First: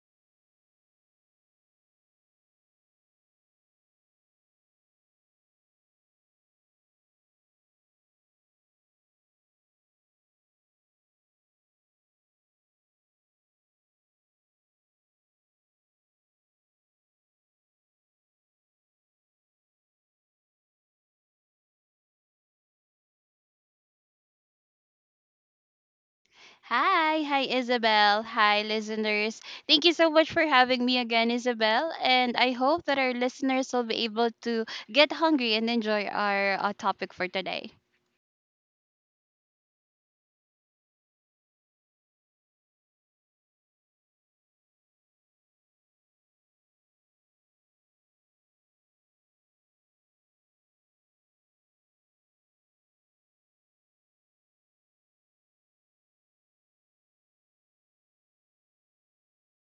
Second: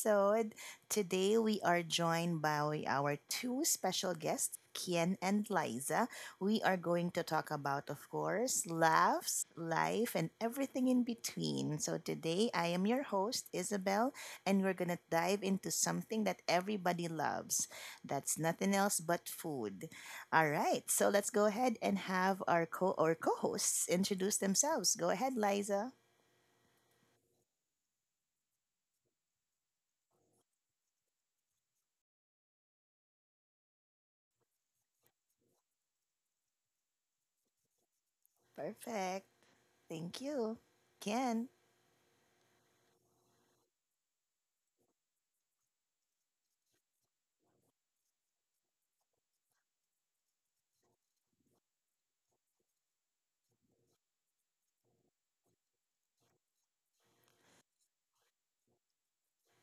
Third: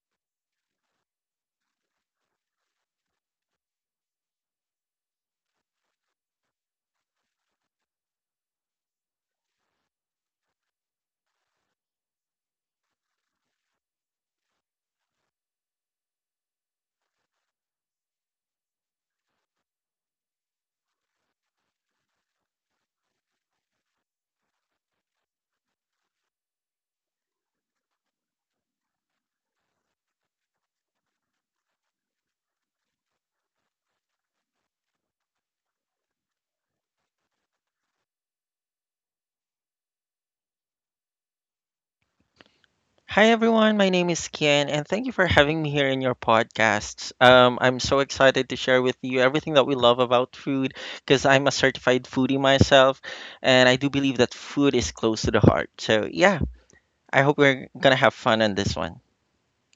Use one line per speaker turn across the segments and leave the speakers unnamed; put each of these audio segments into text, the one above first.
episode. Today, we are joined by our two special guests, Kian and Liza. We are going to talk about, of course, laughs, life, and everything in between. So, today, I am your host, Isabel, and we're going to dive into something that everybody loves, that's nothing else but food. All right, so let's go ahead and have our co- hosts introduce themselves. Go ahead, Liza.
Hi, hi Isabel. Hi listeners. Thank you so much for having me again, Isabel. And I hope that our listeners will be able to get hungry and enjoy our topic for today.
Perfect. Thank you. Can.
Hi everyone, my name is Kian, and thank you for having me here in your podcasts. I'm so excited to share with you everything that we love about food because I'm a certified foodie myself, and I do believe that food is close to the heart. So yeah, I hope we're gonna have fun on this one.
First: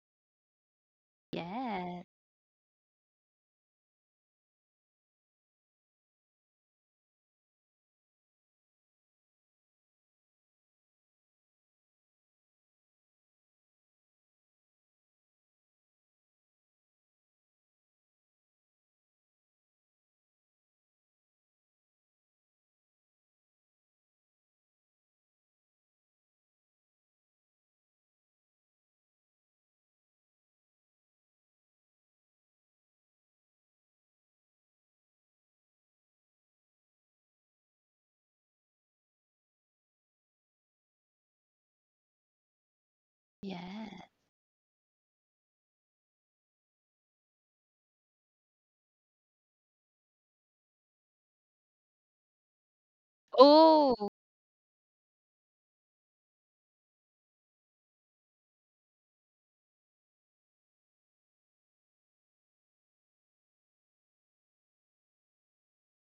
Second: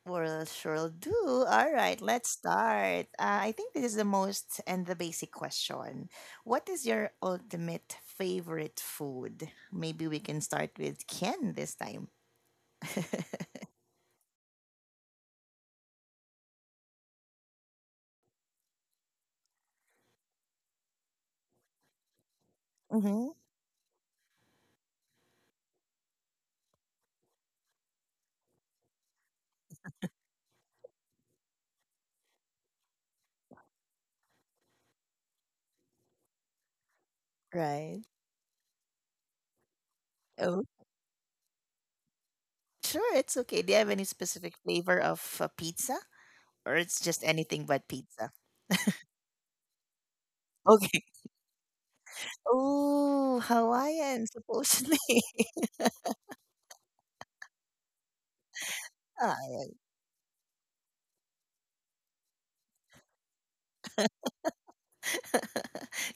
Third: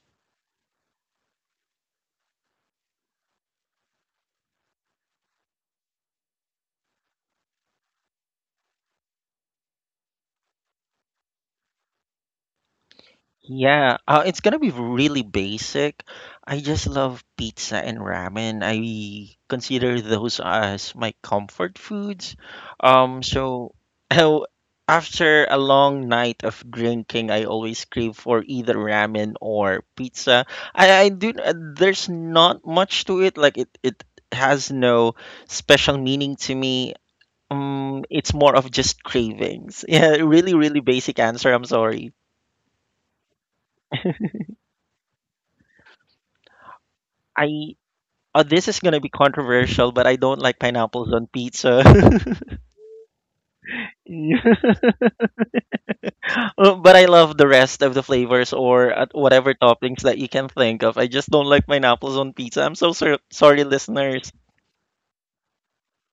We'll sure do. All right,
Yeah.
let's start. I think this is the most and the basic question. What is your ultimate favorite food? Maybe we can start with Ken this time.
Yeah, it's gonna be really basic. I just love pizza and ramen. I consider those as my comfort foods. Um,
Mm-hmm.
so oh, After a long night of drinking, I always crave for either ramen or pizza. I do. There's not much to it. Like it has no special meaning to me.
Right.
It's more of just cravings. Yeah, really,
Oh,
really basic answer. I'm sorry.
sure. It's okay. Do you have any
Yeah.
specific flavor of pizza, or it's just anything
I
but pizza?
Oh, this is gonna be controversial, but I don't like
Okay.
pineapples on pizza.
Oh,
Oh,
Hawaiian,
Yeah.
supposedly.
But I love the rest of the flavors or
Ah,
whatever toppings that you can think of. I just don't like pineapples on pizza. I'm so sorry, listeners.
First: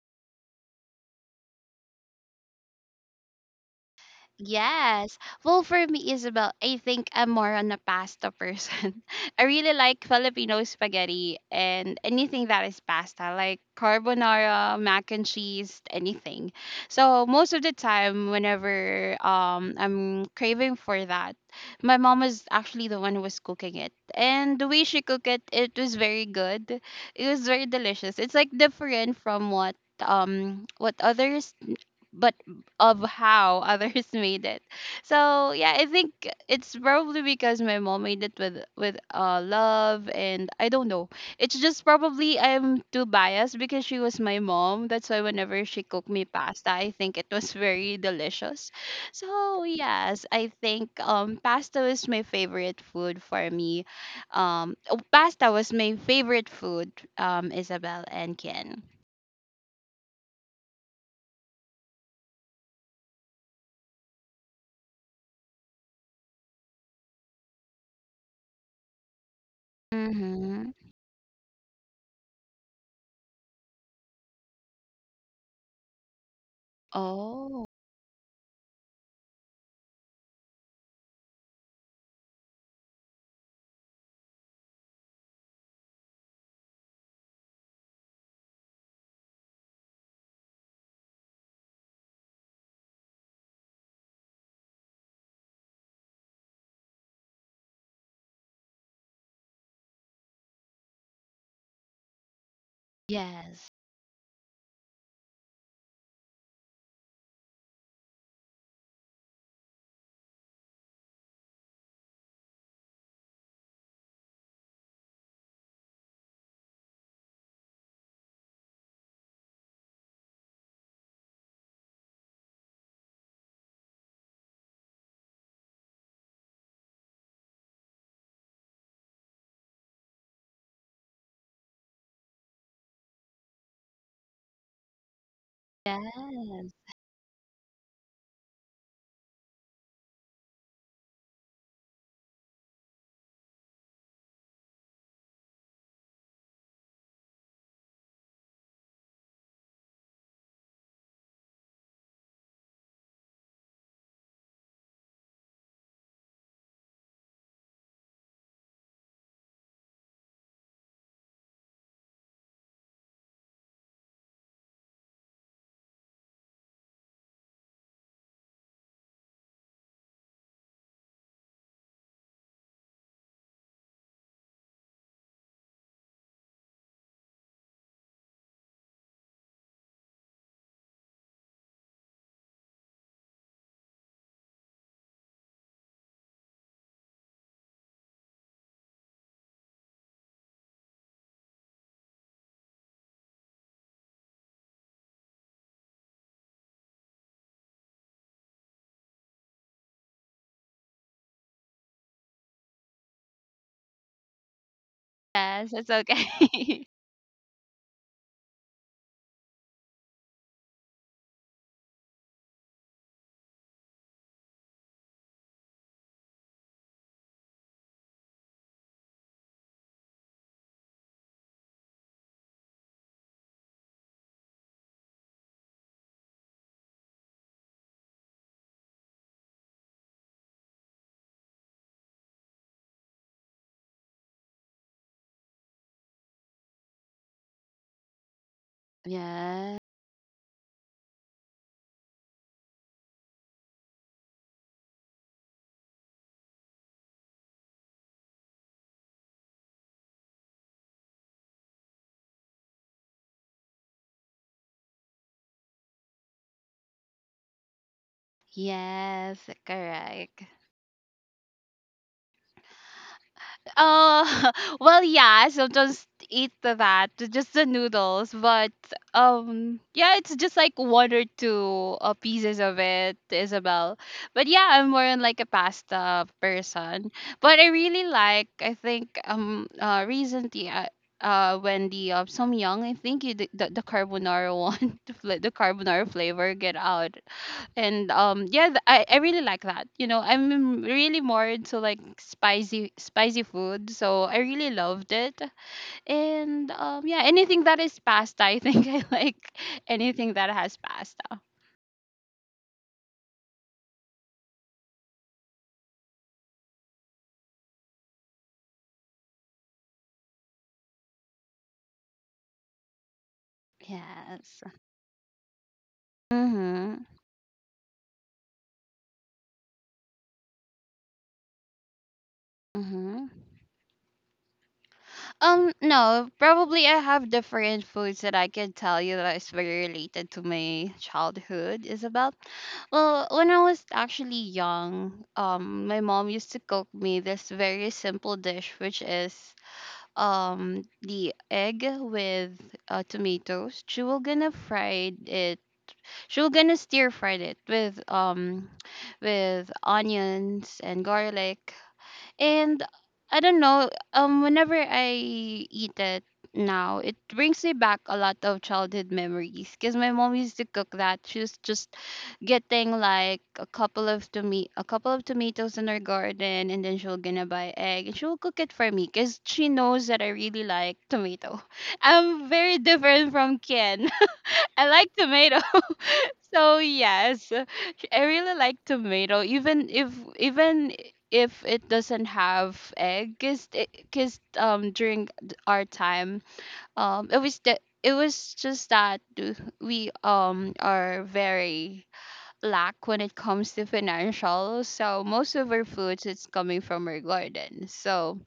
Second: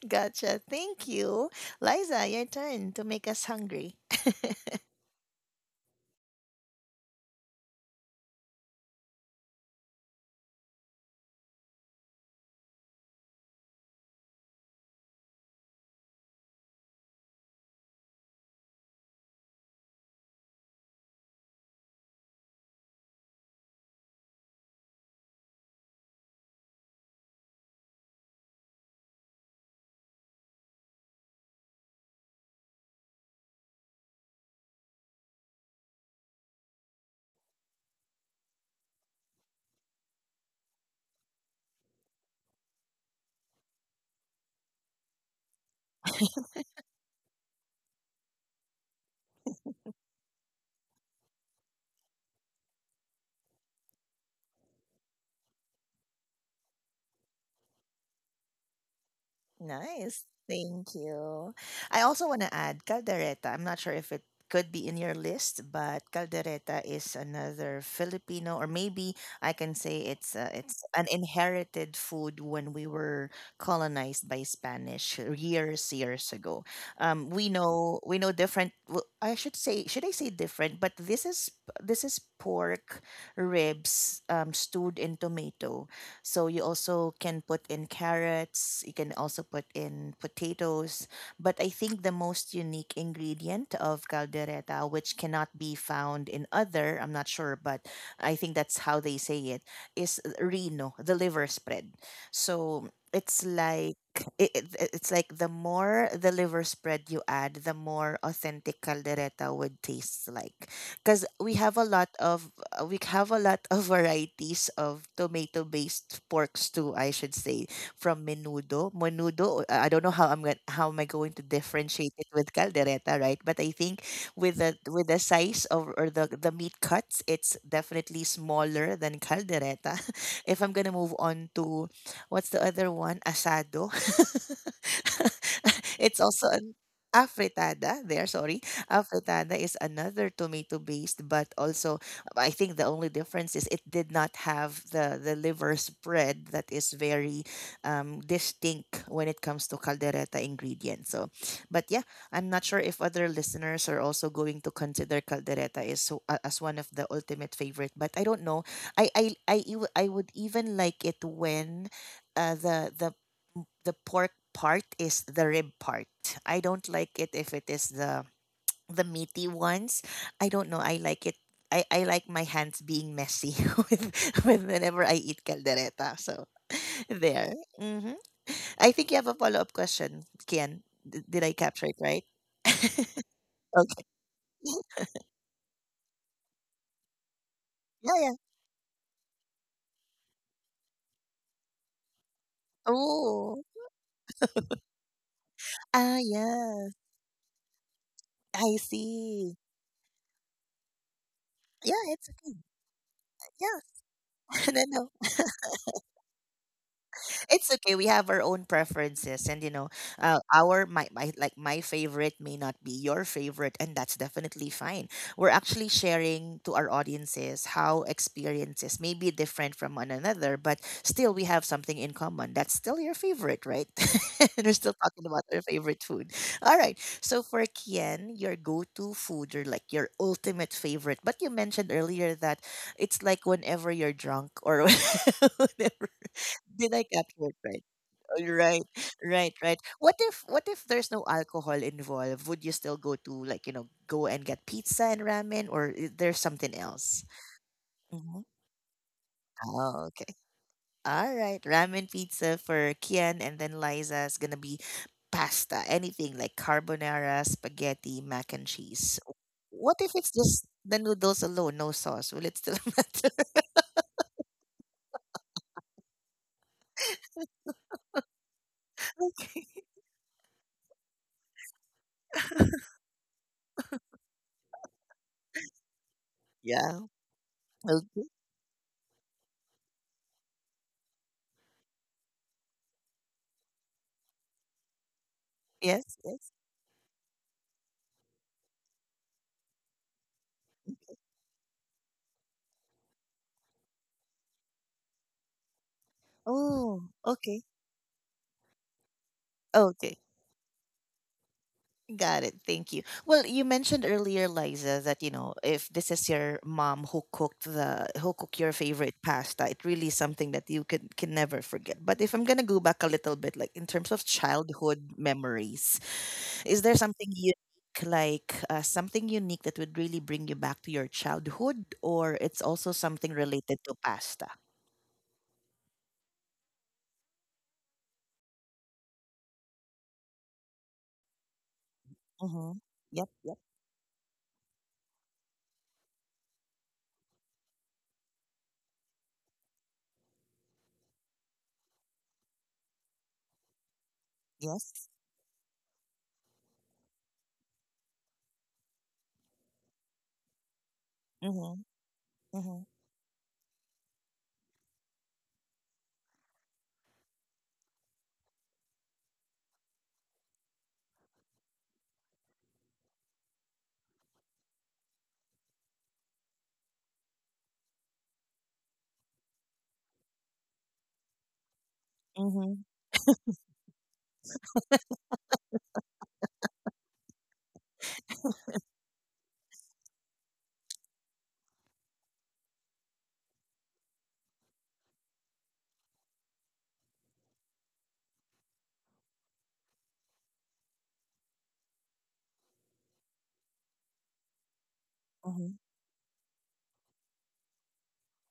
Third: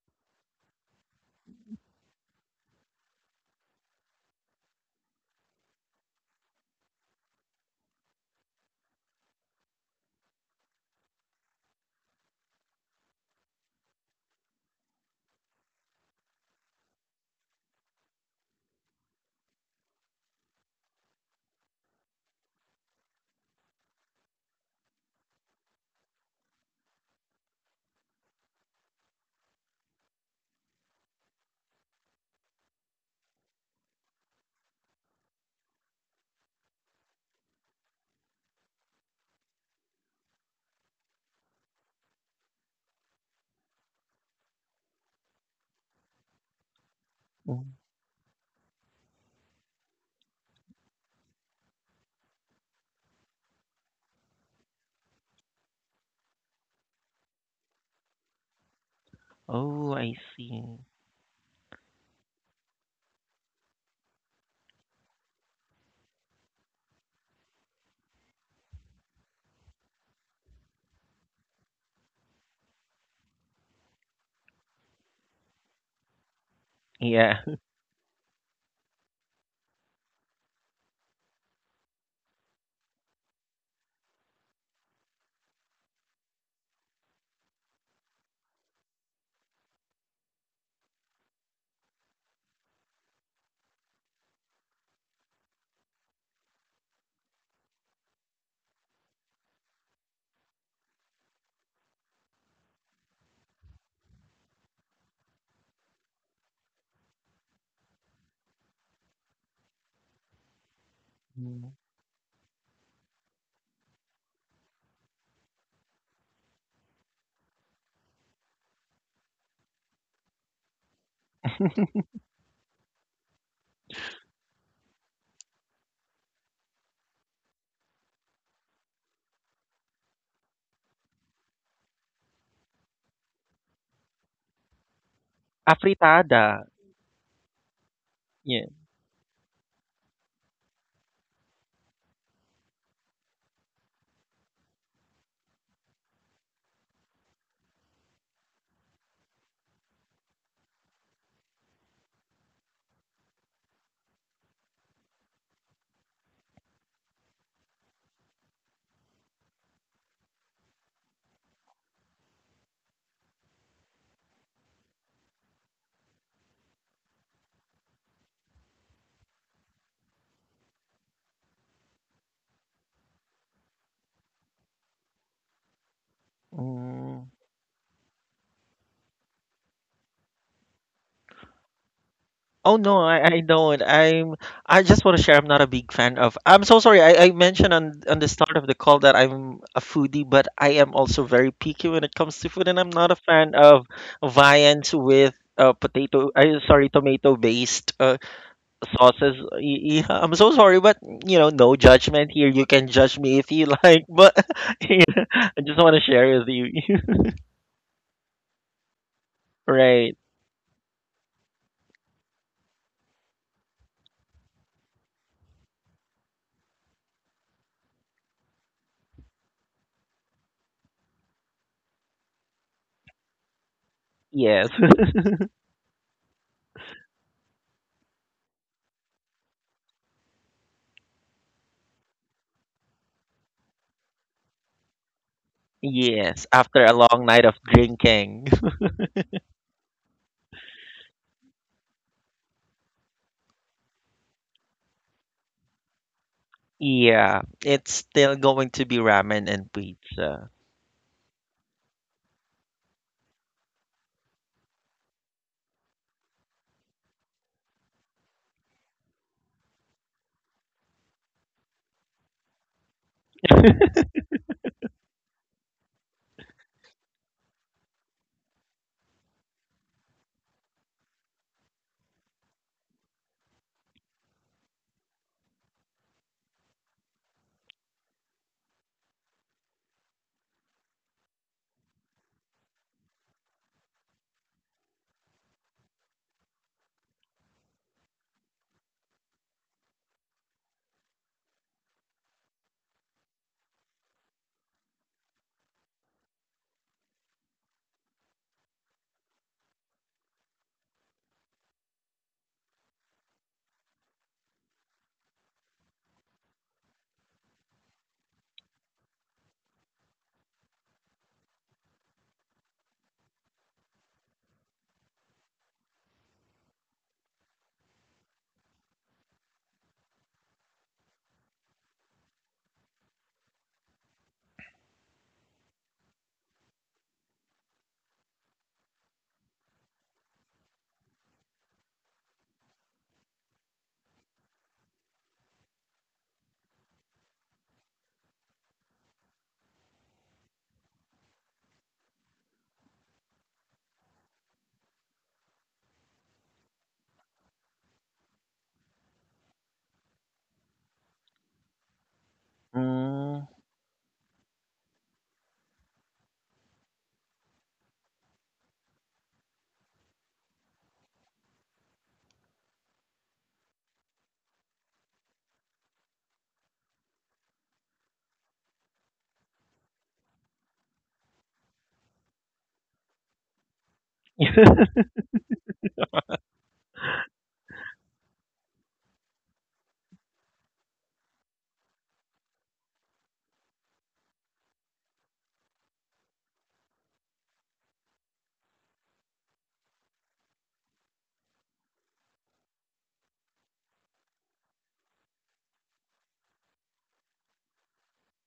gotcha. Thank you, Liza. Your turn to make us hungry.
yes. Well, for me, Isabel, I think I'm more on a pasta person. I really like Filipino spaghetti and anything that is pasta, like carbonara, mac and cheese, anything. So most of the time, whenever I'm craving for that, my mom was actually the one who was cooking it, and the way she cooked it, it was very good. It was very delicious. It's like different from what others but of how others made it. So yeah, I think it's probably because my mom made it with love and I don't know. It's just probably I'm too biased because she was my mom. That's why whenever she cooked me pasta, I think it was
Mm.
very delicious. So yes, I think pasta was my favorite food for me. Oh, pasta was my favorite food, Isabel and Ken.
Oh, I
Nice.
see.
Thank you. I also want to add caldereta. I'm not sure if it could be in your list, but caldereta is another Filipino, or maybe I can say it's
Mhm.
an inherited food when we were colonized by Spanish years years ago. We
Yeah.
Oh,
know we know different. Well, I should say should I say different? But this is pork ribs stewed in tomato, so you also can put in carrots, you can also put in potatoes. But I think the most unique ingredient of caldereta, which cannot be found in other, I'm not sure, but I think that's how they say it, is reno, the liver spread. So it's
yes.
like it's like the more the liver spread you add, the more authentic caldereta would taste like, because we
Mm.
have a lot of we have a lot of varieties of tomato based porks too, I should say, from menudo. I don't know how I'm going how am I going to differentiate it with caldereta, right? But I think with the size of or the meat cuts, it's definitely smaller than caldereta. If I'm going to move on to what's the other one, asado, it's
Afritada.
also
Yes.
an afritada there, sorry.
Yeah.
Afritada is another tomato based, but also I think the only difference is it did not have the liver spread that is very distinct when it comes to caldereta ingredients. So, but yeah, I'm not sure if other listeners are also going to consider caldereta is so, as one of the ultimate favorite. But I don't know. I would even like it when the the pork part is the rib part. I don't like it if it is the meaty ones. I don't know. I like it. I like my hands being messy with, with whenever I eat caldereta. So there. Hmm. I think you have a follow up question, Kian. D- did I capture it right?
Oh no, I don't.
Okay.
I just want to share I'm not a big fan of I'm so sorry. I mentioned on
Yeah,
on the
yeah.
start of the call that I'm a foodie, but I am also very picky when it comes to food and I'm not a fan
Oh,
of viands with
ah,
potato, I
yeah.
sorry, tomato based
I
sauces.
see.
Yeah, I'm so sorry, but no
Yeah, it's
judgment here.
okay.
You can judge me if you
Yeah,
like, but
no,
yeah,
no.
I
Yes,
just
it's
want to share with you.
okay.
It's okay. We have our own preferences, and you know,
Right.
our my, my favorite may not be your favorite, and that's definitely fine. We're actually sharing to our audiences how experiences may be different from one another, but still we have something in common. That's still your favorite, right? And
Yes.
we're still talking about our favorite food. All right. So for Kian, your go-to food or like your ultimate favorite, but you mentioned earlier that it's like whenever you're drunk or whenever,
Yes, after
did
a
I
long night
capture it
of
right? Oh,
drinking.
right, right, right.
Yeah.
What if there's no alcohol involved? Would you still go to, like, you know, go and get pizza and ramen, or is there something else?
Yeah, it's still
Hmm.
going to be ramen and
Oh, okay.
pizza.
All right, ramen pizza for Kian, and then Liza's gonna be pasta, anything like carbonara, spaghetti, mac and cheese.
Yes,
What if it's
correct.
just the noodles alone, no sauce? Will it still matter?
Oh, well, yeah, so just eat just the noodles, but yeah, it's just like one or two pieces of it, Isabel. But yeah, I'm more on like a pasta
Yeah.
person. But I really
Okay.
like, I think recently, when the some young, I think you, the carbonara one, the, fla- the carbonara
Yes. Yes.
flavor get out and yeah, I really like that, you know. I'm really more into like spicy food, so I really loved it. And
Oh.
yeah,
Okay.
anything that is pasta, I think I like
Okay.
anything that has pasta.
Got it. Thank you. Well, you mentioned earlier, Liza, that, you know, if this is your mom who cooked your favorite pasta, it really is something that you can never forget. But if I'm gonna go back a little bit, like in terms of
Yes.
childhood memories, is there
Mm-hmm.
something unique, like something unique that would really bring you back to your childhood, or it's also something
Mm-hmm.
related to pasta?
No, probably I have different foods that I can tell you that is very related to my childhood, Isabel.
Mhm. Yep,
Well, when
yep.
I was actually young, my mom used to cook me this very simple dish, which is the egg with tomatoes. She will gonna
Yes.
fry it. She will gonna stir fry it with onions and garlic,
Mhm. Mhm.
and I
Mm.
don't know, whenever I eat it now, it brings me back a lot of childhood memories because my mom used to cook that. She was just getting like a couple of tomatoes in her garden, and then she'll gonna buy egg and she'll cook it for me because she knows that I really like tomato. I'm
Mhm.
very different from Ken. I like tomato. So yes, I really like tomato, even even if it doesn't have egg, cause it, cause our time, it was just that we are very lack when it comes to financial. So most of
Mhm.
our foods it's coming from our garden. So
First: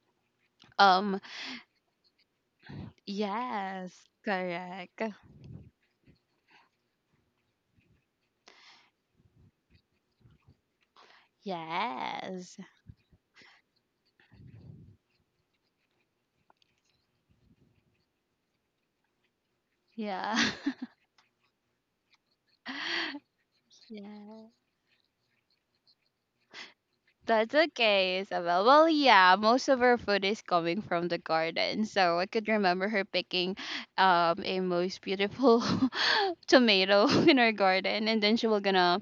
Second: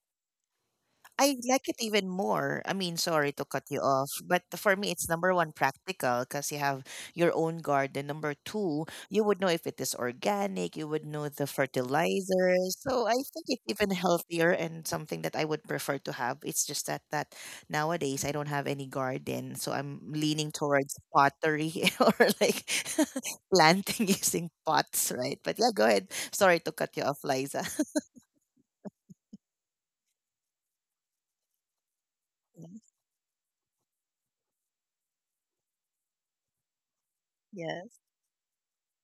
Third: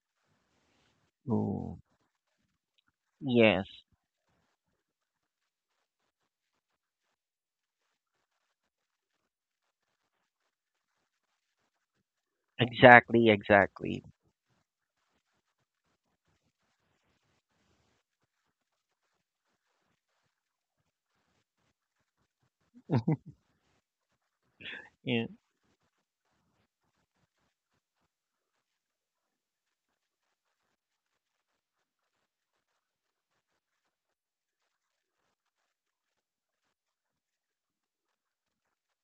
um
I like it
Ooh.
even more. I mean, sorry to cut
Yes,
you
yes,
off, but for me,
correct.
it's number one practical because you have your own garden. Number two, you would know if it is organic, you would know the
Yes.
fertilizers. So I
exactly,
think it's even
exactly.
healthier and something that I would prefer to have. It's just that nowadays I don't have any garden, so I'm
Yeah.
leaning towards pottery or like planting using
yes.
pots,
Yeah.
right? But yeah, go ahead. Sorry to cut you off,
That's
Liza.
okay, Isabel. Well, yeah, most of our food is coming from the garden. So I could remember her picking a most beautiful tomato in our
Yeah.
garden, and then she was gonna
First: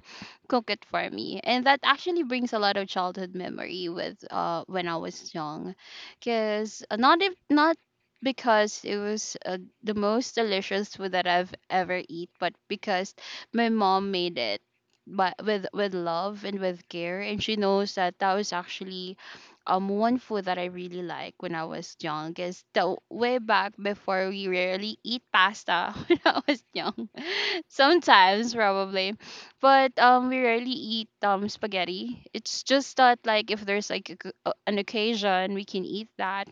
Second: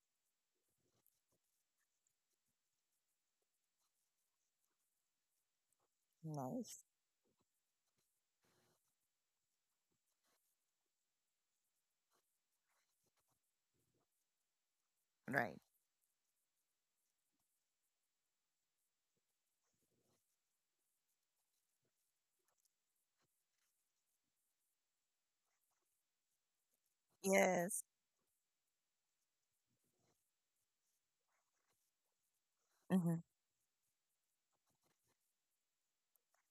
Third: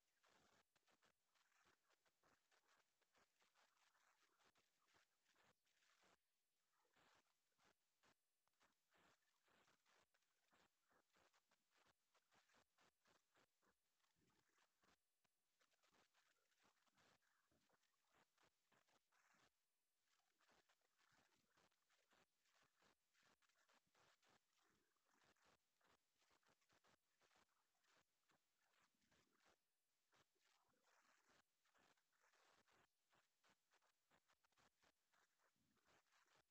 cook it for me. And that actually brings a lot of childhood memory with when I was young, because
Nice.
not because it was the most delicious food that I've ever eat, but because my mom made it but
Right.
with love and with care, and she knows that that was actually one food that I really like when I was young is the way back before we rarely eat pasta when I was young.
Yes.
Sometimes probably. But we rarely eat spaghetti. It's just
Mm-hmm.
that like if there's like an occasion, we can eat that,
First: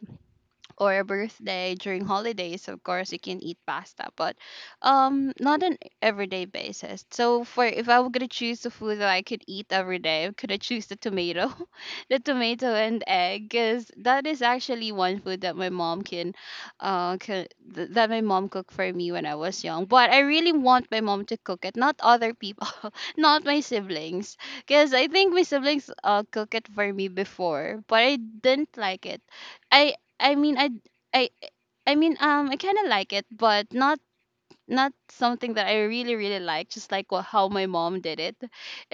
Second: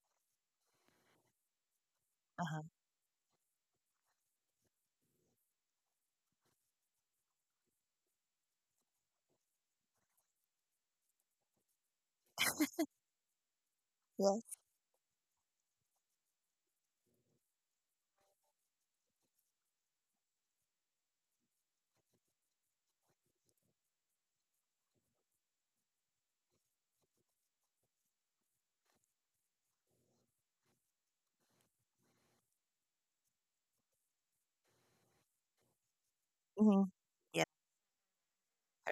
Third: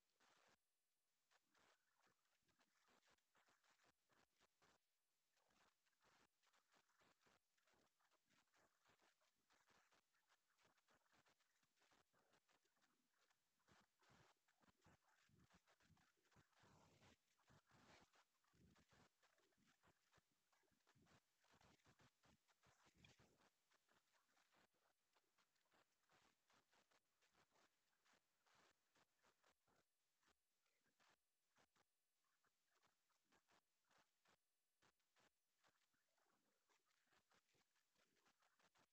or a birthday. During
Uh-huh.
holidays, of course, you can eat pasta, but not on everyday basis. So for if I were going to choose the food that I could eat every day, could I choose the tomato the tomato and egg, because that is
Yes.
actually one food that my mom can, th- that my mom cooked for me when I was young, but I really want my mom to cook it, not other people. Not my siblings, because I think my siblings cook it for me before, but I didn't like it. I I mean, I I I mean, I kind of like it, but not not something that I really really like.
Mm-hmm.
Just like
Yeah,
how my mom did it,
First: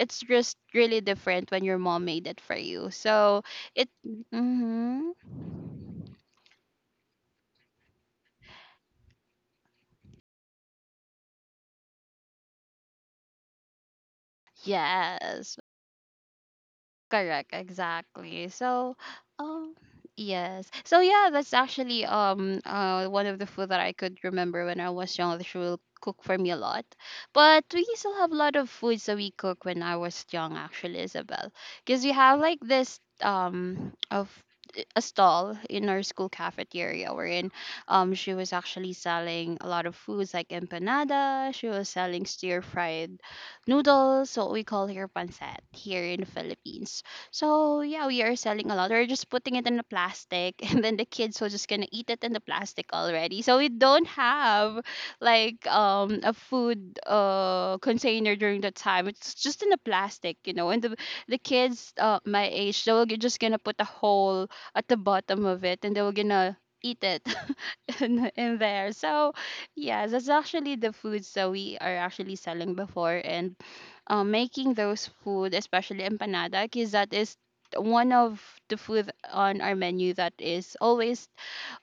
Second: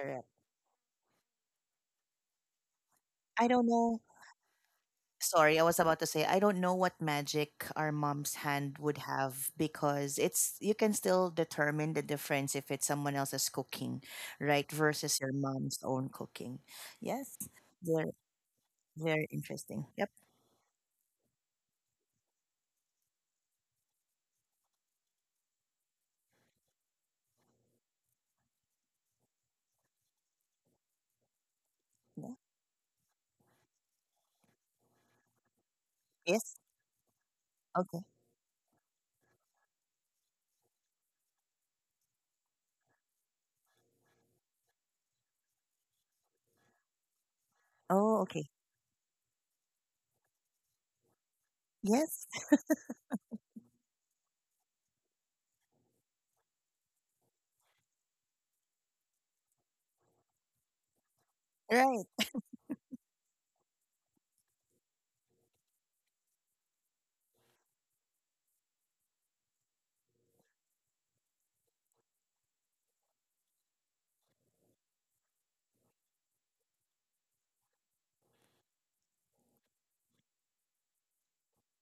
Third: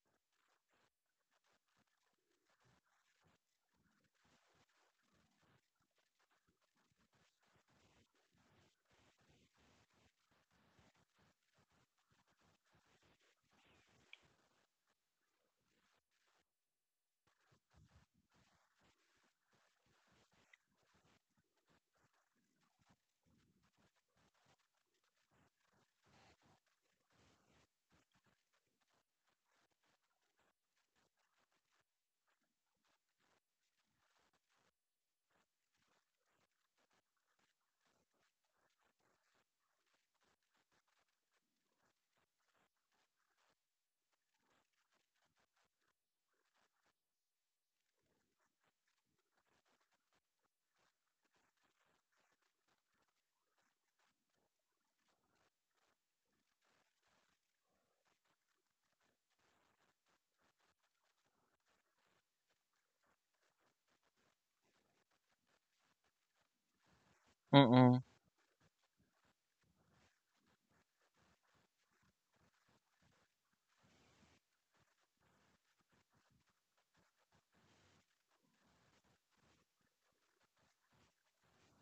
it's just really different when your mom made it for you. So
I don't
it.
know.
Mm-hmm.
Sorry, I was about to say, I don't know what magic our mom's hand would have, because it's you can still determine the difference if it's someone else's cooking, right, versus your
Yes.
mom's own cooking. Yes.
Correct,
Very
exactly. So,
very
um,
interesting. Yep.
yes. So yeah, that's actually one of the food that I could remember when I was young. She will cook for me a lot, but we still have a lot of foods that we cook when I was young, actually, Isabel, because we
Yeah.
have like a stall in our school
Yes.
cafeteria wherein
Okay.
she was actually selling a lot of foods like empanada. She was selling stir fried noodles, what we call here pancit, here in the Philippines. So yeah, we
Oh,
are
okay.
selling a lot. We're just putting it in the plastic, and then the kids were just gonna eat it
Yes.
in the plastic already. So we don't have like a food container during the time. It's just in the plastic, you know. And the kids
Right.
my age, they were just gonna put a hole at the bottom of it, and they were gonna eat it
Mm-mm.
in there. So yes, that's actually the foods that we are actually selling before, and making those food, especially empanada, because that is one of the food on our menu that is always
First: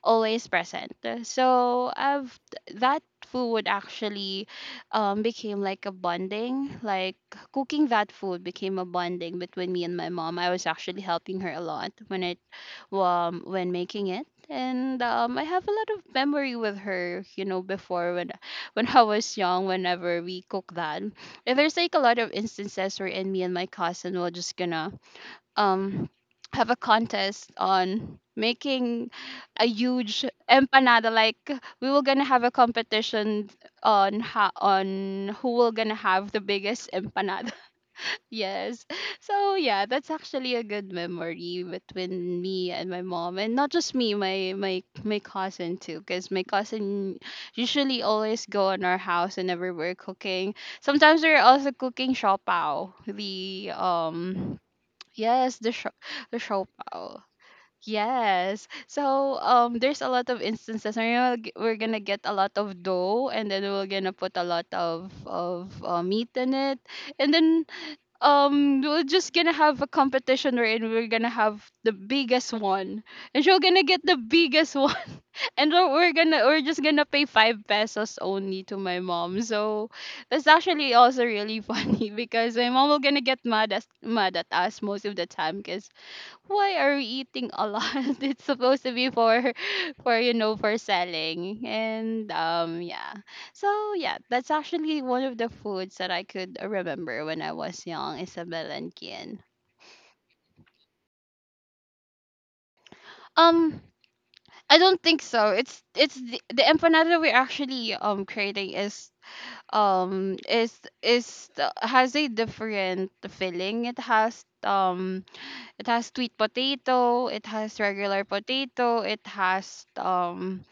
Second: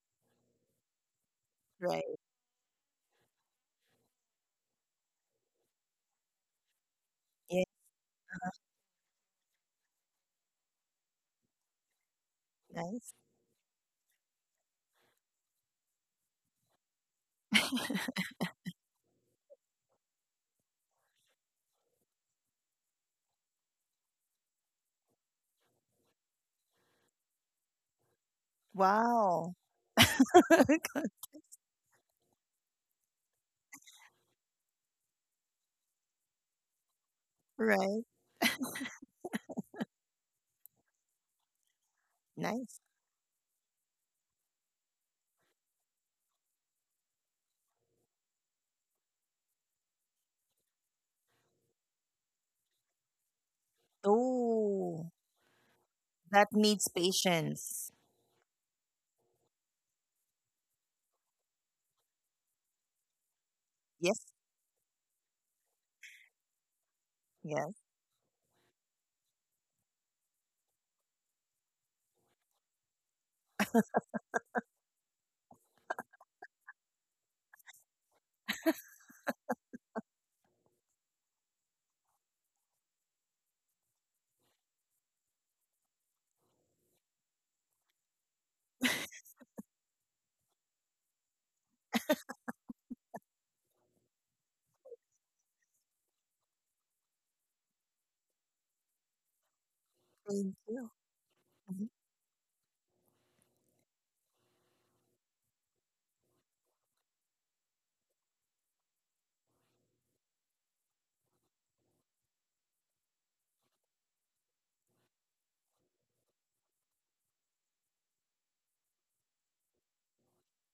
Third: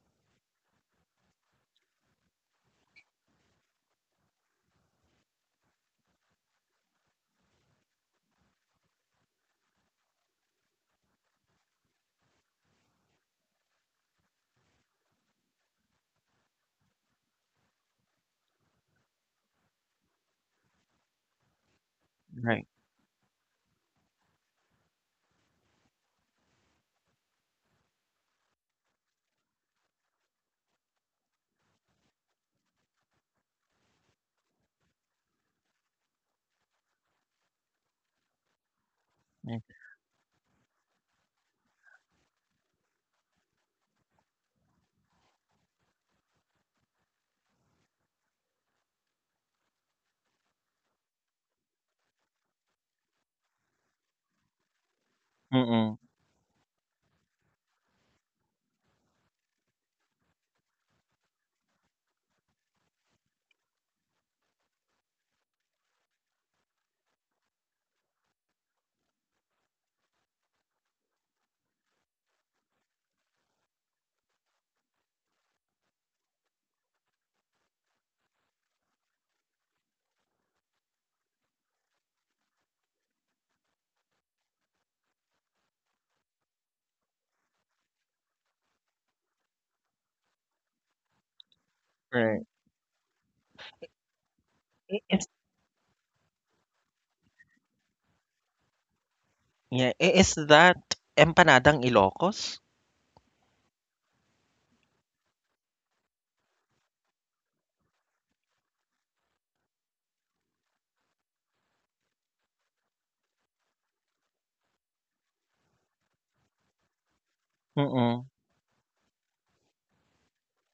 always present. So
Right.
I've that food actually became like a bonding. Like
Yeah.
cooking that food became a bonding between me and my mom. I was actually helping her a lot when it
Nice.
when making it. And I have a lot of memory with her, you know, before when when I was young, whenever we cook that. And there's like a lot of
Right.
instances where in me and my cousin were just gonna um have a contest on making
Wow.
a huge empanada. Like we were gonna have a competition on who will gonna have the biggest empanada.
Right.
Yes. So
Yeah.
yeah, that's actually a good memory between me
Nice.
and my mom, and not just me, my cousin too, because my cousin usually always go in our house whenever we're cooking. Sometimes we're also cooking shopao, the
Oh,
yes
Mm-mm.
the
that needs
shopao.
patience.
Yes. So there's a lot of instances where we're gonna get a lot of dough, and then we're gonna
Yes,
put a lot of meat in it. And then
yes,
we're just gonna have a competition wherein we're gonna have the biggest one, and she'll gonna get the biggest one, and we're just gonna pay five pesos only to my mom. So that's actually also really funny, because my mom will gonna get mad at us most of the time because why are we eating a lot? It's supposed to be for for, you know, for selling. And
Right.
yeah. So yeah, that's
I-
actually one
Is,
of the foods that I could remember when I was young, Isabel and Kian.
yeah. Is
thank
that
you.
empanadang
Mhm.
Ilocos?
Um I don't think so. The empanada we're actually creating um is has a different filling. It has sweet potato, it has regular
Mm-mm.
potato, it has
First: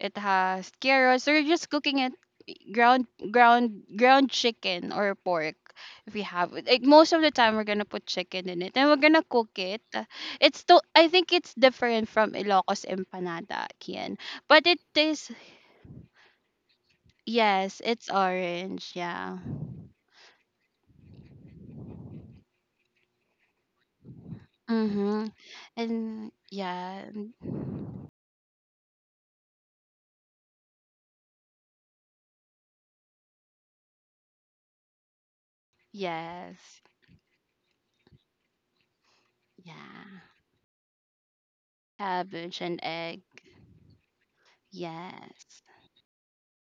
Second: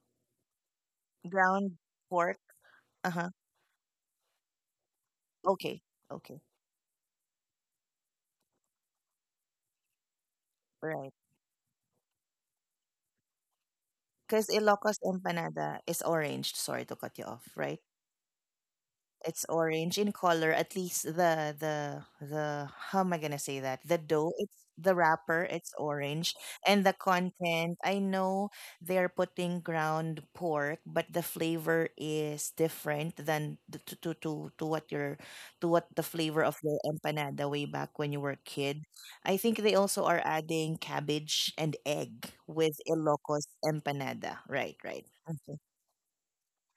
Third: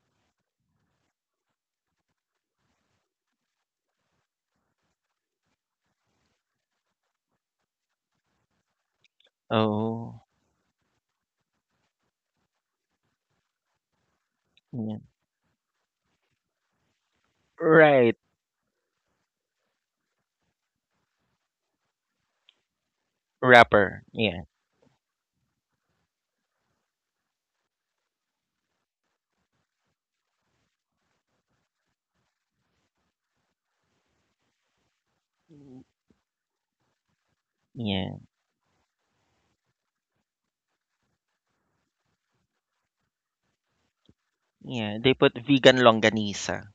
it has carrots. They're just
Ground
cooking it
pork. Uh huh.
ground chicken or pork
Okay,
if we
okay,
have it. Like most of the time we're gonna put chicken in it and we're gonna cook it.
Oh.
It's to I
right.
think it's different from Ilocos empanada, Kian.
Because
But it
Ilocos
Yeah.
tastes
empanada is orange. Sorry to cut you off,
yes,
right?
it's
Right.
orange, yeah.
It's orange in color. At least the the how am I gonna say that? The
Wrapper.
dough,
Yeah.
it's the
Mm-hmm.
wrapper, it's
And
orange, and the
yeah,
content. I know they're putting ground pork, but the flavor is different than the, to what your, to what the flavor of
yes,
the empanada way back when you
Yeah.
were a kid. I think they also are
yeah.
adding cabbage and egg
Cabbage and
with
egg.
Ilocos empanada. Right,
Yeah.
right.
They put
Mm-hmm.
Yes.
vegan longanisa.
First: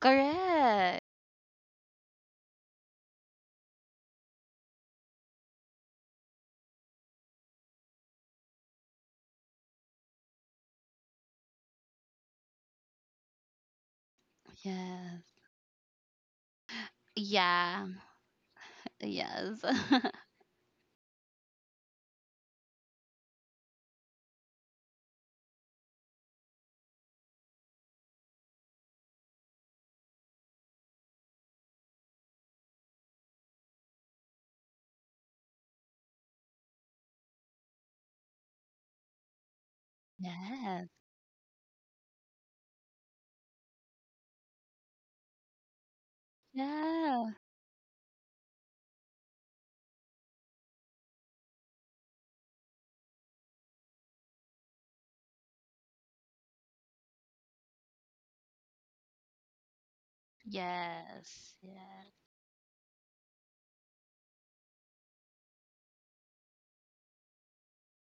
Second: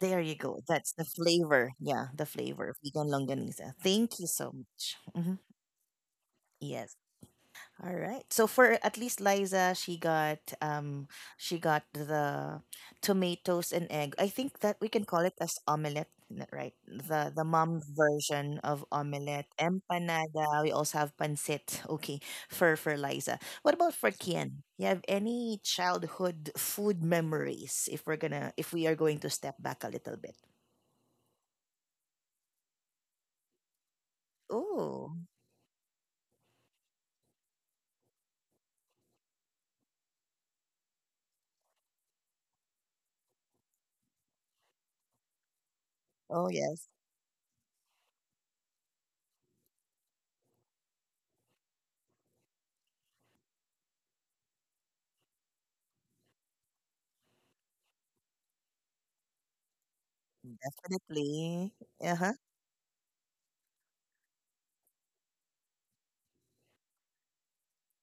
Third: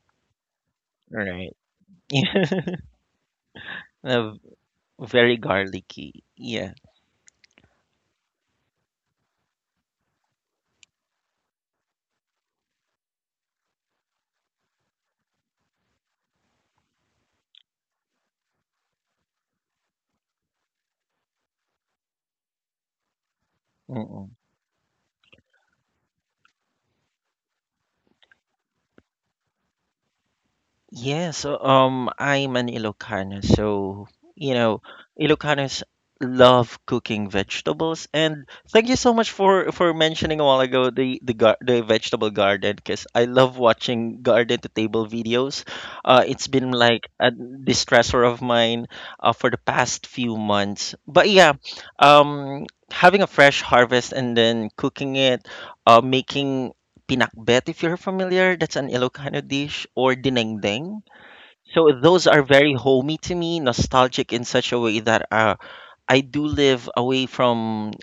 There you go. That's
Correct.
the
Right.
flavor. Yeah, the flavor of vegan longanisa. Thank you
Yeah.
so much. Hmm.
Very garlicky. Yeah.
Yes. All right. So for at least Liza, she got the tomatoes and egg. I think that we can call it
Yes.
as omelette, n- right? The mom
Yeah.
version of omelette,
Yes.
empanada. We also have pancit. Okay, for Liza. What about for
Mm-mm.
Kian? You have any childhood food memories? If we're gonna, if we are going to step back a little bit.
Yeah, so I'm an Ilocano, so you know,
Oh.
Ilocanos love cooking vegetables. And thank you so much for mentioning a while
Yes.
ago the vegetable garden, because I love watching garden to table videos. It's
Oh
been
yes,
like a
Yeah.
distressor of mine for the past few months. But yeah, um, having a fresh harvest and then cooking it, making pinakbet, if you're familiar, that's an Ilocano dish, or dinengdeng.
Yes.
definitely.
So
Yes.
those
Uh-huh.
are very homey to me, nostalgic in such a way that I do live away from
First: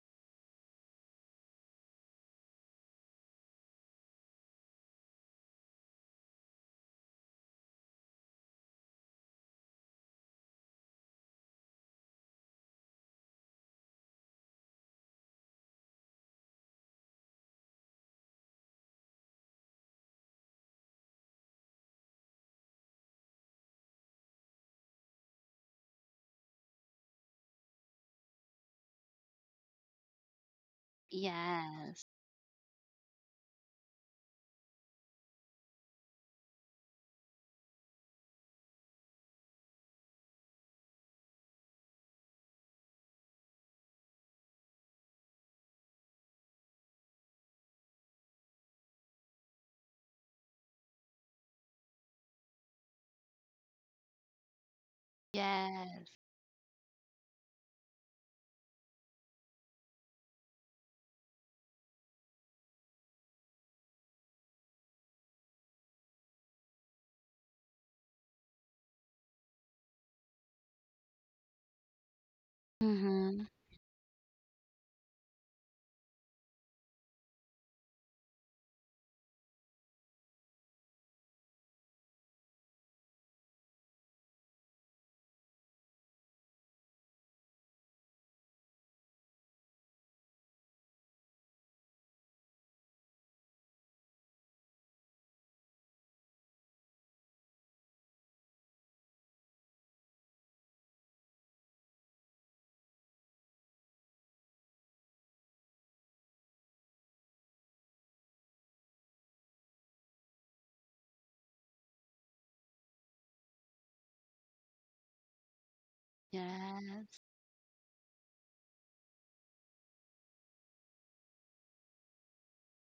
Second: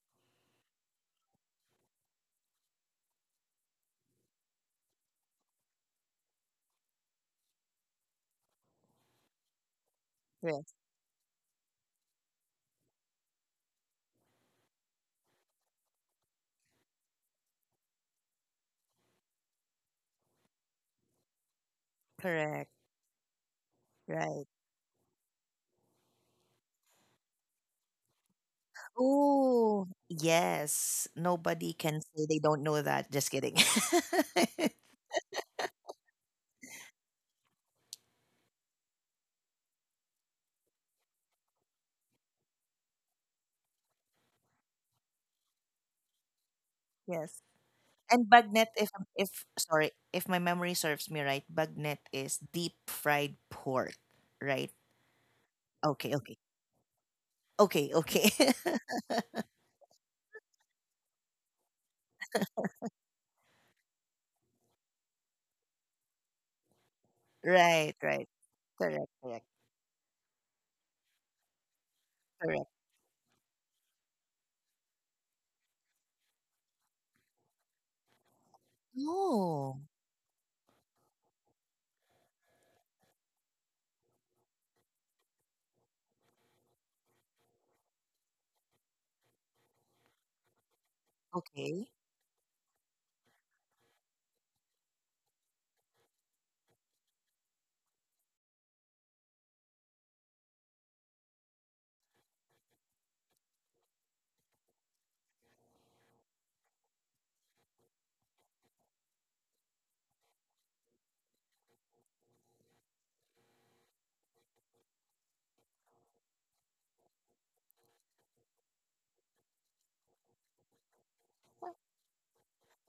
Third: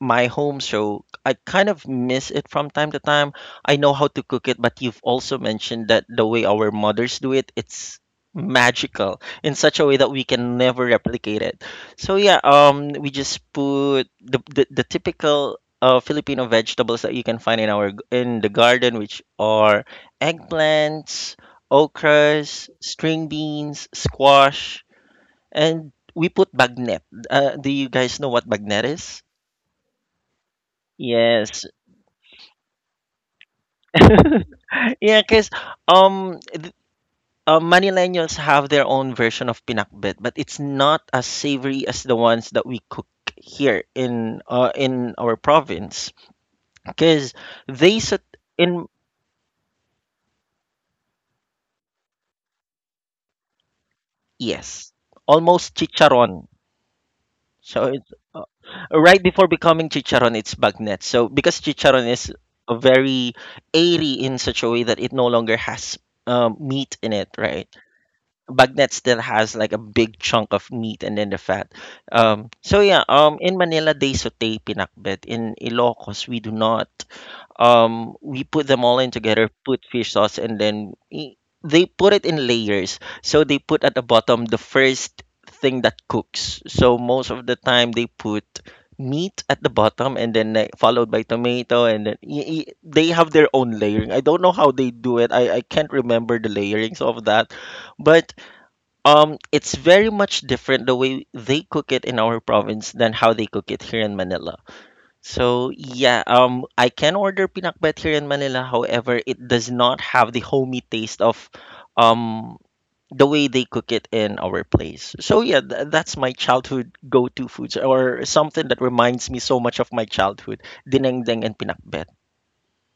my home show, I kind of miss it from time to time. I know how to cook it, but you've also mentioned that the way our mothers do it, it's magical in such a way that we can
Yes,
never replicate it. So yeah, we just put the typical Filipino vegetables that you can find in the garden, which are eggplants, okras,
correct.
string beans,
Right.
squash, and we put bagnet. Do you guys know what bagnet is?
Oh yes.
Yes,
Nobody can
Yes.
say they don't know that. Just kidding.
yeah, because um, th- Manileños have their own version of pinakbet, but it's not as savory as the ones that we cook here in our province. Because
Yes.
they sit
And bagnet,
in
if sorry, if my memory serves me right, bagnet is deep fried pork, right?
yes, almost
Yes.
Okay, okay,
chicharon. So
okay,
it's
okay.
right before becoming chicharon, it's bagnet. So because chicharon is a very airy in such a way that it no longer has meat in it, right?
Right, right.
Bagnet
Correct,
still
correct,
has like a big chunk of meat and then the fat.
correct.
So yeah,
Mm-hmm.
in Manila they saute pinakbet. In Ilocos we do not. We put them all in together,
Oh,
put fish sauce, and then they put it in layers. So they put at the bottom the first thing that cooks. So most of the time they put meat at the bottom and then like, followed by tomato,
okay.
and then they have their own layering. I don't know how they do it. I can't remember the layerings of that. But it's very much different the way they cook it in our province than how they cook it here in Manila. So yeah, I can order pinakbet here in Manila. However, it does not have the homey taste of, um, the way they cook it in our place. So yeah, that's my childhood
Yeah.
go-to foods or something that reminds me so much of my childhood. Dinengdeng and pinakbet.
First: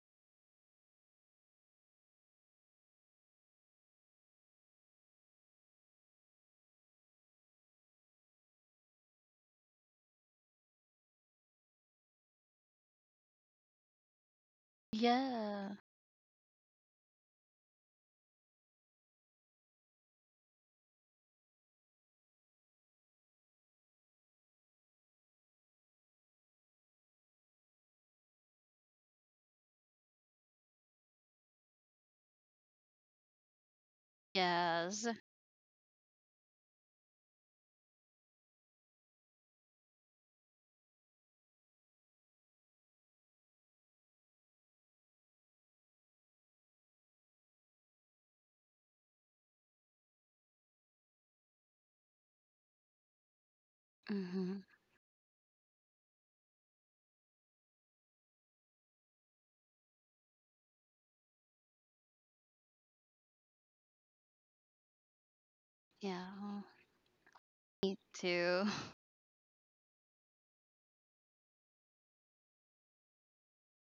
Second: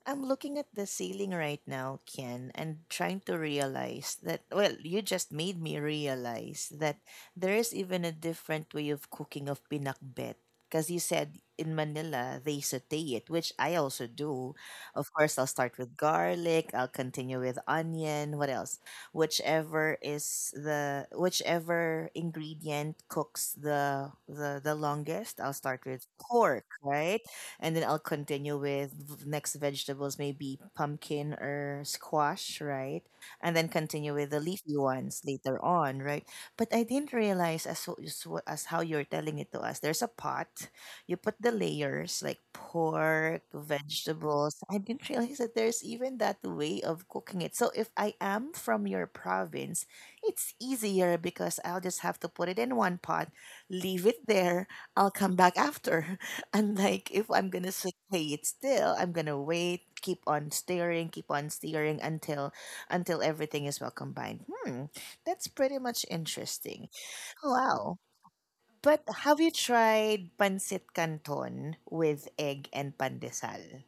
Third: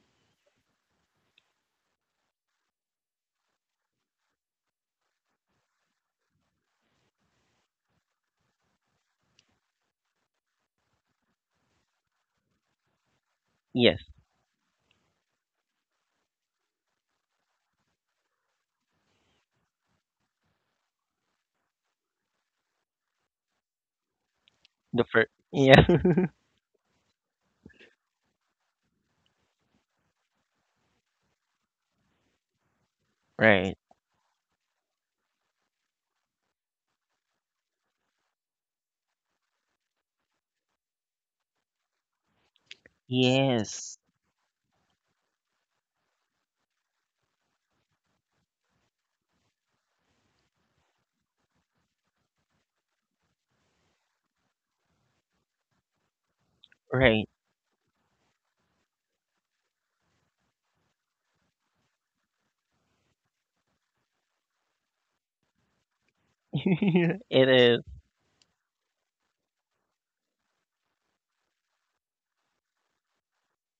I'm looking at the ceiling right now, Ken, and trying to realize that, well, you just made me realize that there is even a different way of cooking of pinakbet. Because you said in Manila, they saute it, which I
Yes,
also do. Of course, I'll start
Yeah.
with garlic, I'll continue with onion, what else? Whichever is the, whichever ingredient cooks the
the first.
longest, I'll
Yeah,
start with pork, right? And then I'll continue with next vegetables, maybe pumpkin or squash, right? And then
right.
continue with the leafy
Yes.
ones later on, right? But I didn't realize as how you're telling it to us. There's a pot. You put the layers like pork,
Yes,
vegetables. I didn't realize that there's even that way of cooking it. So if I am from your province, it's easier because I'll just have to put it in one pot, leave it there.
Mm-hmm.
I'll come back after. And like, if
right.
I'm gonna s- stay it still, I'm gonna wait, keep on staring until everything is well combined. Hmm, that's pretty much
Yeah.
interesting.
It is.
Wow.
Me too.
But have you tried pancit canton with egg and pandesal?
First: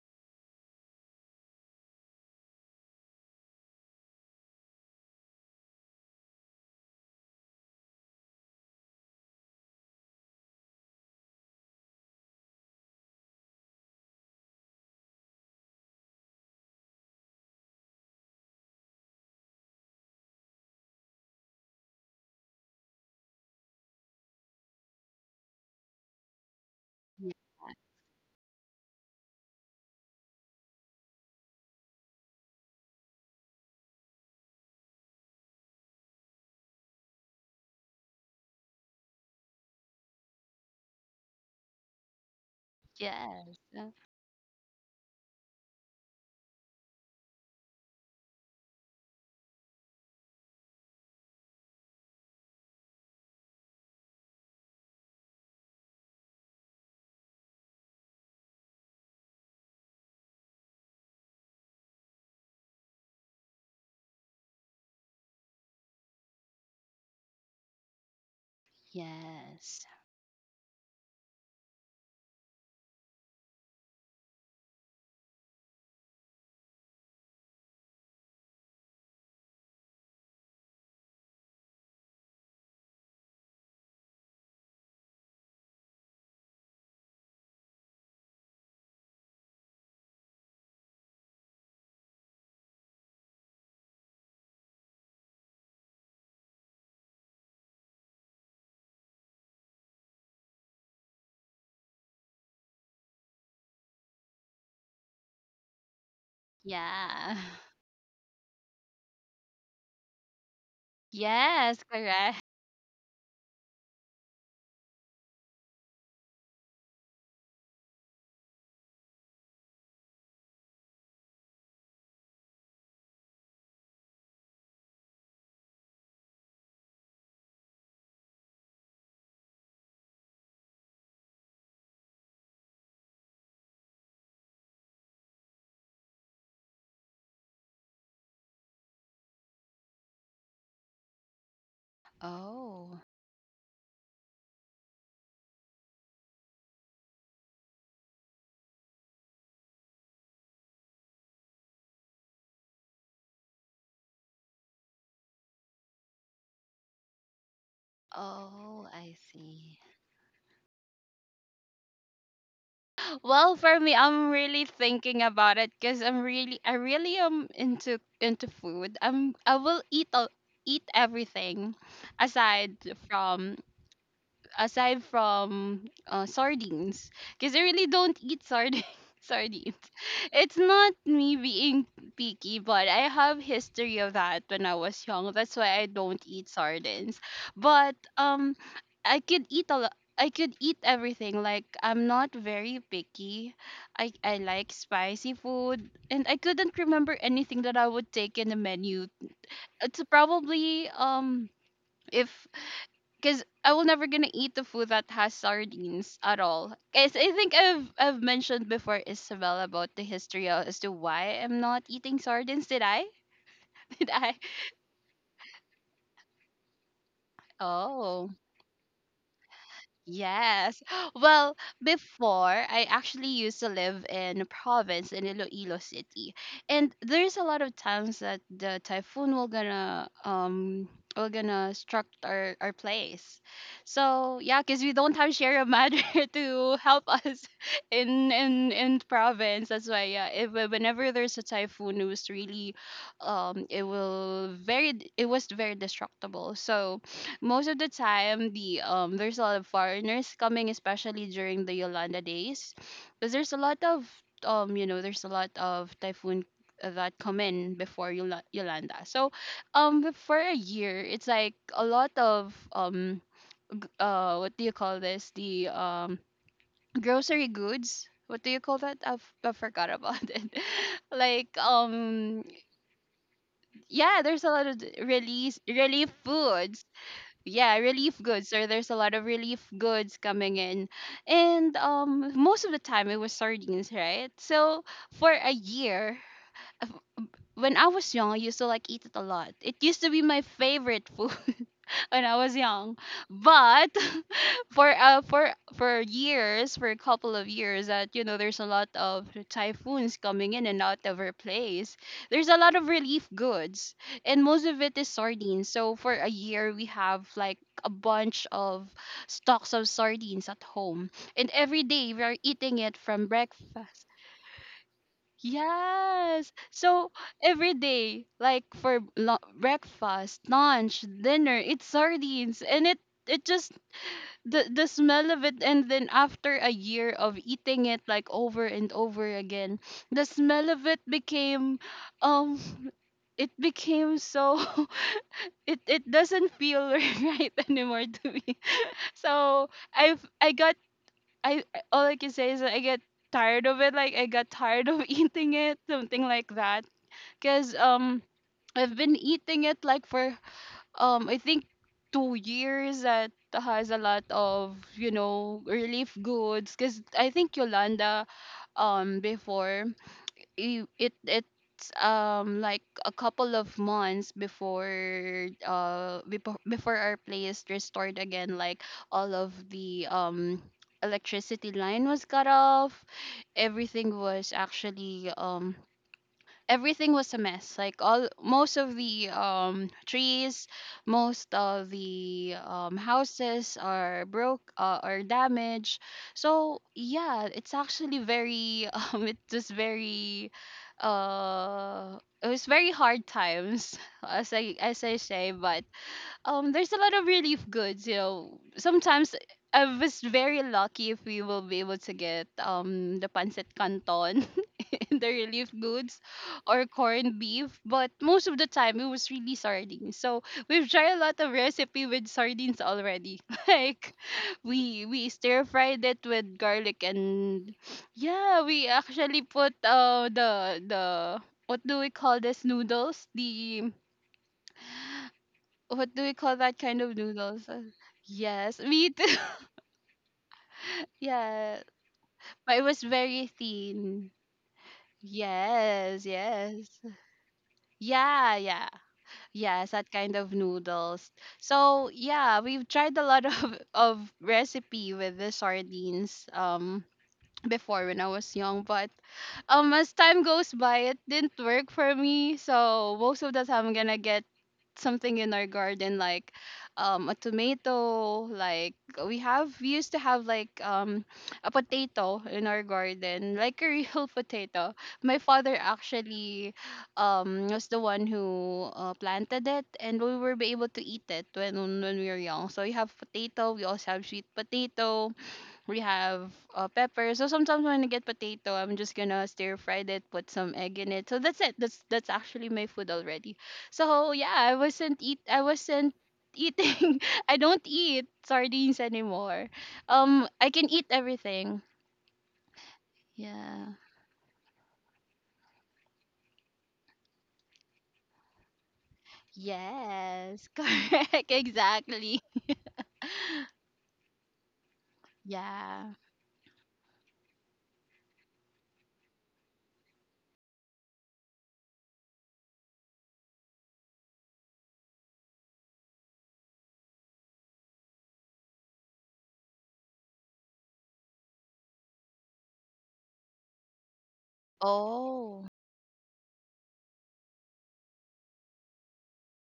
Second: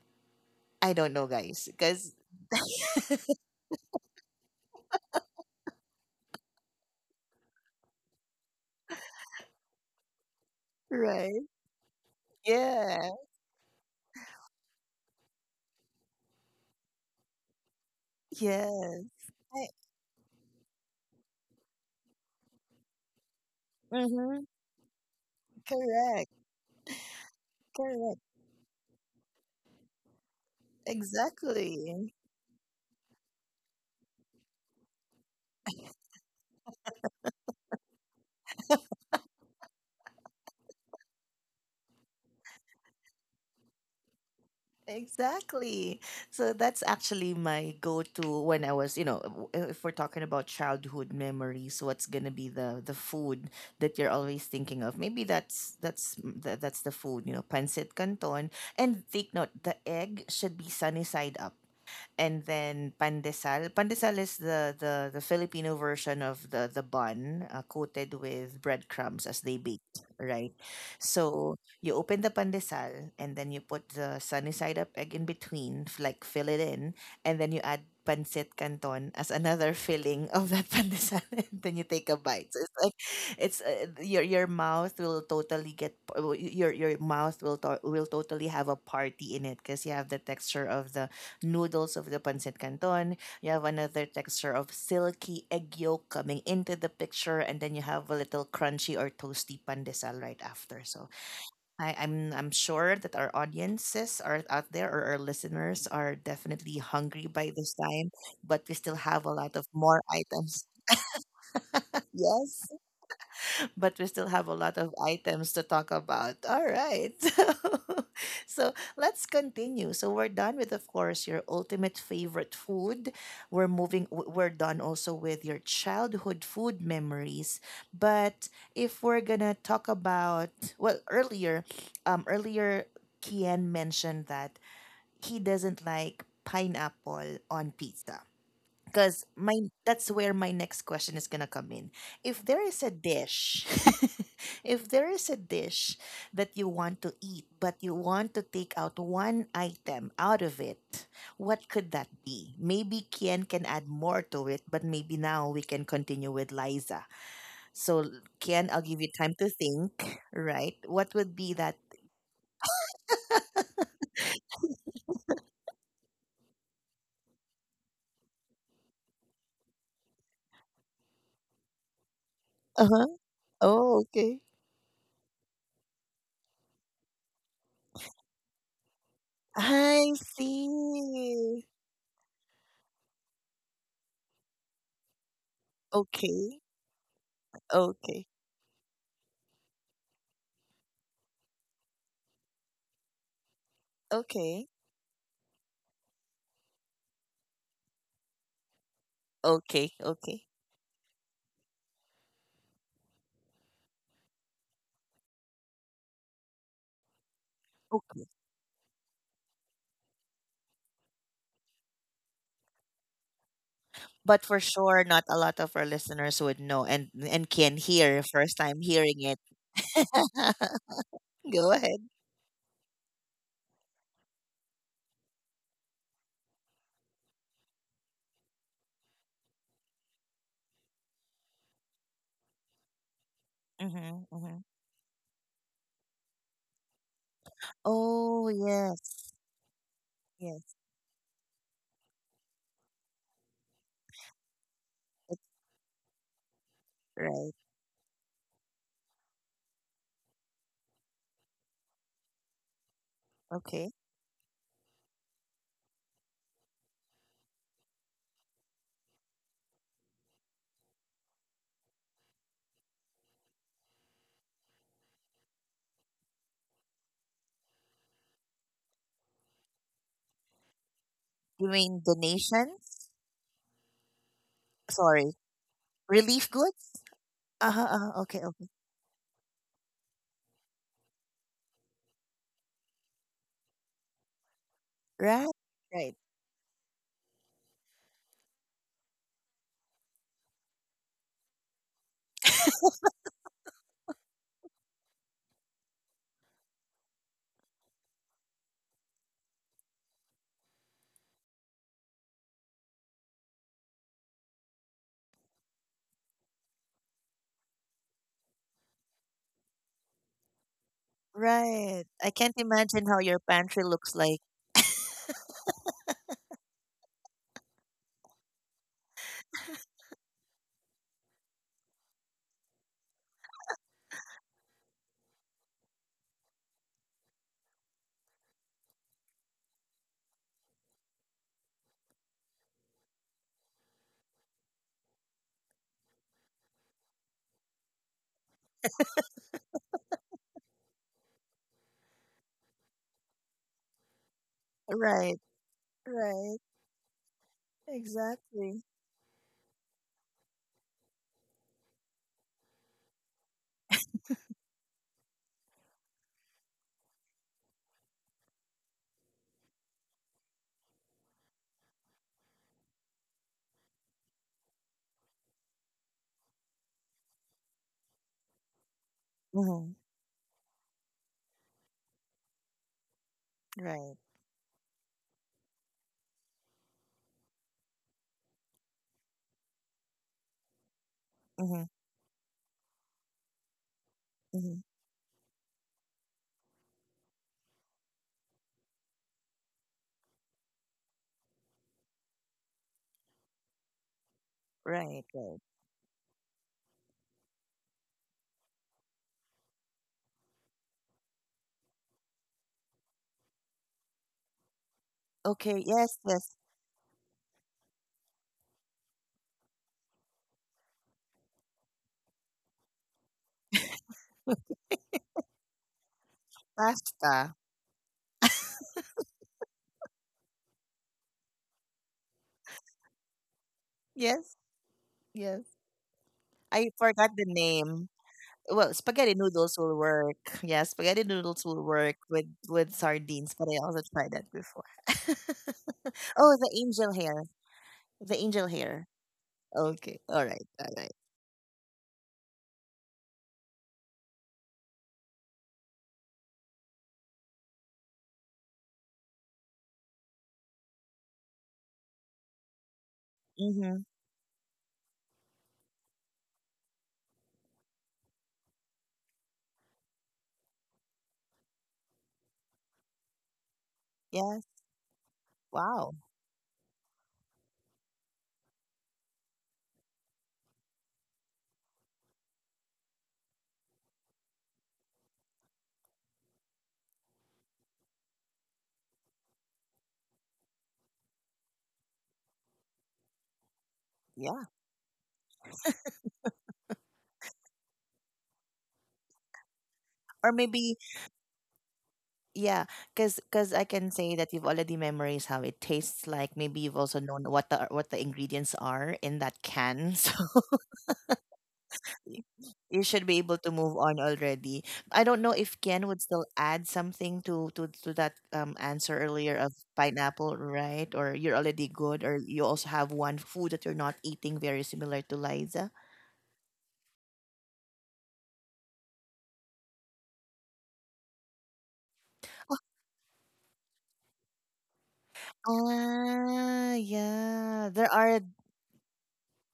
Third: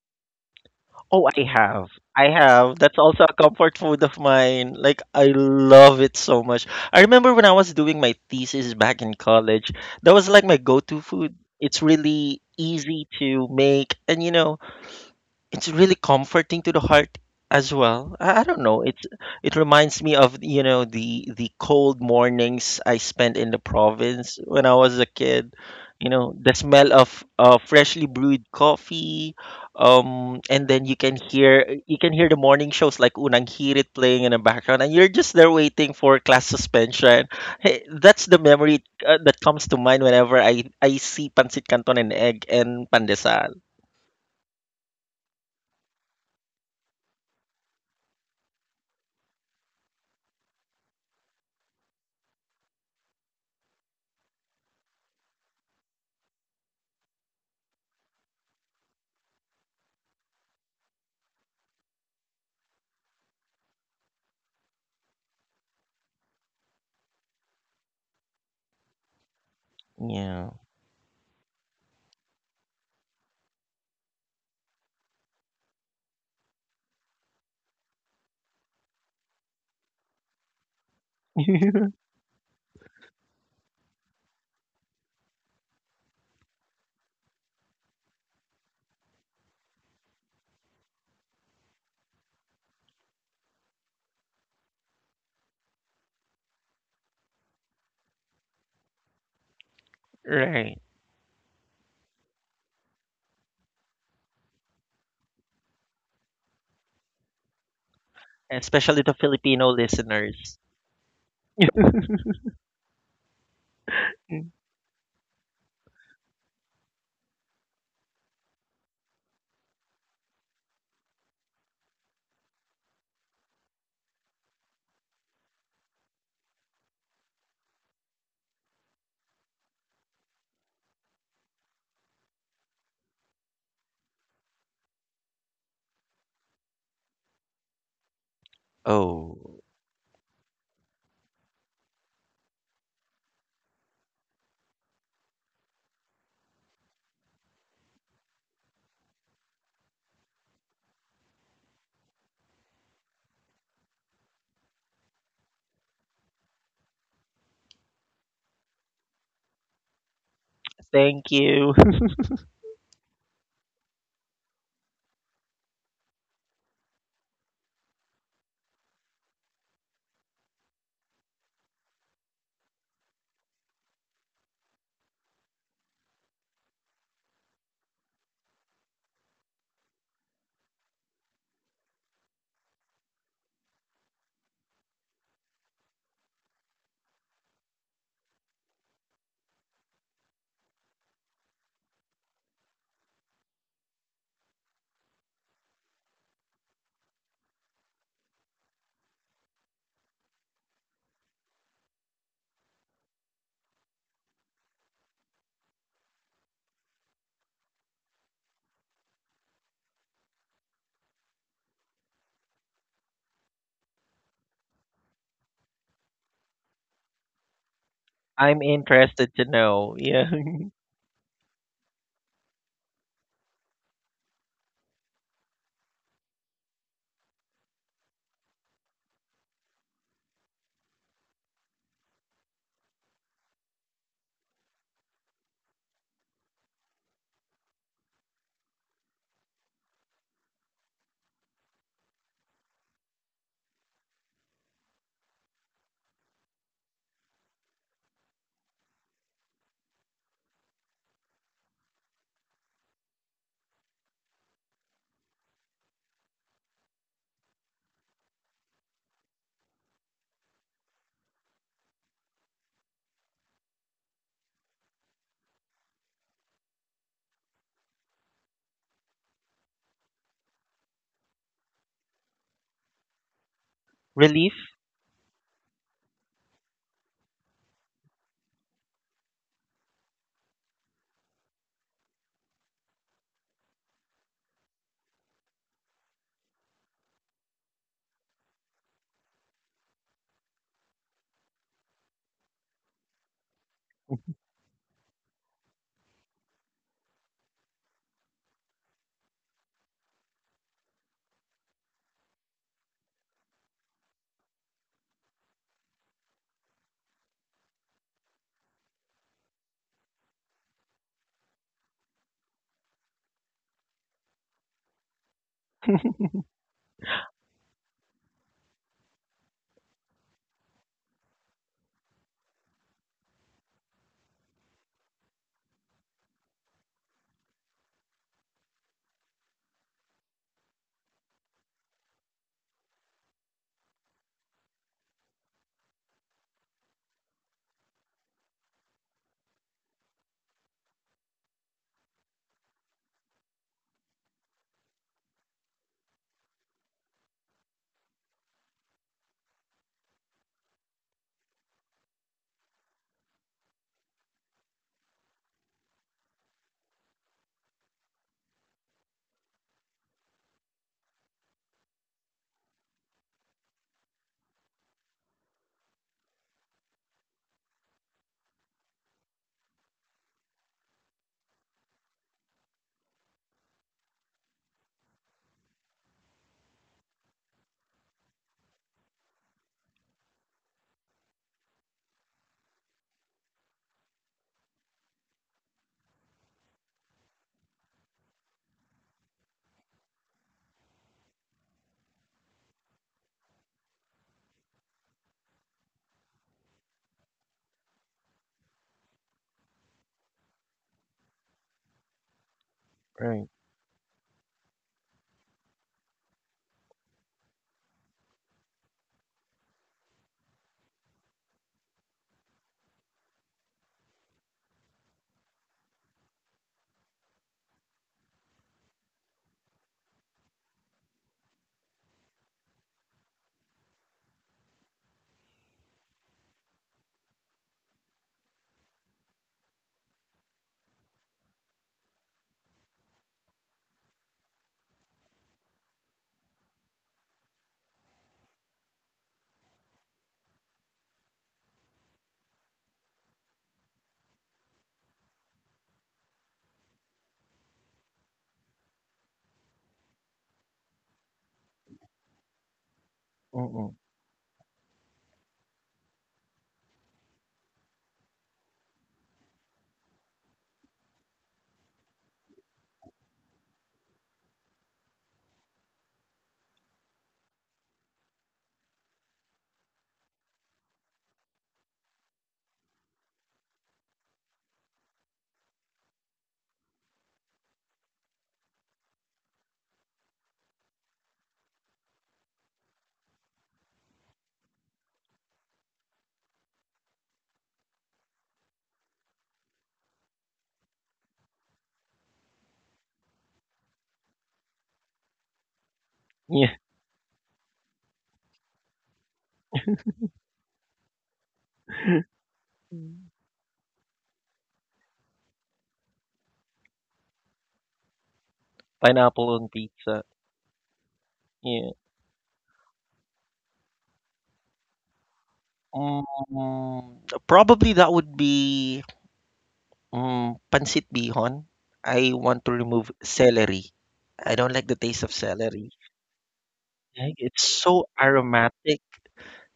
I don't know,
Oh, I
guys,
have.
because
I have. That's also a comfort food of mine. Like, I love it so much. I remember when I was doing my thesis back in college, that was like my go to food.
right,
It's really easy
yeah,
to make. And, it's really comforting to the heart as well. I don't
yeah,
know. It
I-
reminds me of the cold mornings I spent in the province
mhm,
when I was a kid. You
correct,
know the smell of freshly
correct,
brewed coffee, and then you can hear you
exactly.
can hear the morning shows like Unang Hirit playing in the background, and you're just there waiting for class suspension. Hey, that's the memory that comes to mind whenever I see pancit canton and egg and pandesal.
Yes.
Exactly. So that's actually my go-to when I was, you know, w- if we're talking about childhood memories, what's gonna be the food that you're always thinking of? Maybe that's that's the food, you know, pancit canton. And take note, the egg should be sunny side up, and then pandesal. Pandesal is the Filipino version of the bun coated with breadcrumbs as they bake,
Yes.
Yeah.
right? So you open the pandesal and then you put the sunny side up egg in between, like fill it in, and then you add pancit canton as another filling of that pandesal, and then you take a bite. So it's like it's your mouth will totally your mouth will will totally have a party in it because you have the texture of the noodles of the pancit canton. You have another texture of silky egg yolk coming into the picture, and then you have a little crunchy or toasty pandesal right
Right,
after. So I'm sure that our audiences are out there or our listeners are definitely hungry
Yeah.
by this time, but we still
especially the
have a lot
Filipino
of more
listeners.
items.
Yes, correct.
Yes, but we still
Mm.
have a lot of items to talk about. All right. So let's continue. So we're done with, of course, your ultimate favorite food. We're moving, we're done also with your childhood food memories. But if we're going to talk about, well, earlier, earlier, Kian mentioned that he doesn't like pineapple on pizza. Because
Oh,
my that's where my next question is gonna come in. If there is a
Oh.
dish, if there is a dish that you want to eat, but you want to take out one item out of it, what could that be? Maybe Kian can add more to it, but maybe now we can continue with Liza. So Kian,
Oh,
I'll give
I
you time to
see.
think. Right? What
thank
would be
you.
that?
Well, for me, I'm really thinking about it because I'm really, I really am into food. I will eat eat everything aside
Uh huh.
from
Oh, okay.
aside from sardines, because I really don't eat sardines. Sardines.
I
It's not me
see.
being picky, but I have history of that when I was young. That's why I don't eat
Okay.
sardines. But
Okay.
I could eat a lot. I could eat everything. Like I'm not very picky. I like
Okay.
spicy food, and I couldn't remember anything that I would take in the menu.
Okay,
It's
okay.
probably if because I will never gonna eat the food that has sardines at all. Guys, I think I've
Okay.
mentioned before Isabel about the history of, as to why I'm not eating sardines. Did I? Did I?
But for sure not a lot of our listeners would know and can hear
Oh.
I'm
first time hearing
interested to
it.
know. Yeah.
Yes. Well,
Go ahead.
before I actually used to live in a province in Iloilo City. And there's a lot of times that the typhoon will gonna will gonna struck our place.
Mm-hmm,
So
mm-hmm.
yeah, because we don't have Sierra Madre to help us in
Oh,
in
yes.
province. That's why yeah, if
Yes.
whenever there's a typhoon it was really it will very it was
That's
very destructible. So
right.
most of the time the there's a lot of foreigners coming, especially during the Yolanda days, because there's a lot of
Okay.
there's a lot of typhoon that come in before Yolanda. So but for a year it's like a lot of what do you call this, the grocery goods? What do you call that? I forgot about it, like
You mean donations?
yeah, there's a
Relief?
lot of release
Sorry.
relief foods.
Relief goods?
Yeah, relief
Uh-huh,
goods,
uh-huh.
so
Okay.
there's a
Okay.
lot of relief goods coming in. And most of the time it was sardines, right? So for a
Right.
year,
Right.
uh, when I was young, I used to like eat it a lot. It used to be my favorite food when I was young. But for for years, for a couple of years that you know there's a lot of typhoons coming in and out of our place. There's a lot of relief goods and most of it is sardines. So for a year we have like a bunch of stocks of sardines at home. And every day we are
Right.
eating
I
it
can't
from
imagine how your
breakfast.
pantry looks like.
Yes. So every day, like for breakfast, lunch, dinner, it's sardines, and it just the smell of it, and then after a year of eating it like over and over again, the smell of um, it became so it doesn't feel right anymore to me. So I've I got I all I can say is that I get tired of it. Like I got tired of eating it,
Right.
something like that.
Right.
Cause I've been
Exactly.
eating it like for I think 2 years that has a lot of you know relief goods because I think Yolanda um before it it's like a couple of months before before our place restored again, like all of the
Mm-hmm.
um electricity line was cut off, everything
Right.
was actually everything was a mess, like all most of the trees, most of
Mm-hmm.
the houses are broke,
Mm-hmm.
or damaged. So yeah, it's actually very it was very hard times as I
Right.
say.
Right.
But there's a lot of relief goods, you know, sometimes I was very lucky if we will be able to get the
Right.
pancit canton and the relief
Okay.
goods,
Yes. Yes.
or corned beef, but most of the time it was really sardines. So we've tried a lot of recipe with sardines already, like we stir fried it with garlic
Pasta.
and yeah, we actually put the what do we call this, noodles, the
Yes, yes.
what do we call that
I
kind of
forgot the
noodles?
name.
Yes,
Well,
me too.
spaghetti noodles will work. Yeah, spaghetti noodles
Yeah,
will work with
but it
with
was very
sardines, but I also
thin.
tried that before.
Yes,
Oh, the
yes.
angel hair. The
Yeah,
angel
yeah.
hair.
Yes, that
Okay.
kind
All
of
right. All right.
noodles. So yeah, we've tried a lot of of recipe with the sardines before when I was young, but as time goes by it didn't work for me. So most of the time I'm
Mm-mm.
Mm-hmm.
gonna get something in our garden, like a tomato, like we used to have like a potato in our garden, like a real
Yes.
potato. My father
Wow.
actually was the one who planted it, and we were be able to eat it when we were young. So we have potato, we also have sweet potato, we have pepper. So sometimes when I get potato, I'm just gonna stir fry it, put some egg in it. So that's it. That's actually my food already. So yeah,
Yeah.
I wasn't eating. I don't eat sardines anymore.
Or
I can
maybe,
eat everything.
yeah, because cause I
Yeah.
can say that you've already memorized how it tastes like.
Yeah.
Maybe you've also known what the ingredients are in that can. So
Yes. Correct. Exactly.
you should
Mm.
be able to move on already. I don't know if Ken
Yeah.
would still add something to that answer
Pineapple
earlier
on
of
pizza.
pineapple, right? Or you're already
Yeah.
good, or you also have one food that you're not eating very similar to Liza.
Mm, Probably that would be pancit bihon. I want to remove celery. I don't like the taste of
Oh.
celery.
Ah,
Like, it's
yeah.
so
There are
aromatic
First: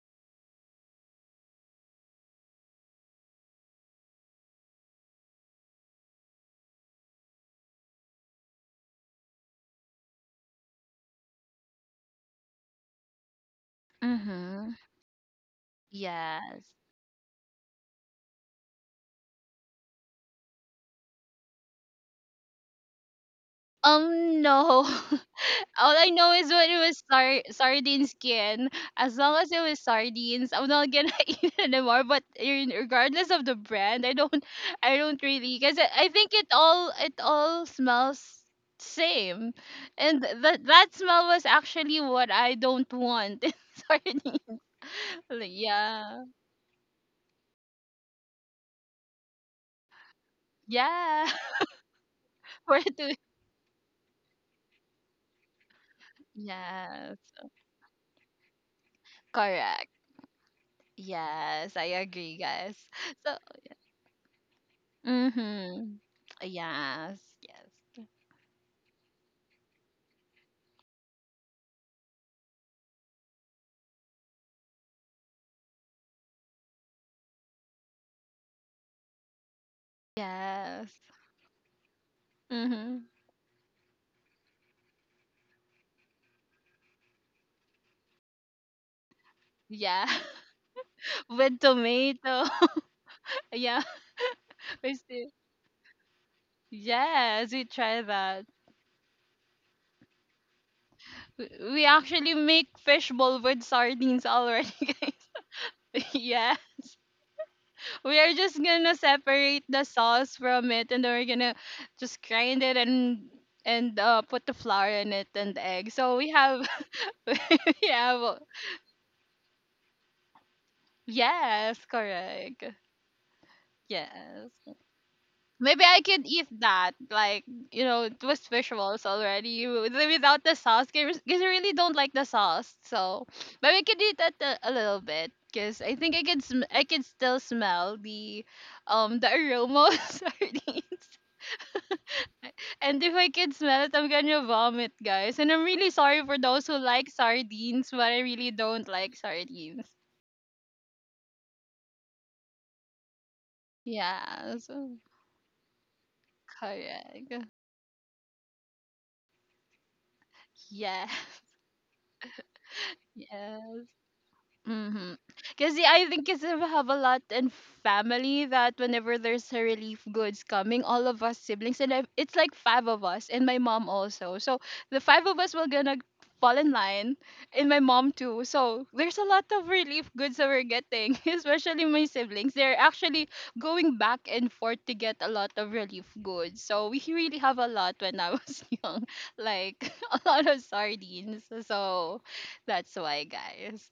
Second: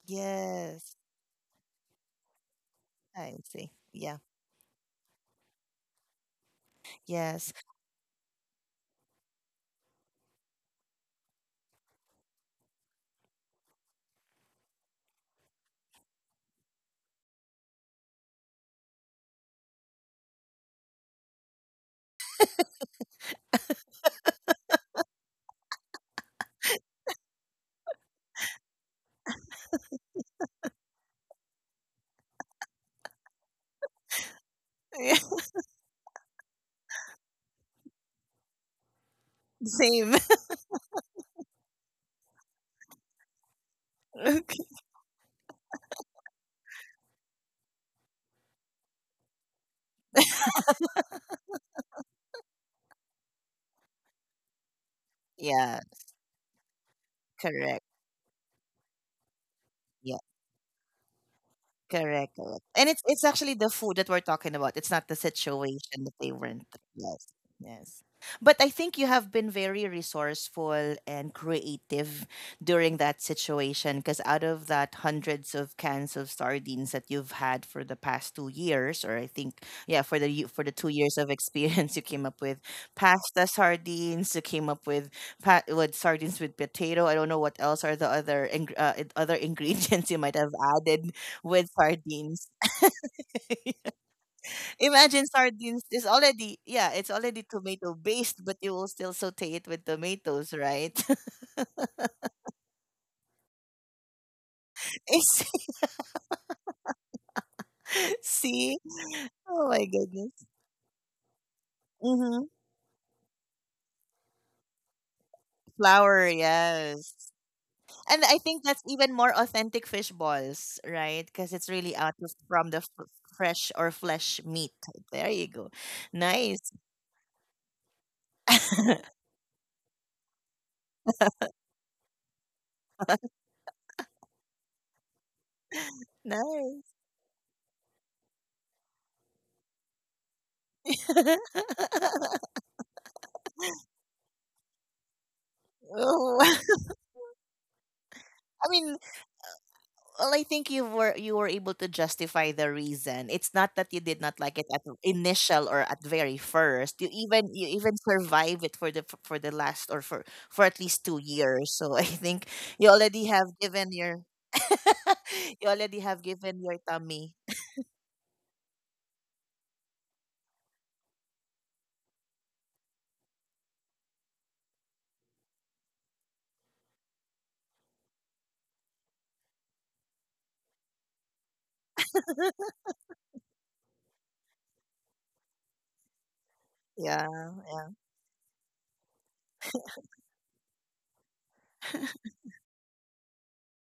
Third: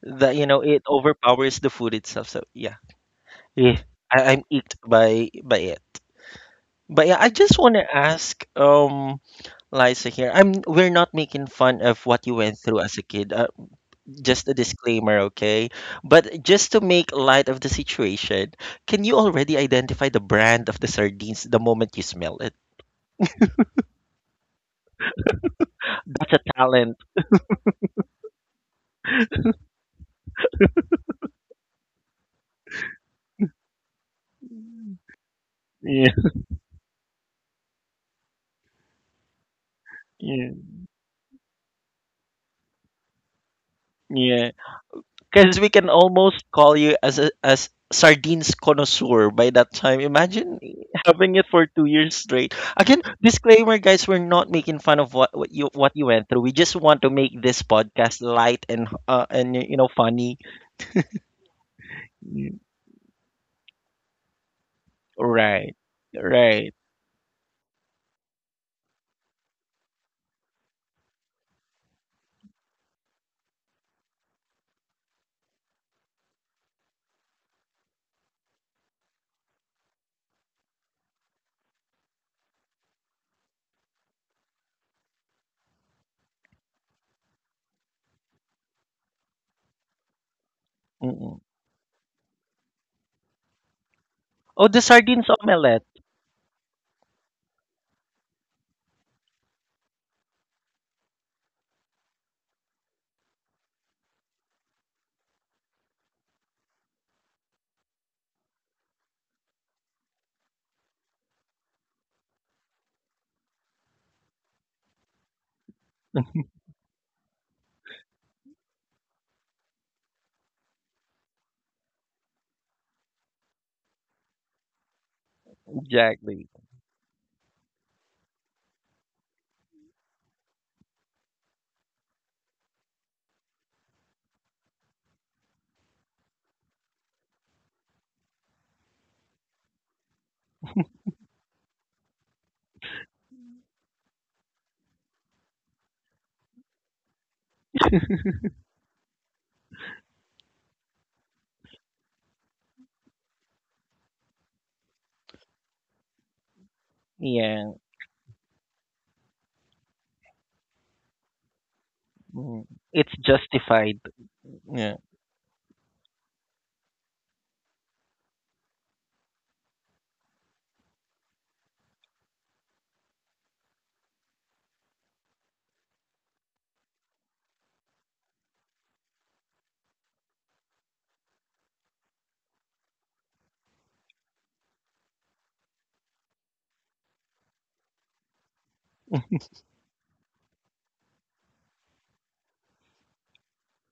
that it
yes.
overpowers the food itself. So yeah,
I see.
yeah,
Yeah.
I'm eeked by it. But yeah, I
Yes.
just want to ask Liza here. I'm We're not making fun of what you went through as a kid. Just a
Mhm.
disclaimer, okay? But
Yes.
just to make light of the situation, can you already identify the brand of the sardines the moment you smell it?
Um, no. All I know is when it
Talent.
was sardine skin. As long as it was sardines, I'm not gonna eat it anymore. But regardless of the brand, I don't really, because I
Yeah,
think it all smells same,
Same.
and
yeah,
that smell was actually what I don't want in
yeah.
sardines.
Okay.
Like,
Because we can
yeah,
almost call you as a as sardines connoisseur by that time. Imagine
yeah,
having it for 2 years straight.
for it
Again,
to,
disclaimer, guys, we're not making fun of
Yeah.
what you went through. We just want to
yes,
make this
Correct.
podcast light and
correct.
funny.
Yes, I agree,
Correct,
Mm,
correct.
guys.
And it's
So,
actually the food that we're talking about. It's not the
right,
mhm,
situation that they were in.
right.
Yes.
yes.
Yes. But I think you have been very resourceful and creative during that situation because out of that hundreds of cans of sardines that you've had for the past 2 years or I think yeah for the for the
Yes.
2 years of experience you came up with
Mm-hmm.
pasta sardines, you came up with with sardines with potato. I don't know what else are the other other
Yeah.
ingredients you might have added
Mm-mm.
With
with
tomato.
sardines.
Yeah.
Oh, the
We
sardines
still,
Imagine
omelette.
sardines is already, yeah, it's already
yes, we
tomato
try that.
based, but you will still saute it with tomatoes, right?
We we actually make fishbowl with sardines already, guys.
It's-
Yeah. We are just
See?
gonna separate
Oh
the
my
sauce
goodness.
from it, and then we're gonna just
Mm-hmm.
grind it and put the flour in it and the egg. So we
Flour,
have
yes.
we
And
have
I think that's even more authentic fish balls, right? Because it's
yes,
really out of,
correct.
from fresh or flesh
Yes.
meat. There you go.
Maybe I can
Exactly.
eat
Nice.
that. Like, you know, it was visuals already without the sauce. Because I really don't like the sauce. So, but we can eat that a little bit. Because I think I can
Nice.
still smell the aroma of sardines. And if I can smell it, I'm gonna vomit, guys. And I'm really sorry for those
Oh.
who like sardines, but I really
I
don't
mean,
like sardines.
well, I think you were able to justify the reason. It's not that you did not
Yeah,
like it at
so
the initial or at very first.
correct.
Yeah,
You even survive it for the last or for at
Yeah.
least 2 years. So I think
mm,
you
it's
already have
Yes.
given
justified.
your
Yeah,
Mm-hmm. Cause
you
yeah, I
already
think
have
kasi
given
we
your
have a lot
tummy.
in family that whenever there's a relief goods coming, all of us siblings and I, it's like five of us and my mom also. So the five of us were gonna fall in line and my mom too. So there's a lot of relief goods that we're getting, especially my siblings. They're actually going back and forth to get a lot of relief goods. So we really have
Yeah,
a lot
yeah.
when I was young, like a lot of sardines. So that's why, guys.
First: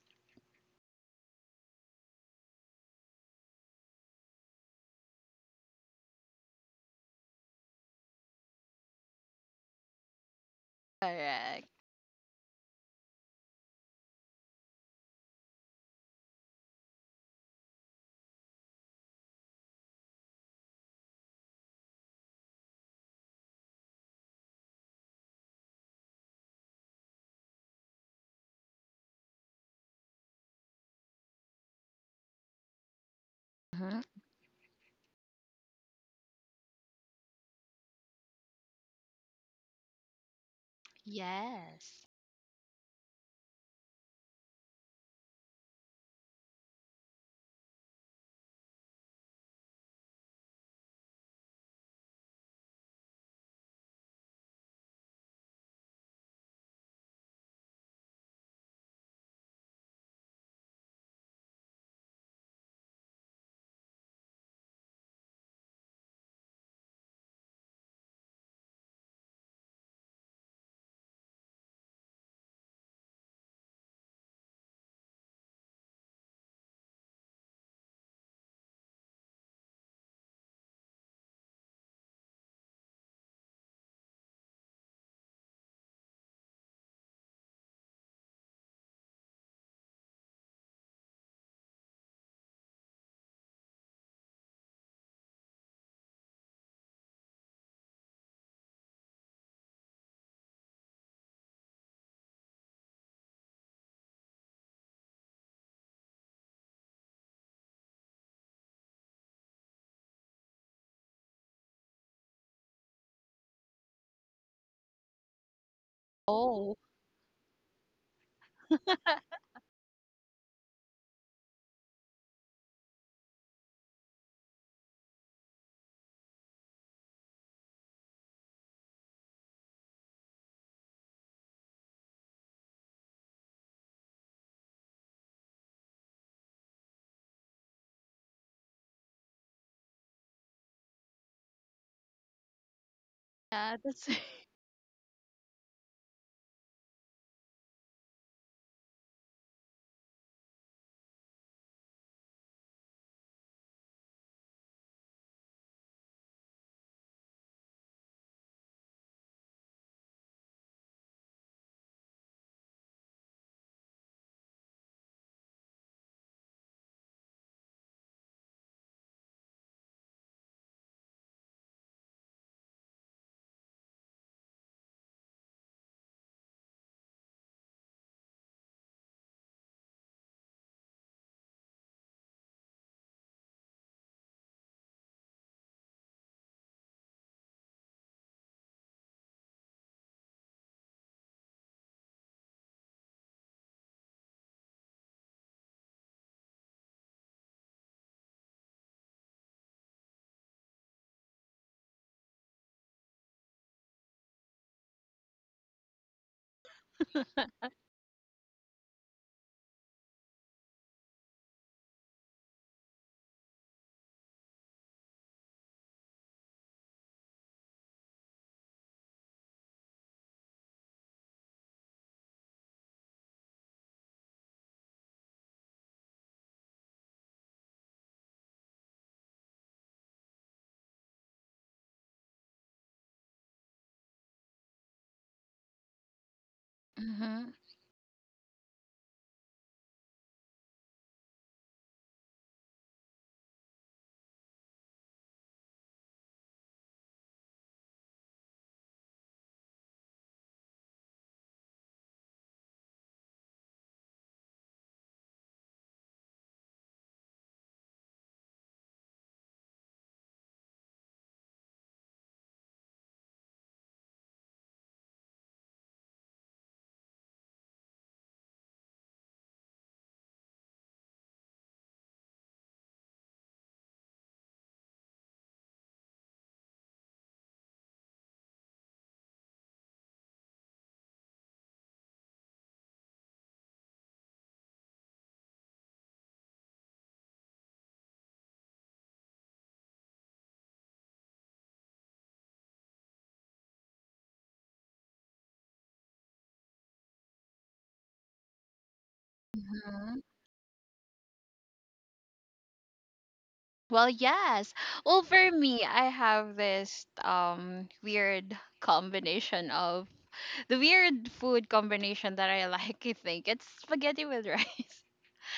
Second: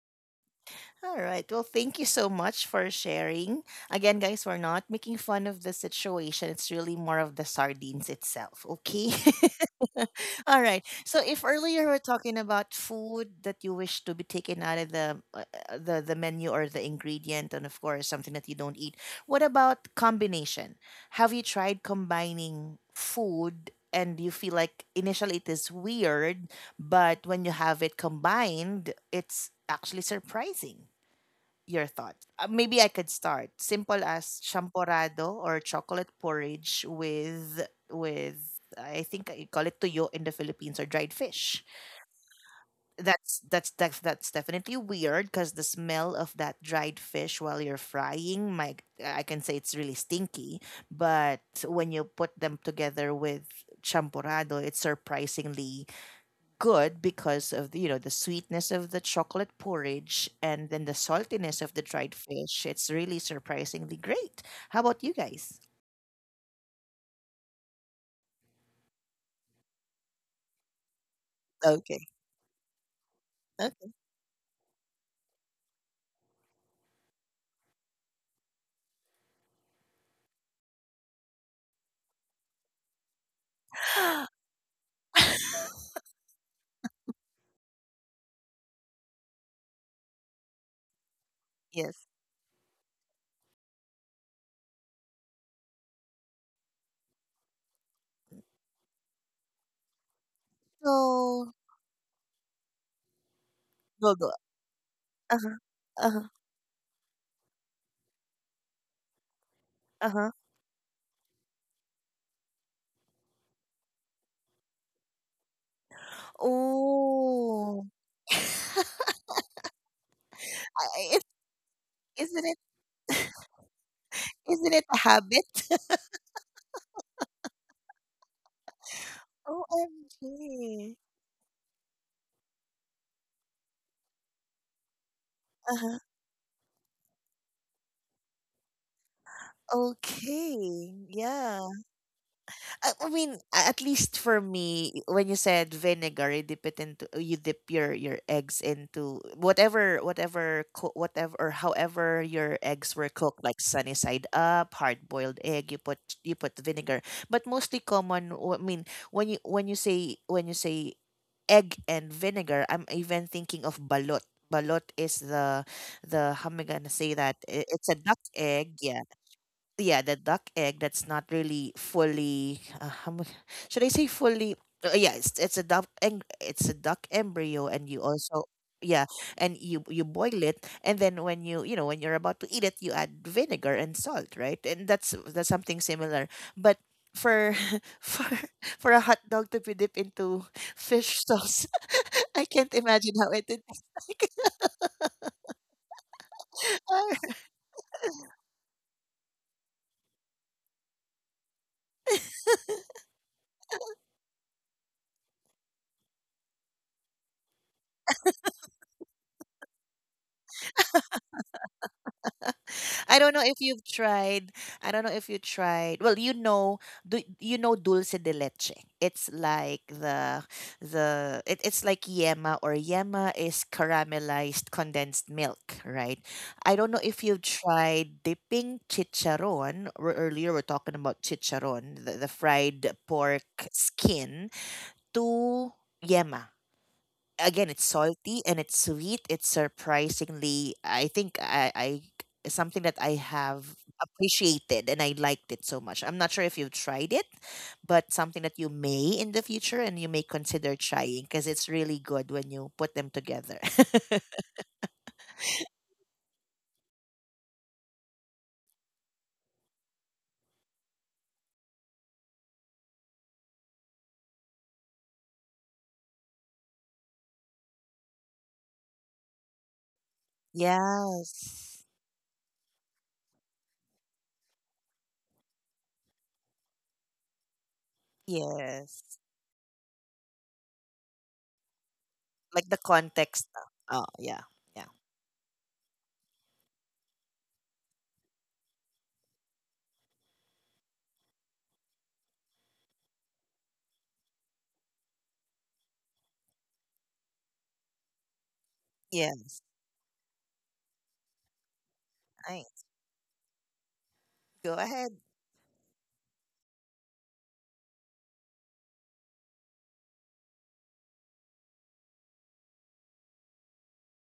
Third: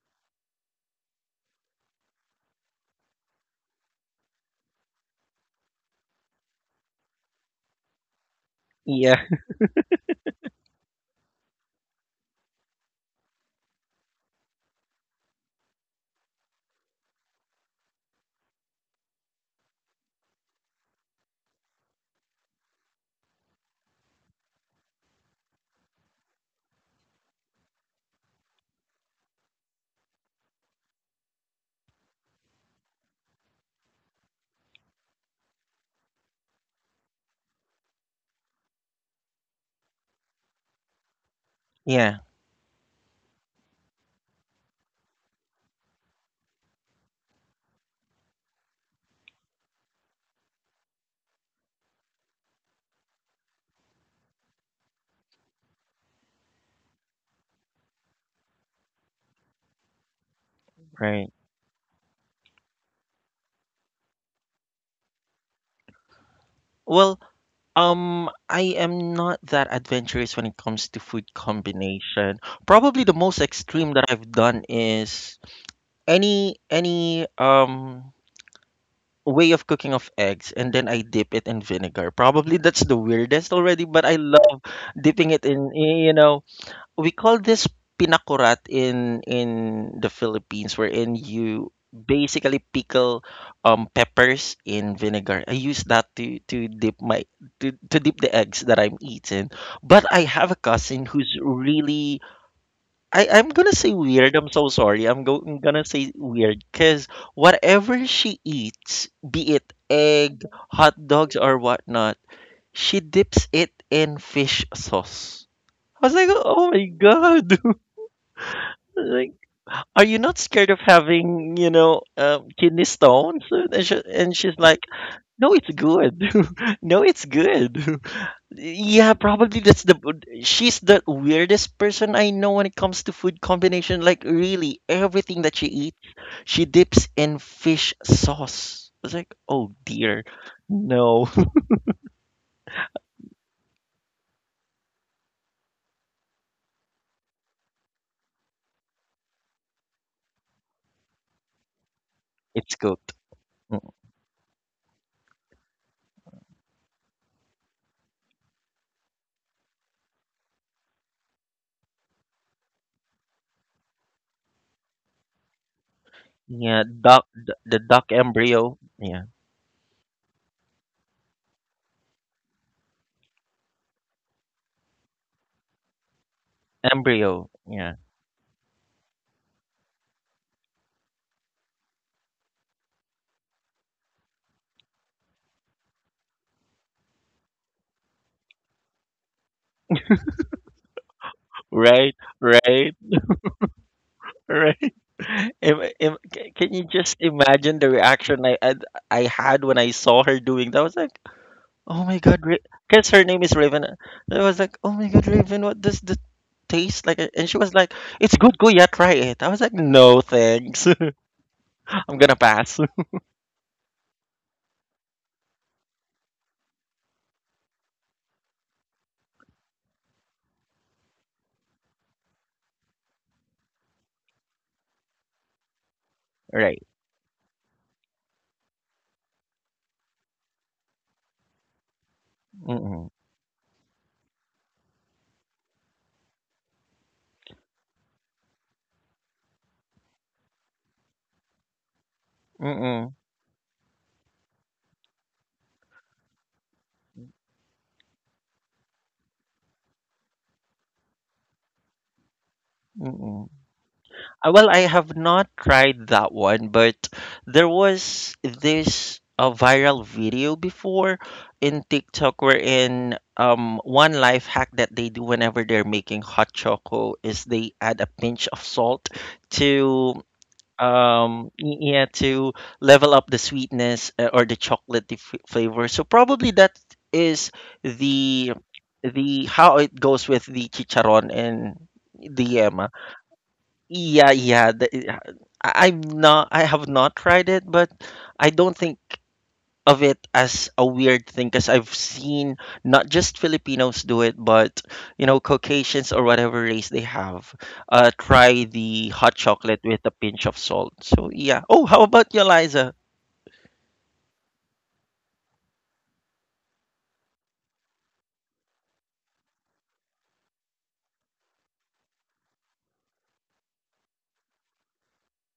All right. Well, thank you so much for sharing. Again, guys, we're not making fun of the situation. It's really more of the sardines itself. Okay.
yeah,
All right. So if
Correct.
earlier we're talking about food that you wish to be taken out of the menu or the ingredient, and of course something that you don't eat, what about combination? Have you tried combining food? And you feel like initially it is weird, but when you have it combined, it's actually surprising your thoughts. Maybe I could start simple
Mm-hmm.
as champorado or chocolate porridge with I think I call it tuyo in the Philippines or dried fish.
Yes.
yeah.
That's definitely weird because the smell of that dried fish while you're frying, my I can say it's really stinky. But when you put them together with champorado, it's surprisingly good because of the, you know, the sweetness of the chocolate porridge and then the
Right.
saltiness of the dried fish. It's really surprisingly great. How about you guys?
Well, I am not that adventurous when it comes to food
Okay.
combination. Probably the most
Okay.
extreme that I've done is any way of cooking of eggs and then I dip it in vinegar. Probably that's the weirdest already, but I love dipping it in you know, we call this pinakurat in the Philippines, wherein you
Yes.
basically pickle peppers in vinegar. I use that to dip the eggs that I'm eating. But I have a cousin who's
So
really I'm gonna say
go go.
weird. I'm so sorry. I'm, go,
Uh-huh.
I'm gonna say
Uh-huh.
weird because whatever she eats, be it
Uh-huh.
egg, hot dogs, or whatnot, she dips it in fish sauce. I was like, oh
Oh,
my god.
Oh.
Like, are you not scared of
I- It,
having,
isn't it
kidney stones? And, she, and she's
isn't it
like,
a
no,
habit?
it's good. No, it's good. Yeah, probably that's the. She's
OMG.
the weirdest person I know when it comes to food combination. Like, really, everything that she
Uh-huh.
eats, she dips in fish sauce. I was like, oh dear,
Okay.
no,
Yeah. I mean, at
yeah, that's
least for me, when you said vinegar, you dip it into you dip your eggs into whatever whatever or however your
it's
eggs were
cooked.
cooked, like sunny
Mm,
side up, hard boiled egg. You put vinegar, but mostly common. I mean, when you say egg and vinegar, I'm even thinking of balot. Balot is the how am I
yeah,
gonna say
duck,
that?
the, the
It's a
duck
duck egg,
embryo.
yeah
Yeah,
yeah, the duck egg that's not really fully. Should I say fully? Yeah, it's a duck egg. It's a duck
embryo.
embryo, and
Yeah,
you also yeah, and you boil it, and then when you know when you're about to eat it, you add vinegar and salt, right? And that's something similar, but. For for for a hot dog to be dipped into fish sauce,
right,
I can't
right.
imagine how it.
Right. Can you just imagine the reaction I had when I saw her doing that? I was like, oh my god, because her name is Raven. I was like, oh my god, Raven, what does the taste like? And she was like, it's good, go yeah, try it. I was like, no thanks, I'm gonna pass.
I don't know if you've tried. I don't know if you tried. Well, you know, do you know dulce de leche? It's like the it, it's like yema or yema is caramelized condensed milk, right? I
Right.
don't know if you've tried dipping chicharon. Or earlier we're talking about chicharon, the fried
Mm-mm.
pork skin to yema
Mm-hmm.
again it's salty and it's sweet it's surprisingly I think I something that I
Mm-mm.
have appreciated and I liked it so much I'm not sure if you've tried it but something that you may in the future and you may consider trying because it's really good when you put them
Mm-mm.
together
Well, I have not tried that one, but there was this viral video before in TikTok wherein one life hack that they do whenever they're making hot choco is they add a pinch of salt to
yes
to level up the sweetness or the chocolatey f flavor. So probably that is the the
yes
how it goes with the chicharon and the yema.
like the context
Yeah,
oh
yeah.
yeah yeah
I'm not. I have not tried it, but I don't think of it as a weird thing because I've seen not just Filipinos do it, but you know, Caucasians or whatever race they have, try the hot chocolate with a
Mm-hmm.
yeah
pinch of salt. So yeah. Oh, how about you, Liza?
I,
Well, yes. Well, for
go
me, I
ahead
have this weird combination of the weird food combination that I like, I think. It's spaghetti with rice.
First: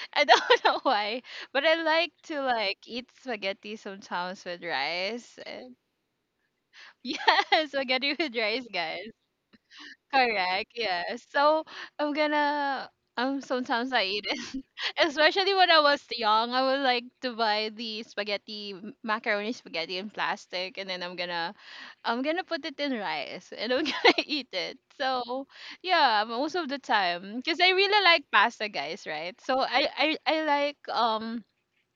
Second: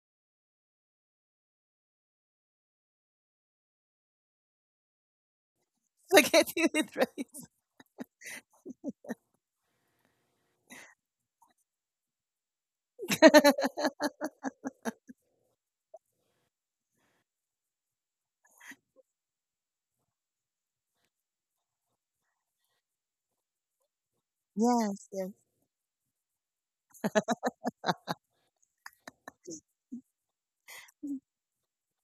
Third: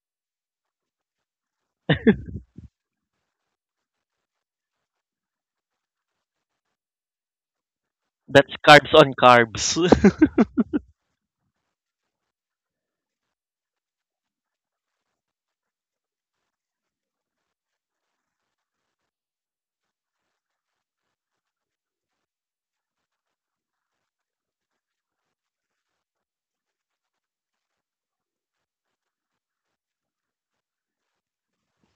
I don't know why, but I like to like eat spaghetti sometimes with rice. And
look at you with
yeah,
rice
spaghetti with
That's
rice,
carbs
guys.
on carbs.
Correct. Yeah. So I'm gonna sometimes I eat it, especially when I was young, I would like to buy the spaghetti macaroni spaghetti in plastic, and then I'm gonna put it in rice, and I'm gonna eat it.
yes yes
So yeah, most of the time, because I really like pasta, guys, right? So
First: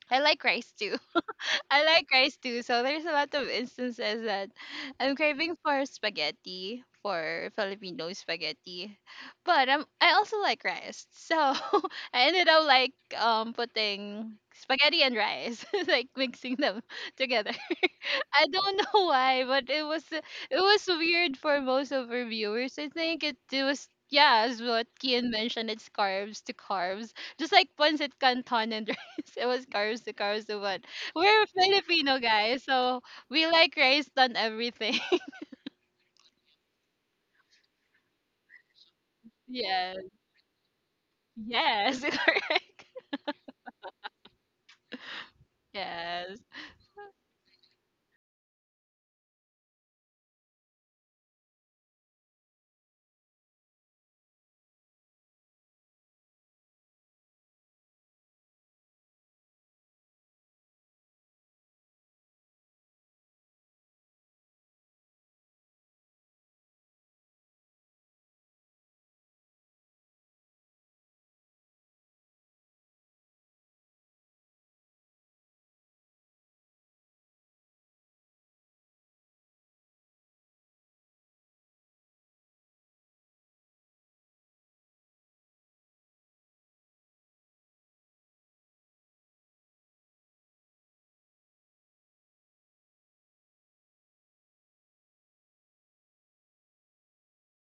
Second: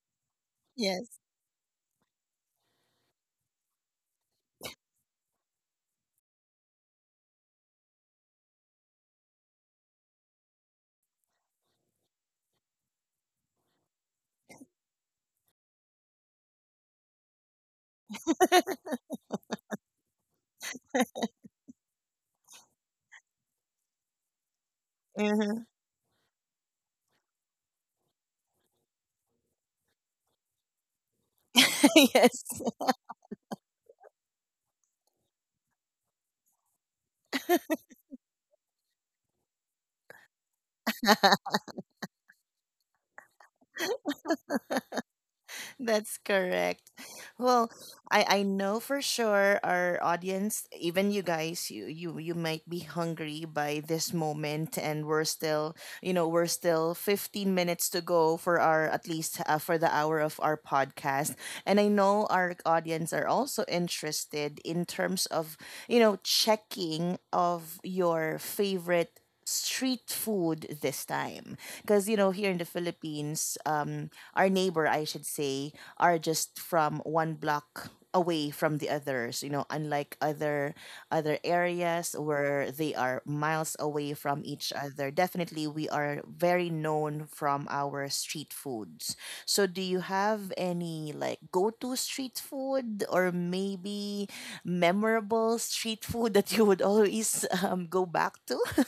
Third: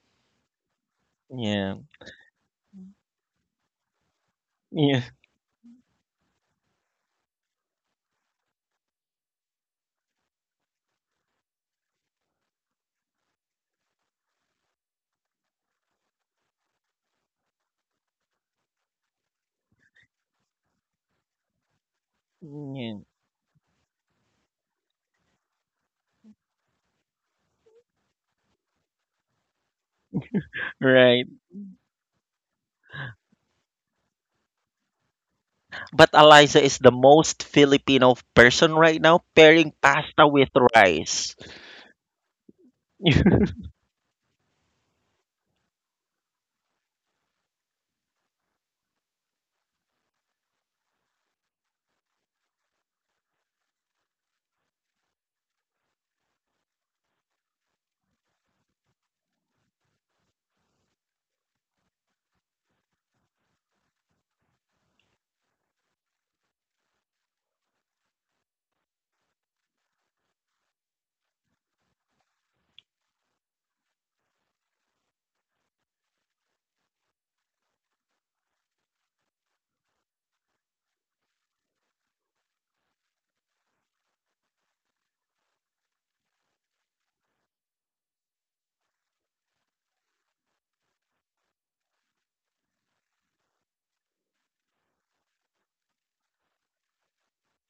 I like rice too.
yes
Yeah.
I like rice too. So there's a lot of instances that
Yeah.
I'm craving for spaghetti, for Filipino spaghetti. But I also like rice. So I ended up like putting spaghetti and rice, like mixing them together. I don't know why, but it was weird for most of our viewers. I
Yeah.
think it was yeah, as what
Mhm.
Kian mentioned, it's carbs to carbs. Just like pancit canton and rice, it was carbs to carbs to what.
Right.
We're
yes
Filipino, guys, so we like rice on everything.
But Eliza is the most Filipino person right now pairing
Yes.
pasta with rice.
Yes. Correct.
That's correct.
Yes.
Well, I know for sure our audience, even you guys, you might be hungry by this moment, and we're still, you know, we're still 15 minutes to go for our at least for the hour of our podcast. And I know our audience are also interested in terms of, you know, checking of your favorite street food this time because you know here in the Philippines our neighbor, I should say, are just from one block away from the others you know unlike other other areas where they are miles away from each other definitely we are very known from our street foods so do you have any like go-to street food or maybe memorable street food that you would always go back to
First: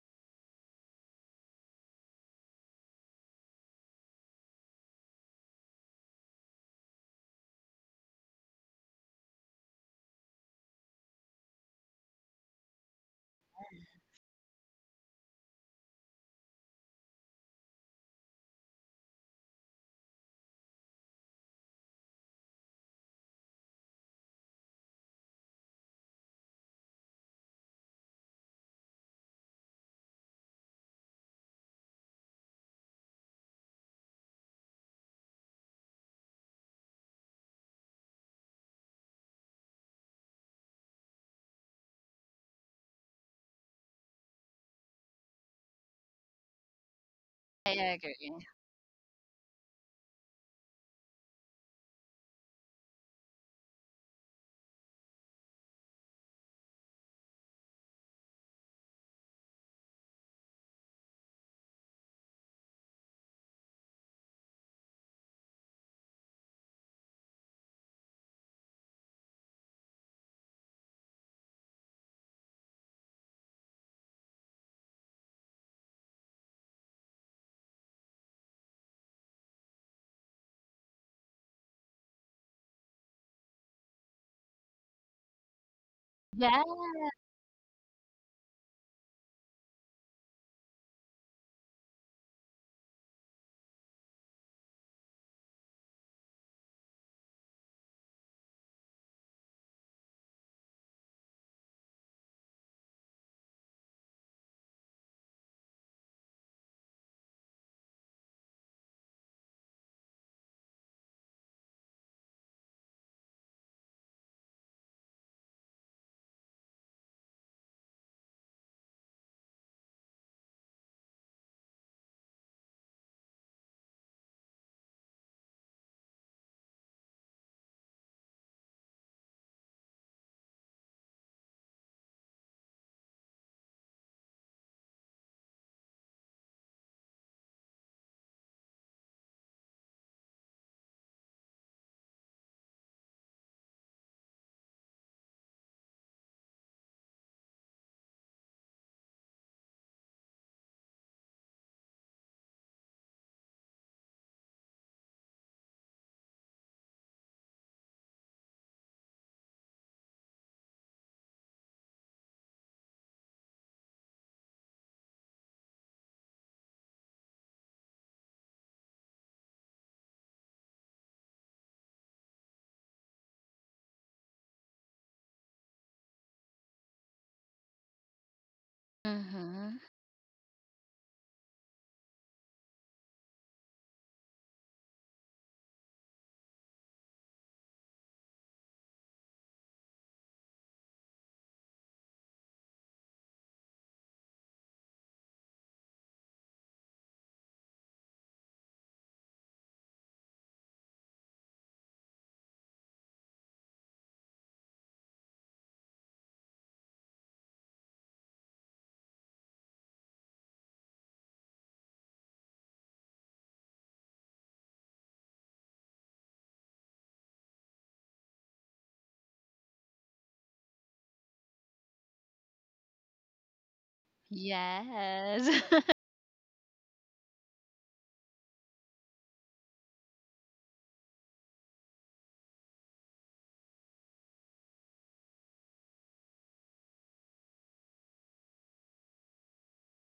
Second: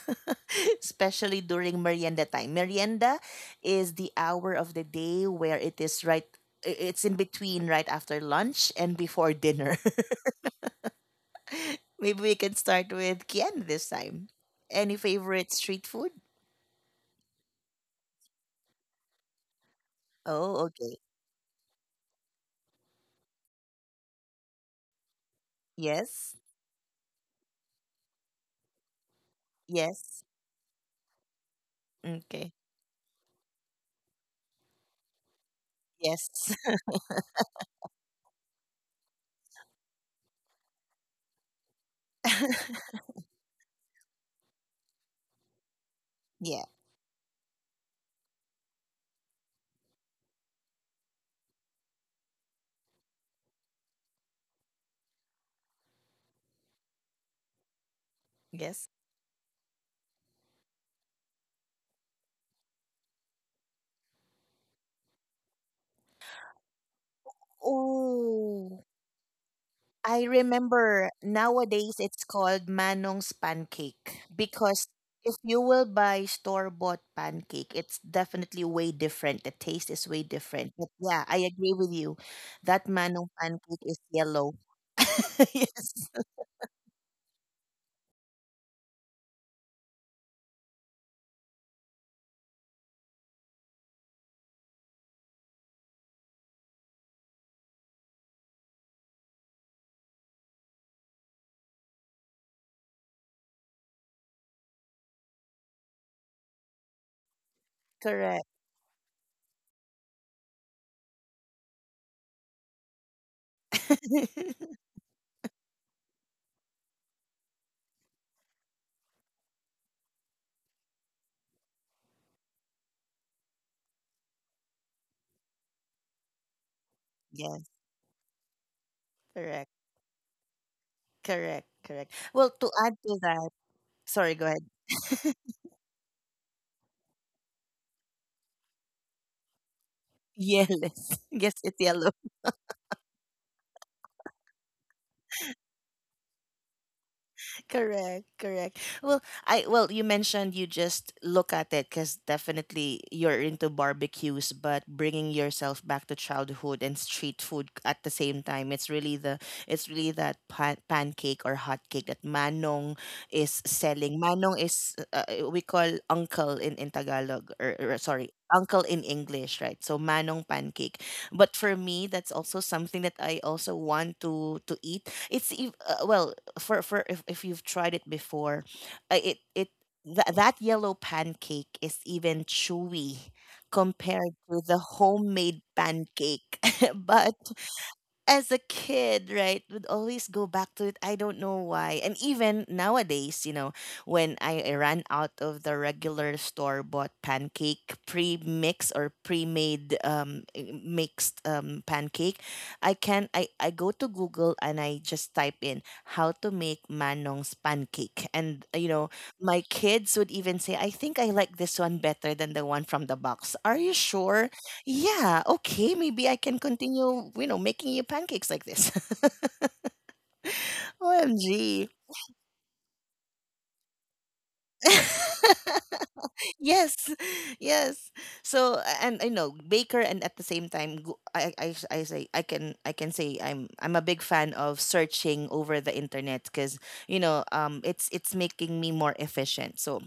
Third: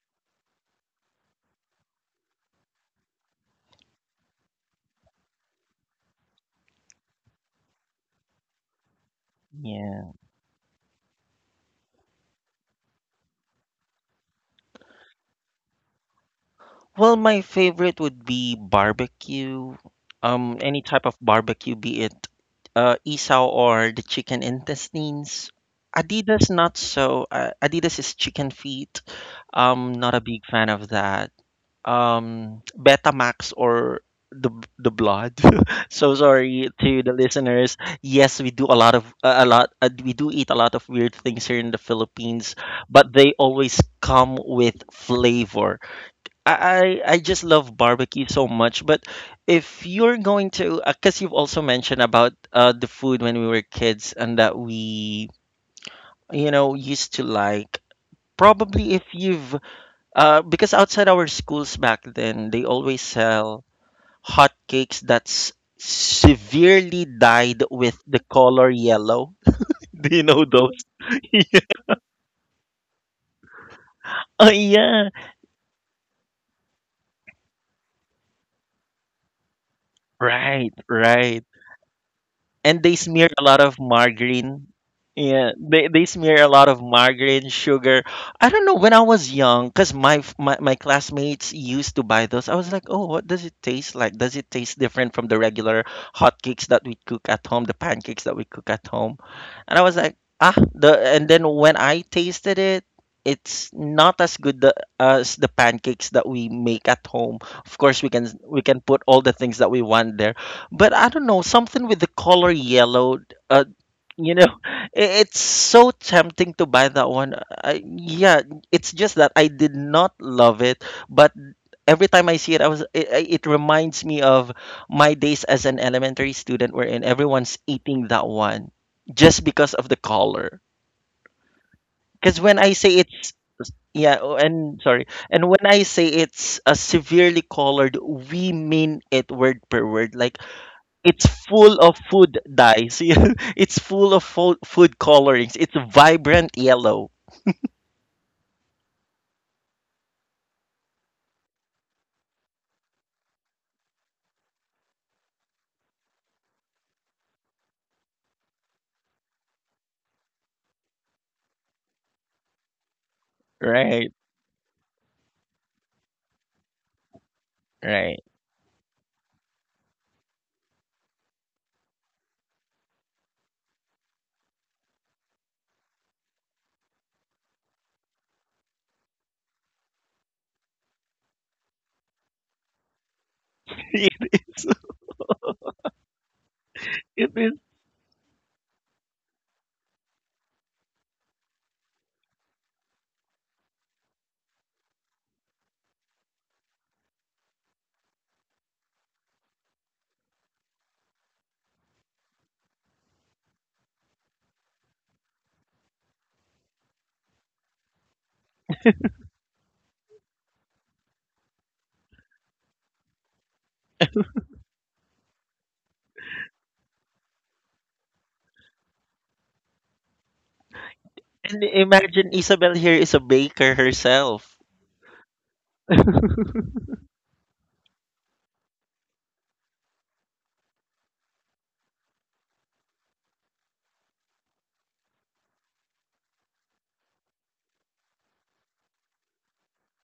especially during merienda time merienda is the hour of the day where it is right it's in between right after lunch and before dinner.
Yeah.
Maybe we can start with Kian this time. Any favorite street food?
Well, my favorite would be barbecue.
Oh,
Any
okay.
type of barbecue, be it isaw or the chicken intestines.
Yes.
Adidas, not so. Adidas is chicken feet. Not a
Yes.
big fan of that.
Okay.
Betamax or the the blood. So
Yes.
sorry to the listeners. Yes, we do a lot of a lot. We do eat a lot of weird things here in the Philippines, but they always come with flavor.
Yeah.
I just
I
love barbecue
agree.
so much. But if you're going to, because you've also mentioned about the food when we were kids and that we, you know, used to like.
Yes.
Probably if because outside our schools back then, they always sell hot cakes that's severely dyed with the color
Oh.
yellow. Do you
I
know those?
remember nowadays it's called Manong's pancake
Oh
because
yeah,
if you will buy store-bought pancake, it's definitely way different. The taste is way different.
right,
But yeah, I
right,
agree with you.
and
That
they
Manong
smear a lot of
pancake is yellow.
margarine. Yeah, they
Yes,
smear a
Yeah.
lot of margarine, sugar. I don't know, when I was young, cause my, f- my classmates used to buy those. I was like, oh, what does it taste like? Does it taste different from the regular hot cakes that we cook at home, the pancakes that we cook at home? And I was like, ah, the and then when I tasted it, it's not as good as the pancakes that we make at home. Of course, we can
correct.
we can put all the things that we want there, but I don't know, something with the color yellow. Uh, you know, it's so tempting to buy that one. I, yeah, it's just that I did not love it, but every time I see it, I was it, I- it reminds me of my days as an elementary student, wherein everyone's
Yes,
eating that one just
correct,
because of the color.
correct.
Because
Well,
when
to
I say
add to
it's
that,
yeah, oh,
sorry, go ahead.
and sorry, and when I say it's a severely colored, we mean it word per word. Like
Yes,
it's
yes, it's
full of
yellow.
food dyes. It's full of food colorings. It's vibrant yellow.
Correct, correct. Well, I well, you mentioned you just look at it because definitely you're into barbecues, but bringing yourself back to childhood and street food at the same time, it's really the it's really that pancake or hot cake that Manong is
Right.
selling. Manong is we call uncle in Tagalog or
Right.
sorry, uncle in English, right? So Manong pancake. But for me, that's also something that I also want to eat well for if you've tried it before, it
Mm-hmm.
that that yellow pancake is even chewy compared
It
to
is.
the homemade pancake.
It
But
is.
as a kid, right, would always go back to it. I don't know why. And even nowadays, you know, when I ran out of the regular store bought pancake, pre mix or pre made mixed pancake, I can I go to Google and I just type in how to make Manong's pancake. And you know, my kids would even say, I think I like this one better than the one from the box. Are you sure? Yeah, okay, maybe I can continue, you know, making you pancakes like this.
And
OMG.
imagine Isabel here is a baker herself.
Yes.
Yes, yes. And you know, baker and at the same time, I say I can say I'm a big fan of searching over the internet because you know it's making me more efficient. So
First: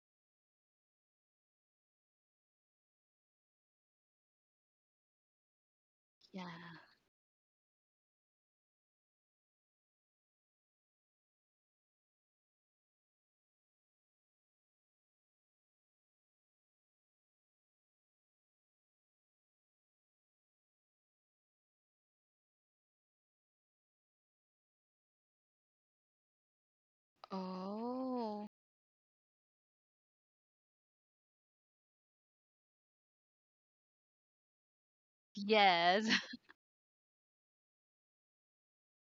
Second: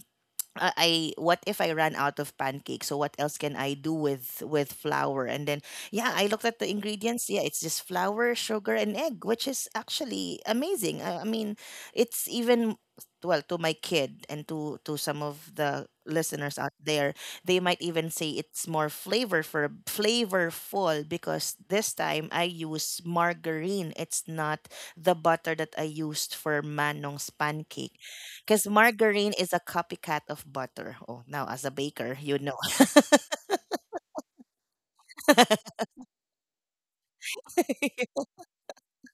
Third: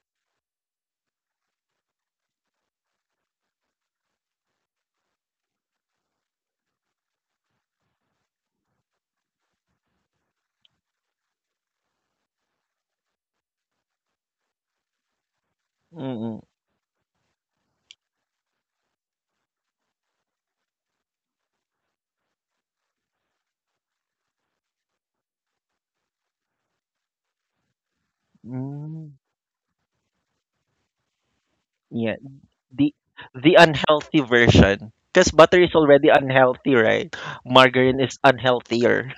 I what if I ran out of pancake? So what else can I do with flour? And then yeah, I looked at the
Yeah.
ingredients. Yeah, it's just flour, sugar, and egg, which is actually amazing. I mean, it's even well to my kid and to some of the
Mm,
listeners out there they might even say it's more flavorful because this time I use margarine it's not the butter that I used for manong's pancake
Oh.
because
mm,
margarine is a copycat of butter. Oh, now as a
yeah,
baker, you know.
the the unhealthy version. Because butter is already
Yes.
unhealthy, right? Margarine is unhealthier,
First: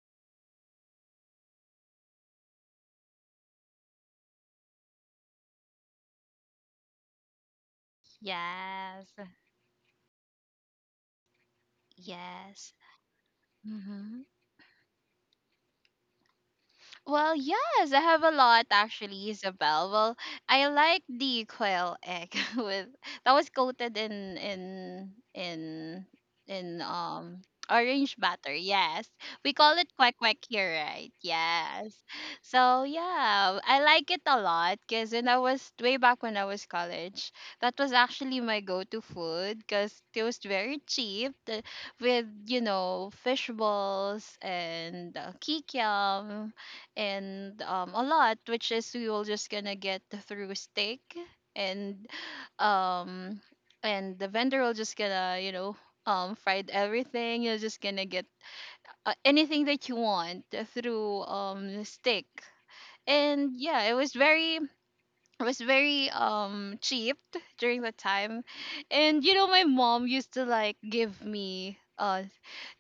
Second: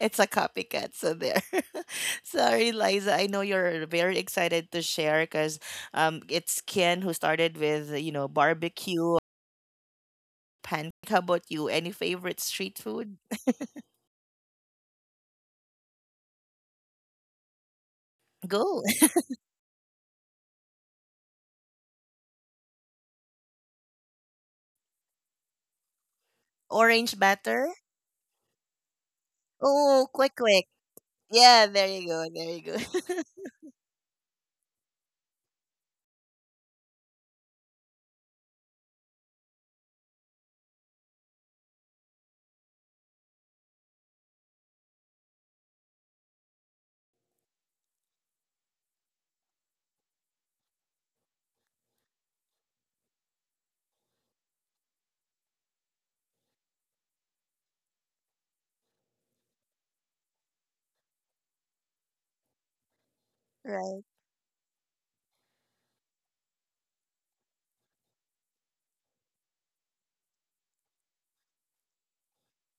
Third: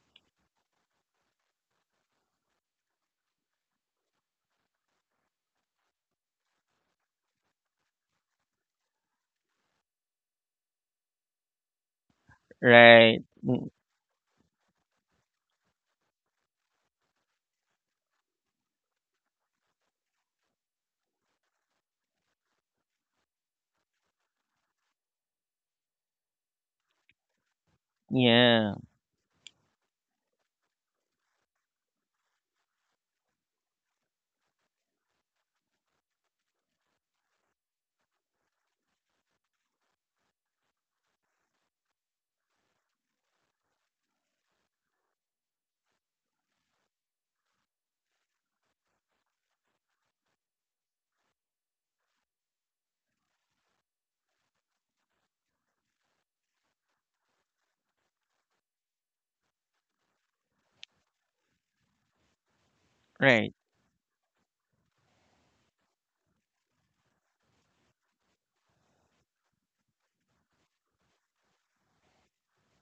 It's a copycat. So there. Sorry, Liza. I know you're very excited to share because it's Ken who started with, you know,
Yes.
barbecue, pancake. How about you? Any favorite
Yes.
street food?
right?
Mm-hmm. Well, yes, I have a lot
Go.
actually, Isabel. Well, I like the quail egg with that was coated in in
Orange batter.
orange batter.
Yeah,
Yes, we call it
Oh,
quack
quick,
quack
quick.
here, right?
Yeah, there
Yes.
you go. There you go.
So yeah, I like it a lot because when I was way back when I was college, that was actually my go-to food because it was very cheap, the- with you know fish balls and kikiam and a lot, which is we will just gonna get through steak and um and the vendor will just gonna you know fried everything. You're just gonna get anything that you want through steak.
right.
And yeah, it
Right.
was very cheap during the time, and you know my mom used to like give me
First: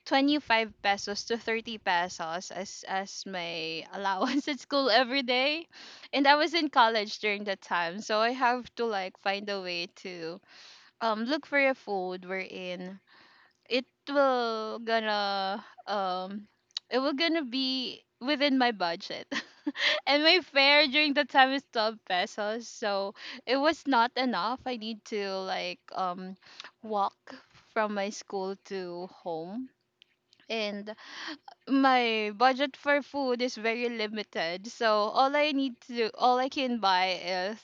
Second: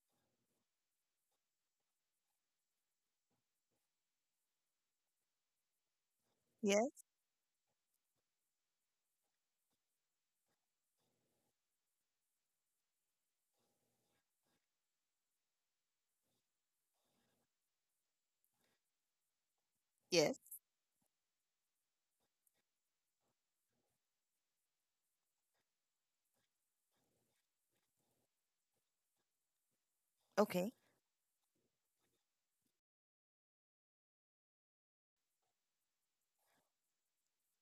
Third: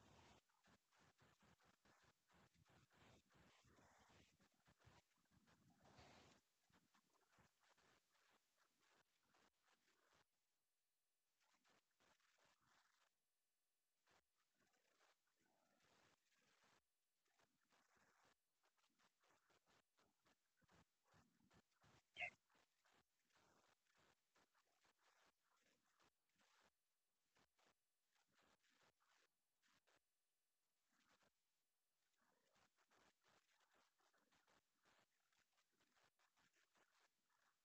25 pesos to 30 pesos as my allowance at school every day, and I was in
Yes.
college during that time, so I have to like find a way to look for a food wherein it will gonna um it will gonna be within my budget. And
Yes.
my fare during the time is 12 pesos. So it was not enough. I need to like walk from my school to home.
Okay.
And my budget for food is very limited. So all I need to do, all I can buy is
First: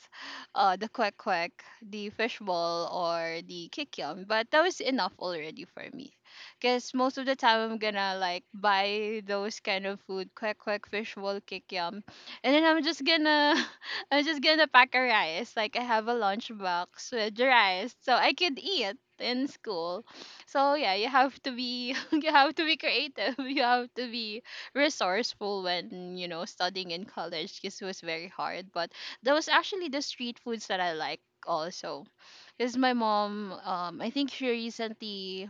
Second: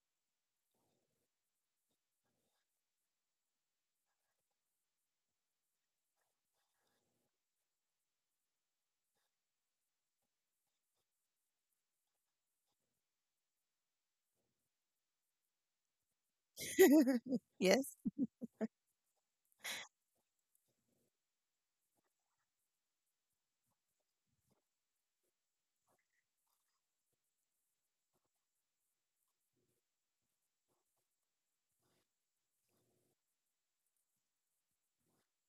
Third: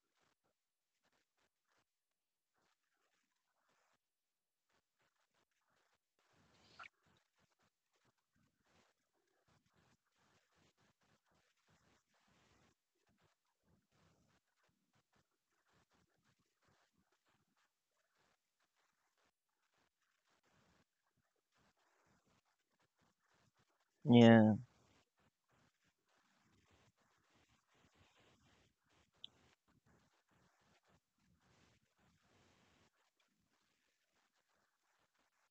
the kwek kwek, the fishball, or the kikiam. But that was enough already for me. Cause most of the time I'm gonna like buy those kind of food: kwek kwek, fishball, kikiam. And then I'm just gonna I'm just gonna pack a rice. Like I have a lunchbox with
Yes.
rice, so I could eat in school. So yeah, you have to be you have to be creative. You have to be
Yeah.
resourceful when you know studying in college, because it was very hard. But that was actually the street foods that I like also. Because my mom, I think she recently,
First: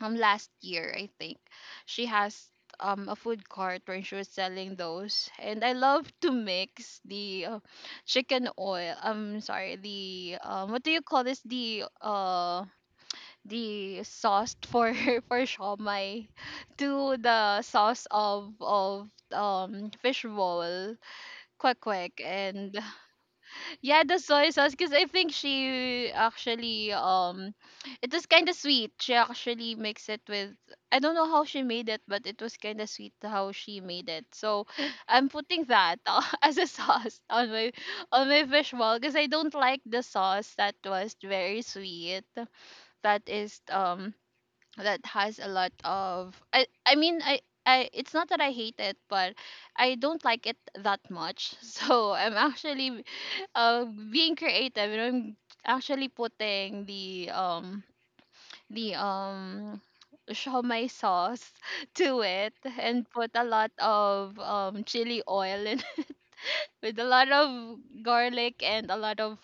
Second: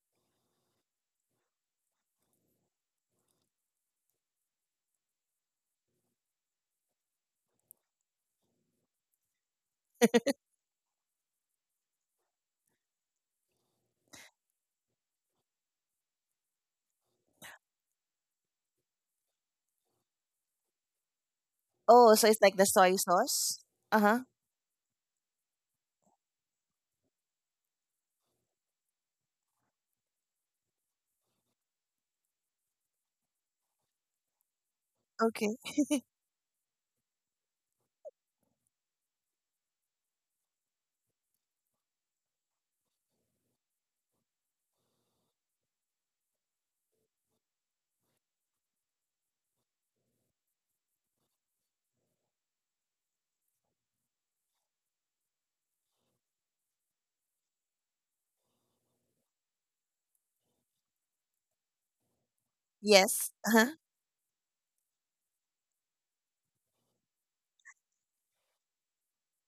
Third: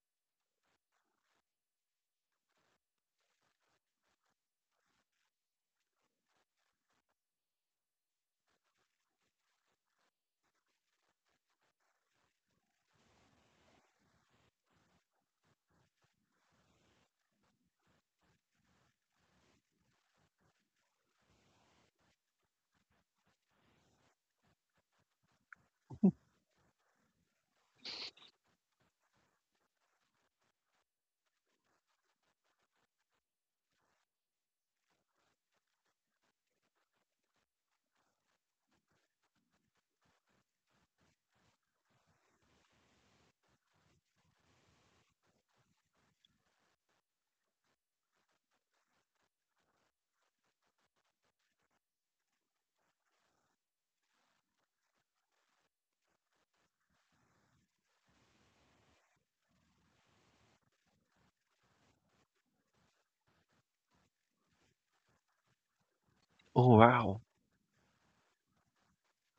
last year I think, she has a food cart where she was selling those, and I love to mix the chicken oil. I'm sorry, the what do you call this? The sauce for for shawmai to the sauce of fish bowl, quick
Oh,
quick,
so it's like the
and
soy sauce. Uh
yeah, the
huh.
soy sauce. Because I think she actually it was kind of sweet, she actually mixed it with, I don't know how she made it, but it was kind of sweet how she made it. So I'm
Okay.
putting that as a sauce on my fish bowl, because I don't like the sauce that was very sweet, that is that has a lot of I mean I it's not that I hate it, but I don't like it that much. So I'm actually uh being creative, and I'm actually putting the the shawmai sauce to it, and
Yes.
put a
Uh
lot of chili oil in,
Oh
with a
wow.
lot of garlic and a lot of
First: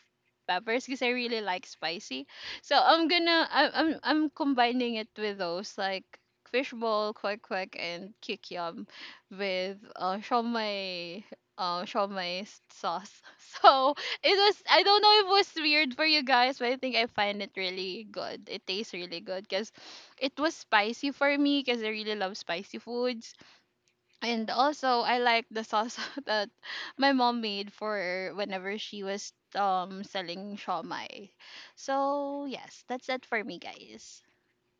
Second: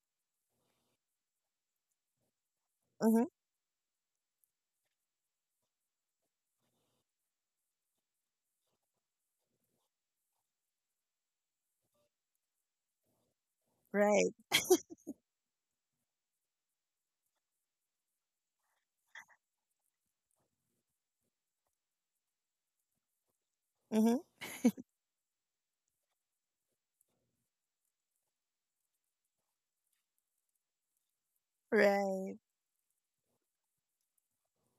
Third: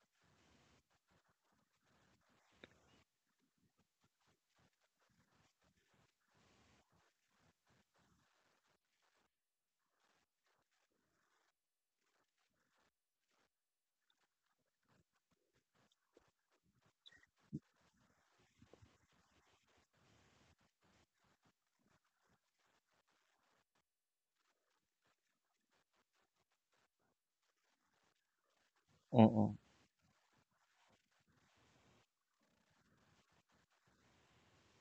peppers, because I really like spicy. So I'm
huh.
gonna I, I'm combining it with those like fishbowl, kwek kwek, and kikiam with shawmai sauce. So it
Right.
was, I don't know if it was weird for you guys, but I think I find it really good. It tastes really good, because it was spicy for me, because I really love spicy foods.
Mm-hmm.
And also, I like the sauce that my mom made for whenever she was
Mm-mm.
selling shawmai.
Right.
So yes, that's it for me, guys.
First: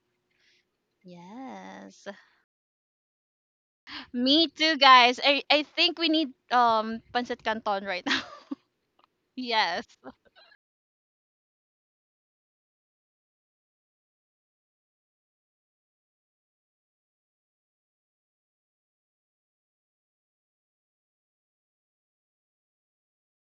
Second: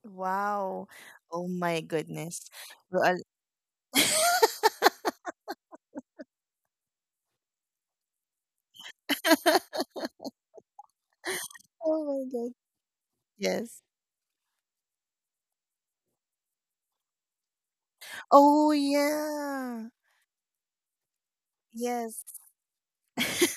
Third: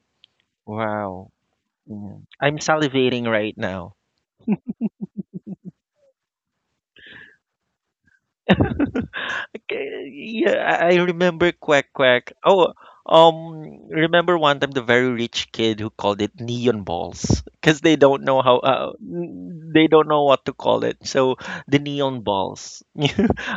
Wow.
Wow.
Oh my
Yes,
Yeah.
goodness.
I'm
Well,
salivating right now.
me too, guys. I think we need pancit canton right now. Yes,
Yeah, I remember quack
oh my
quack.
god.
Oh,
Yes.
remember one time the very rich kid who called it neon balls because they don't know how
Oh
they
yeah.
don't know what to call it. So the neon
Yes.
balls.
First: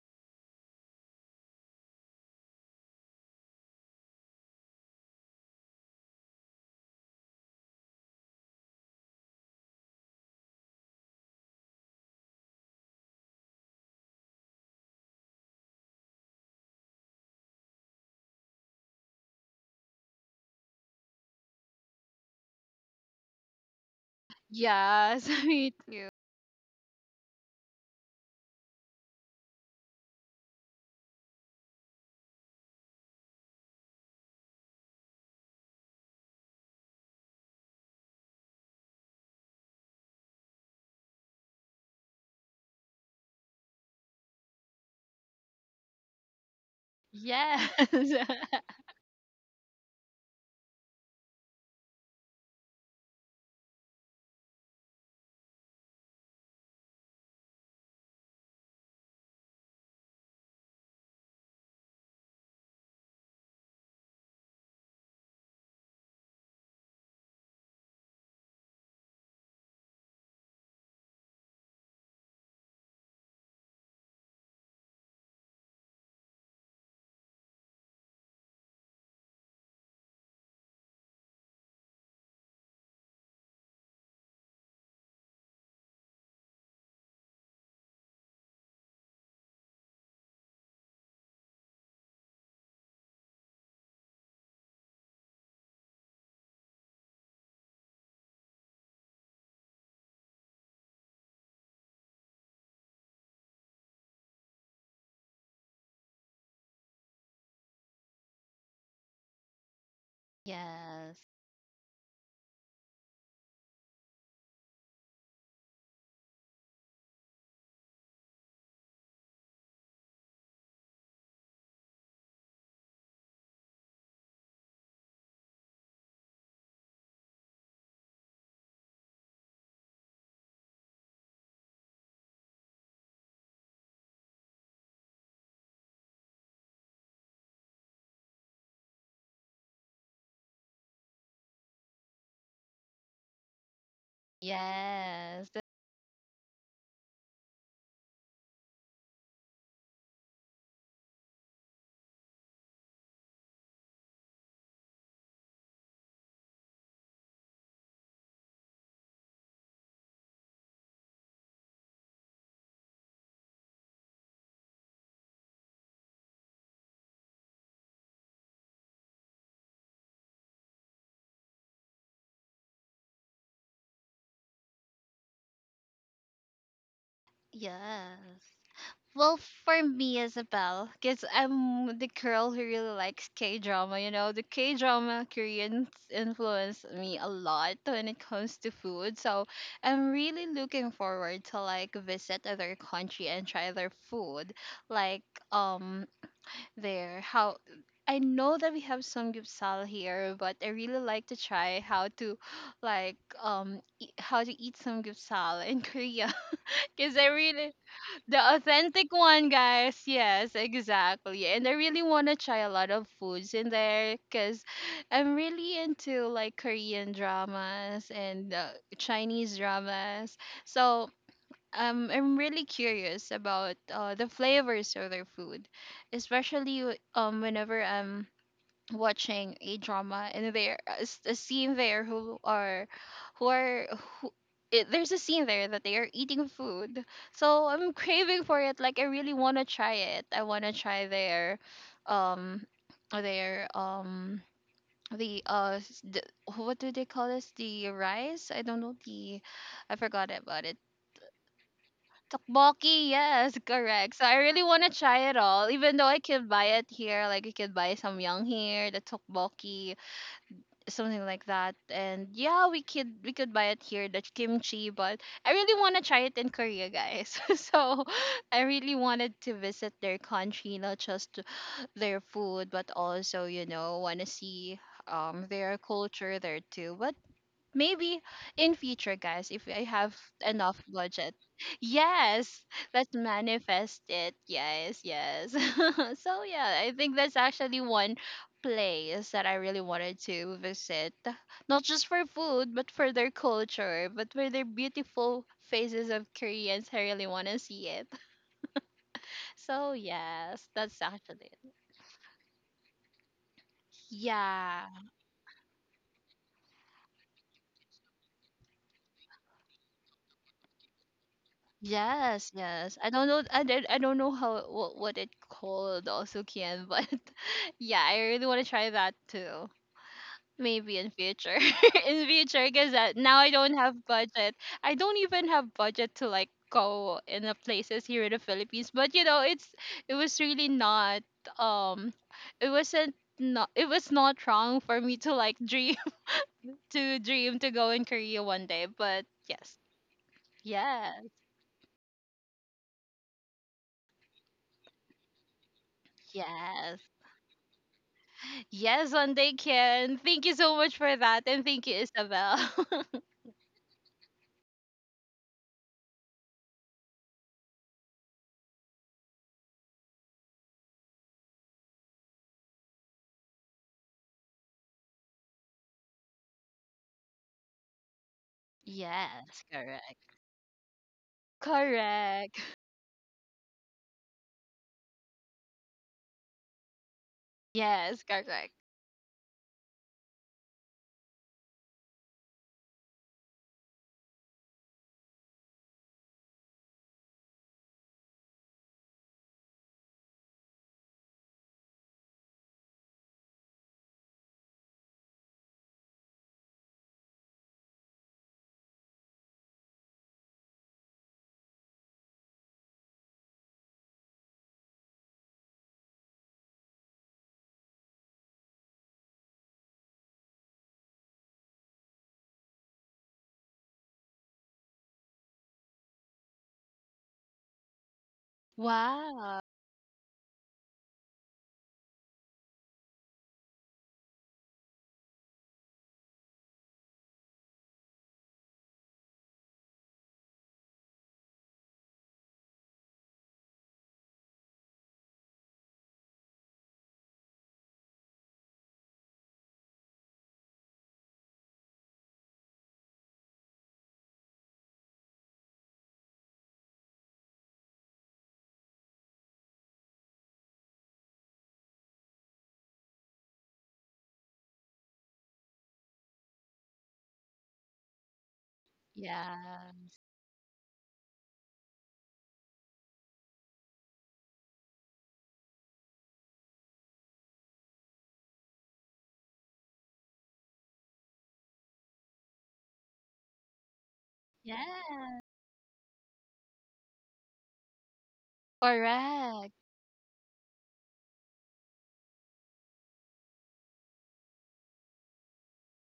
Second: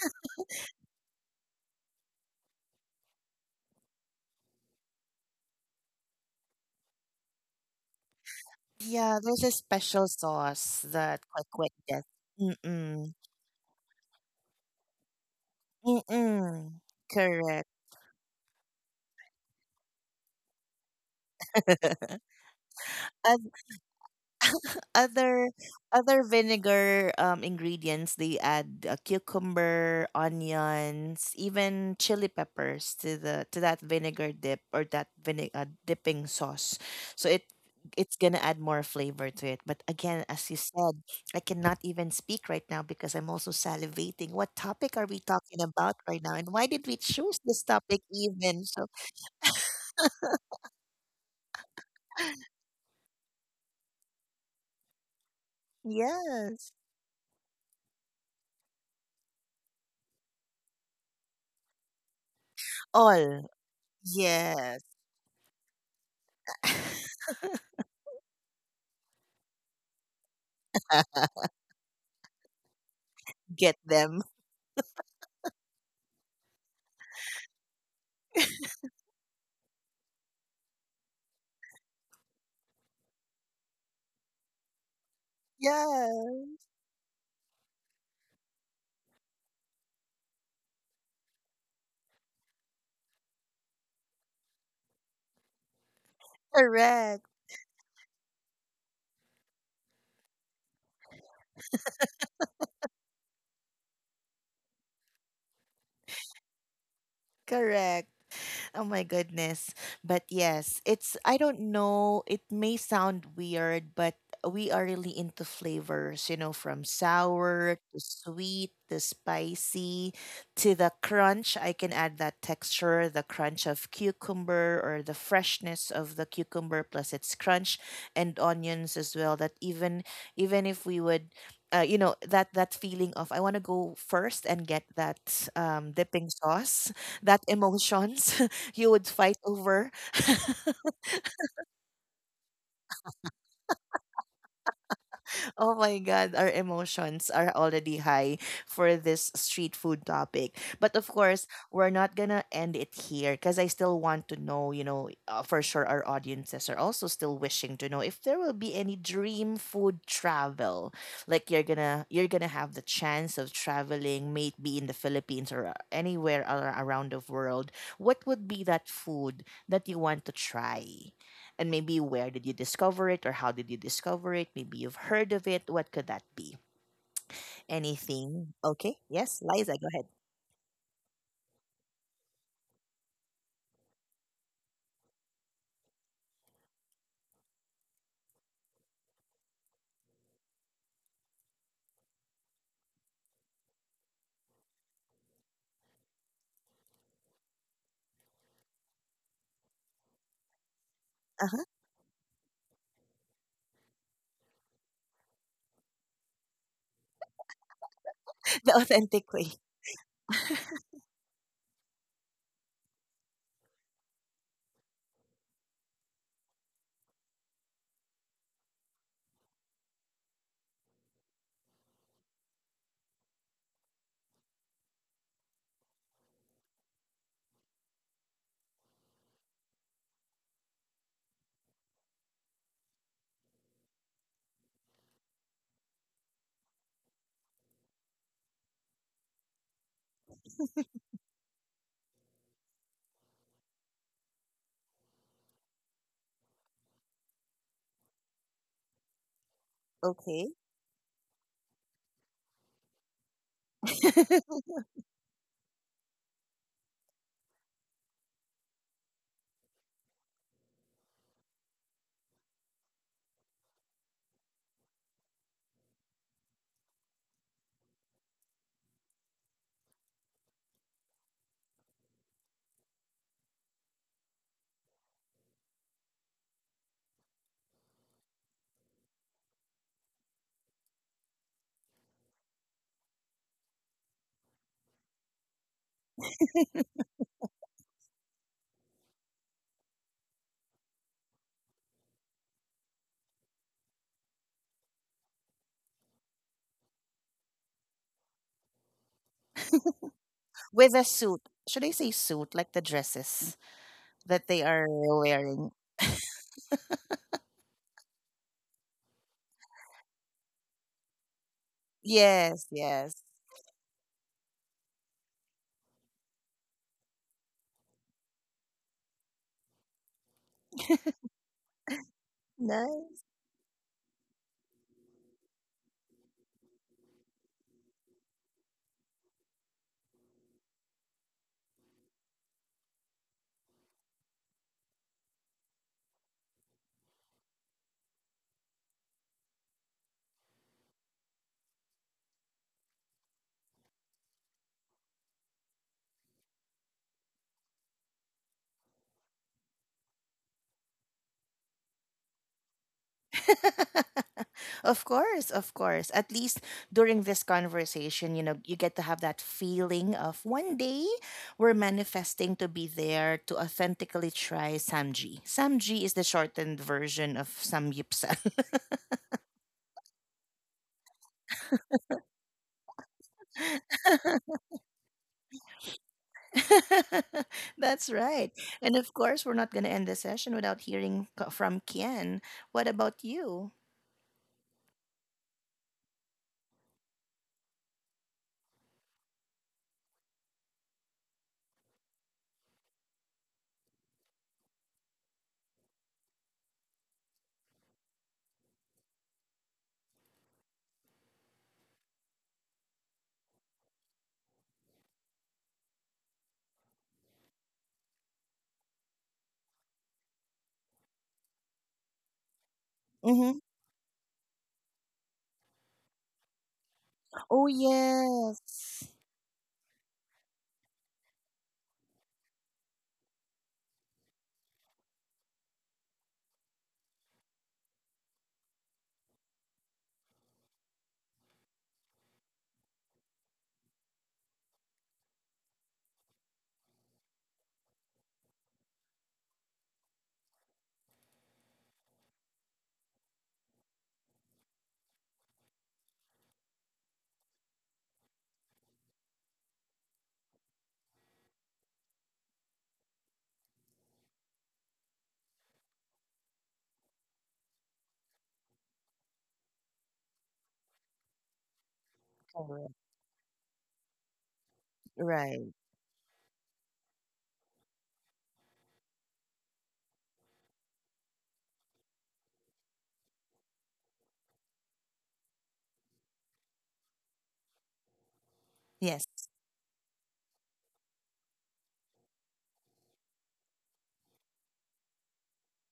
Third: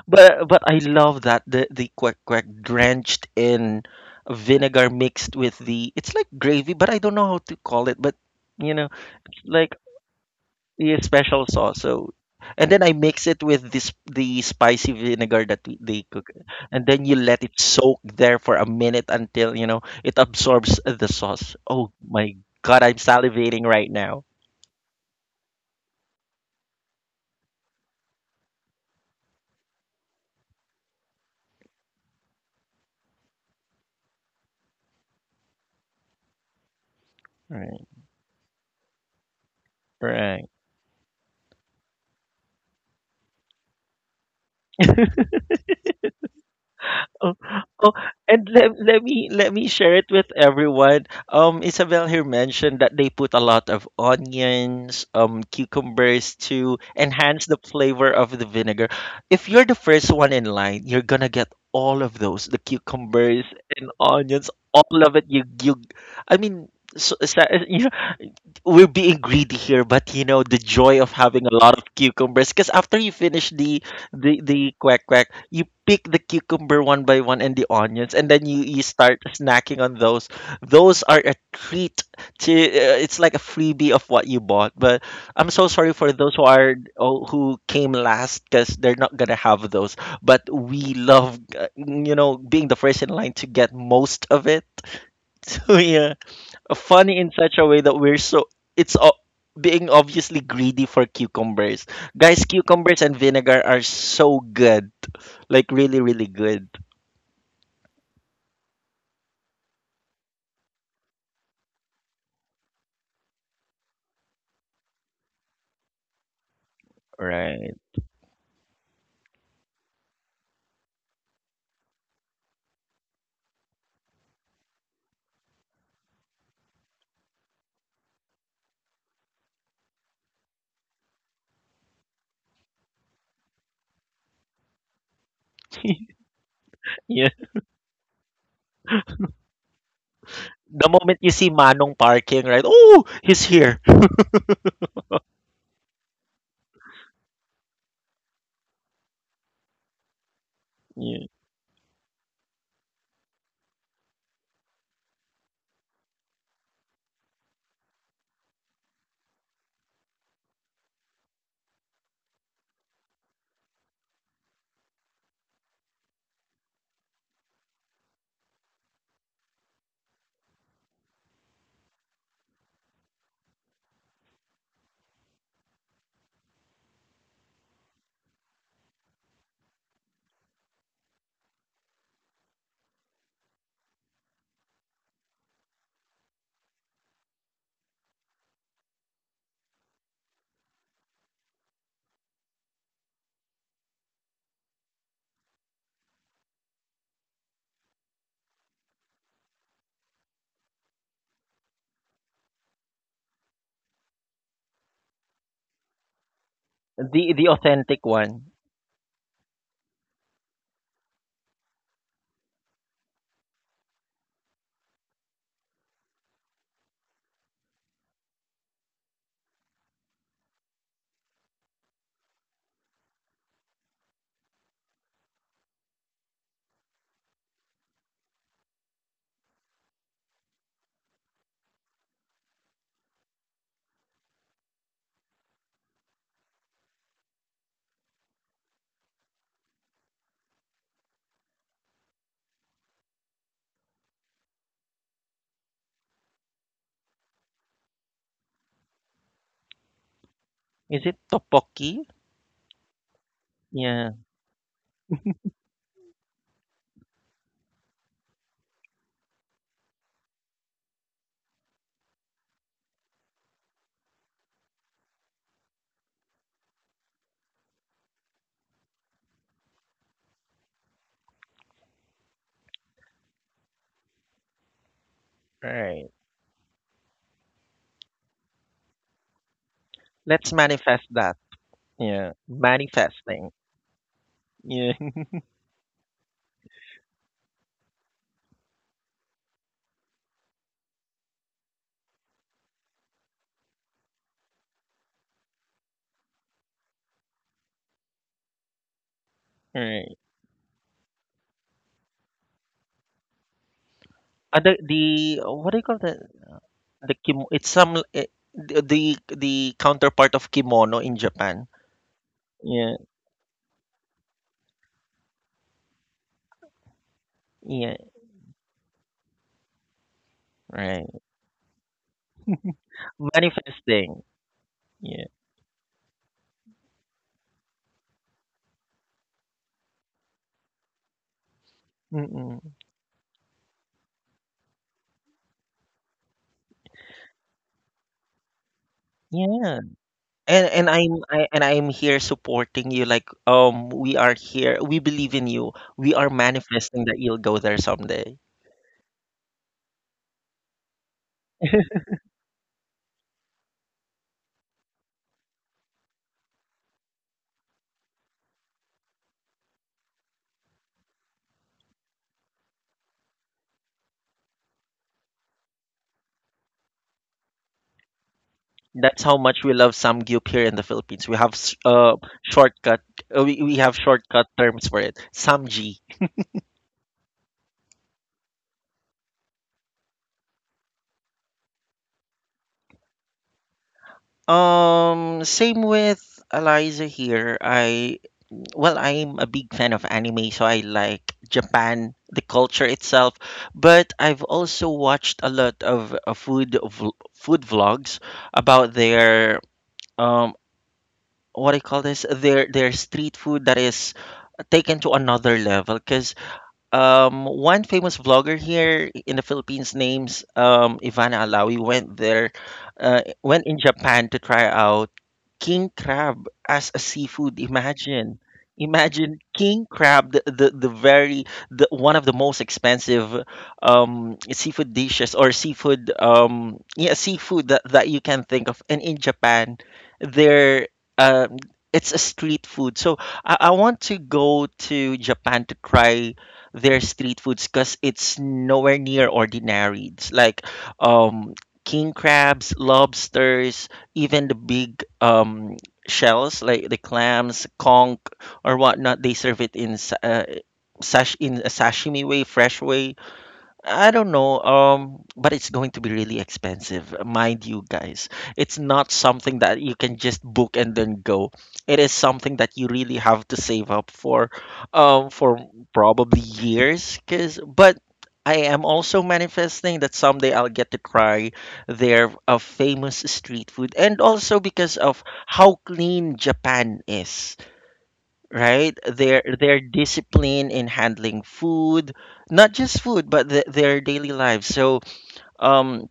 But I love that the quack quack drenched in vinegar mixed with the, it's like gravy, but I don't know how to call it. But you know,
Yeah, there's a
like
special sauce
yeah,
that
special
quite quick
sauce.
gets.
So, and then I
Mm-mm.
mix it with this the spicy vinegar that they cook,
Mm-mm.
and then you let it
Correct.
soak there for a minute until, you know, it absorbs the sauce. Oh my God, I'm
I
salivating right now.
yes,
other
me too.
Other vinegar ingredients they add cucumber, onions, even chili peppers to the to that vinegar dip or that vinegar dipping sauce so
Right,
it's gonna add more flavor to it. But again,
right.
as you said, I cannot even speak right now because I'm also salivating. What topic are we talking about right now, and why did we
Oh,
choose this
oh,
topic
Yes,
and
even?
let,
So
let me let me share it with everyone. Isabel here mentioned that they put a lot of onions, cucumbers
yes,
to enhance the flavor of the vinegar. If you're the first one in line, you're gonna get all of those, the cucumbers
all
and onions,
yes.
all of it. I mean, you we're being greedy here, but you know the joy of having a lot of cucumbers. Because after you finish
Get them,
the quack quack, you pick the cucumber one by one and the onions, and then you start snacking on those. Those are a treat. To it's like a freebie of what you bought. But I'm so sorry for those
yeah.
who are, oh, who came last, because they're not gonna have those. But we love, you know, being the first in line to get most of it. So yeah, funny in
Correct.
such a way that we're so it's o- being obviously greedy for cucumbers. Guys, cucumbers and vinegar are so good. Like really really good.
Correct. Oh my goodness. But yes,
yes,
it's, I don't know, it may sound weird, but we are really into flavors, you know, from
Right.
sour to sweet to spicy to the crunch. I can add that texture, the crunch of cucumber or the freshness of the cucumber plus its crunch and onions as well. That even even if we would you know that that feeling of I want to go first and get that dipping sauce,
Yeah.
that emotions you would fight over.
The moment you see Manong parking, right? Oh, he's here.
yes,
Oh my God, our emotions are already high for this street food topic. But of
Yeah.
course, we're not gonna end it here because I still want to know, you know, for sure our audiences are also still wishing to know if there will be any dream food travel. Like you're gonna have the chance of traveling, maybe in the Philippines or anywhere around the world. What would be that food that you want to try? And maybe where did you discover it or how did you discover it? Maybe you've heard of it. What could that be? Anything?
yes.
Okay.
Well,
Yes, Liza,
for
go ahead.
me, Isabel, because I'm the girl who really likes K drama, you know, the K drama Koreans influence me a lot when it comes to food. So I'm really looking forward to like visit other country and try their food. Like um their how, I know that we have some gyupsal here, but I really like to
Uh-huh.
try how to like eat, how to eat some gyupsal in Korea. Cause I
The
really,
authentic
the
one.
The
authentic
authentic way.
one, guys. Yes, exactly. And I really want to try a lot of foods in there, because I'm really into like Korean dramas and Chinese dramas. So I'm really curious about the flavors of their food, especially whenever I'm watching a drama and there a, s- a scene there who are who are who it, there's a scene there that they are eating food. So I'm craving for it, like I really want to try it. I want to try their um their the uh s- the, what do they call this, the rice, I don't know, the I forgot
Okay.
about it.
Is it topoki?
Tteokbokki, yes,
Yeah.
correct. So I really want to try it all, even though I can buy it here. Like you can buy some young here, the tteokbokki, something like that. And yeah, we could buy it here, the kimchi, but I really want to try it in Korea, guys. So I really wanted to visit their country, not just their food, but also, you know, want to see their
Right.
culture there too. But maybe in future, guys, if I have
Let's
enough
manifest
budget.
that. Yeah.
Yes, let's
Manifesting.
manifest it.
Yeah.
Yes, yes. So yeah, I think that's actually one place that I really wanted to visit. Not just for food, but for their culture, but for their beautiful faces of Koreans. I really want to see it. So
Right.
yes,
With
that's
a suit.
actually it.
Should I say suit? Like the dresses that they
Other,
are
Yeah,
the
wearing.
what do you call that? The kim it's some eh, the the the counterpart of kimono in Japan.
yes,
Yes,
Yeah,
yes. I
yes.
don't know. I did. I don't know how, what it called also can, but
yeah,
yeah, I really want to try that too. Maybe
right.
in future, in future, because
Nice.
now I don't have
Manifesting.
budget. I don't
Yeah.
even have budget to like go in the places here in the Philippines. But you know, it's, it was really not um,
Mm-mm.
it was not wrong for me to like dream to dream to go in Korea one day. But yes,
Yeah. And
yeah,
I'm I, and I'm here supporting you, like, um, we are here. We believe in you. We are
yes.
manifesting that you'll go there someday.
Yes, one day can. Thank you so much for that. And thank you, Isabel.
Of course, of course. At least during this conversation, you know, you get to have that feeling of one day we're manifesting to be there to authentically try Samji. Samji is the shortened version of Samyupsal.
That's how much
Yes,
we love
correct.
Samgyup here in the Philippines. We have
Correct.
shortcut we have shortcut terms for it. Samji.
That's
Yes,
right.
correct.
And of course, we're not going to end the session without hearing from Kian. What about you?
Same with Eliza here. I, well, I'm a big fan of anime, so I like Japan, the culture itself. But I've also watched a lot of food vlogs about their um, what do you call this? Their street food that is taken to another level. Because one famous vlogger here in the Philippines, names Ivana Alawi, went there, went
Mm-hmm.
in Japan to try out king crab as a seafood.
Oh,
Imagine,
yes.
imagine
Wow.
king crab, the very, the one of the most expensive seafood dishes or seafood yeah, seafood that you can think of. And in Japan, there um, it's a street food. So I want to go to Japan to try their street foods because it's nowhere near ordinary. It's like um, king crabs, lobsters, even the big shells like the clams, conch, or whatnot. They serve it in sa- sash in a sashimi way, fresh way. I don't know, but it's going to be really expensive, mind you guys. It's not something that
Yeah.
you can just book and then go. It is something that you
Correct.
really have to save up for
Right.
probably years. Cause, but I am also manifesting that someday I'll get to try their famous street food, and also because of
Yeah.
how clean Japan is, right,
Yes.
Correct.
their discipline in handling food, not just food but the, their daily lives. So um,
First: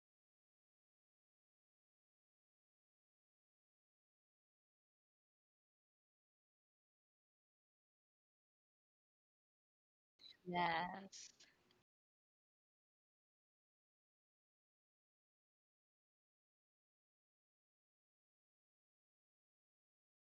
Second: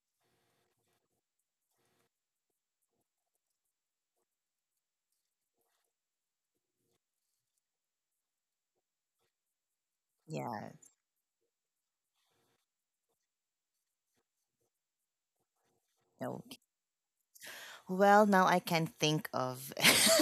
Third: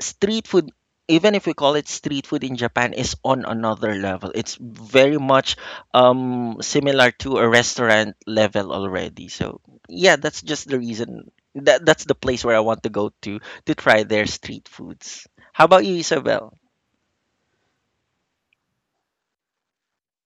street food, even if we call it street food in Japan, is on another level. It's very much um, similar to a restaurant level already. So yeah, that's just
Yeah.
the reason,
Yes.
that that's the place where I want to go to try their street foods. How about you,
No.
Isabel?
Well, now I can think of.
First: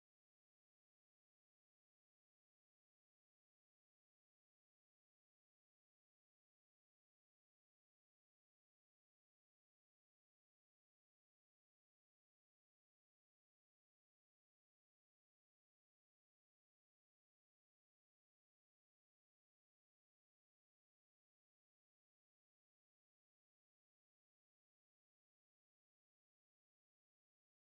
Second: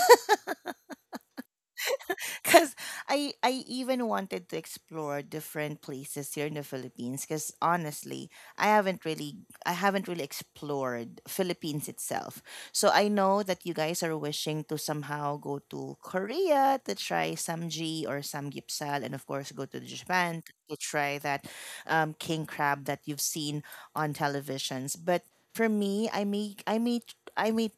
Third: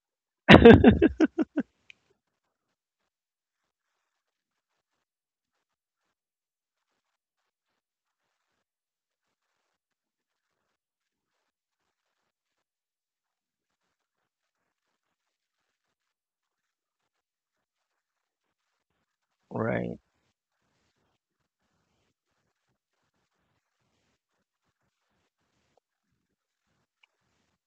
Because I even wanted to explore different places here in the Philippines. Because honestly, I haven't really I haven't really explored Philippines itself. So I know that you guys are wishing to somehow go to Korea to try samji or samgyeopsal, and of course go to
Right.
Japan to try that king crab that you've seen on televisions. But for me, I may I may I may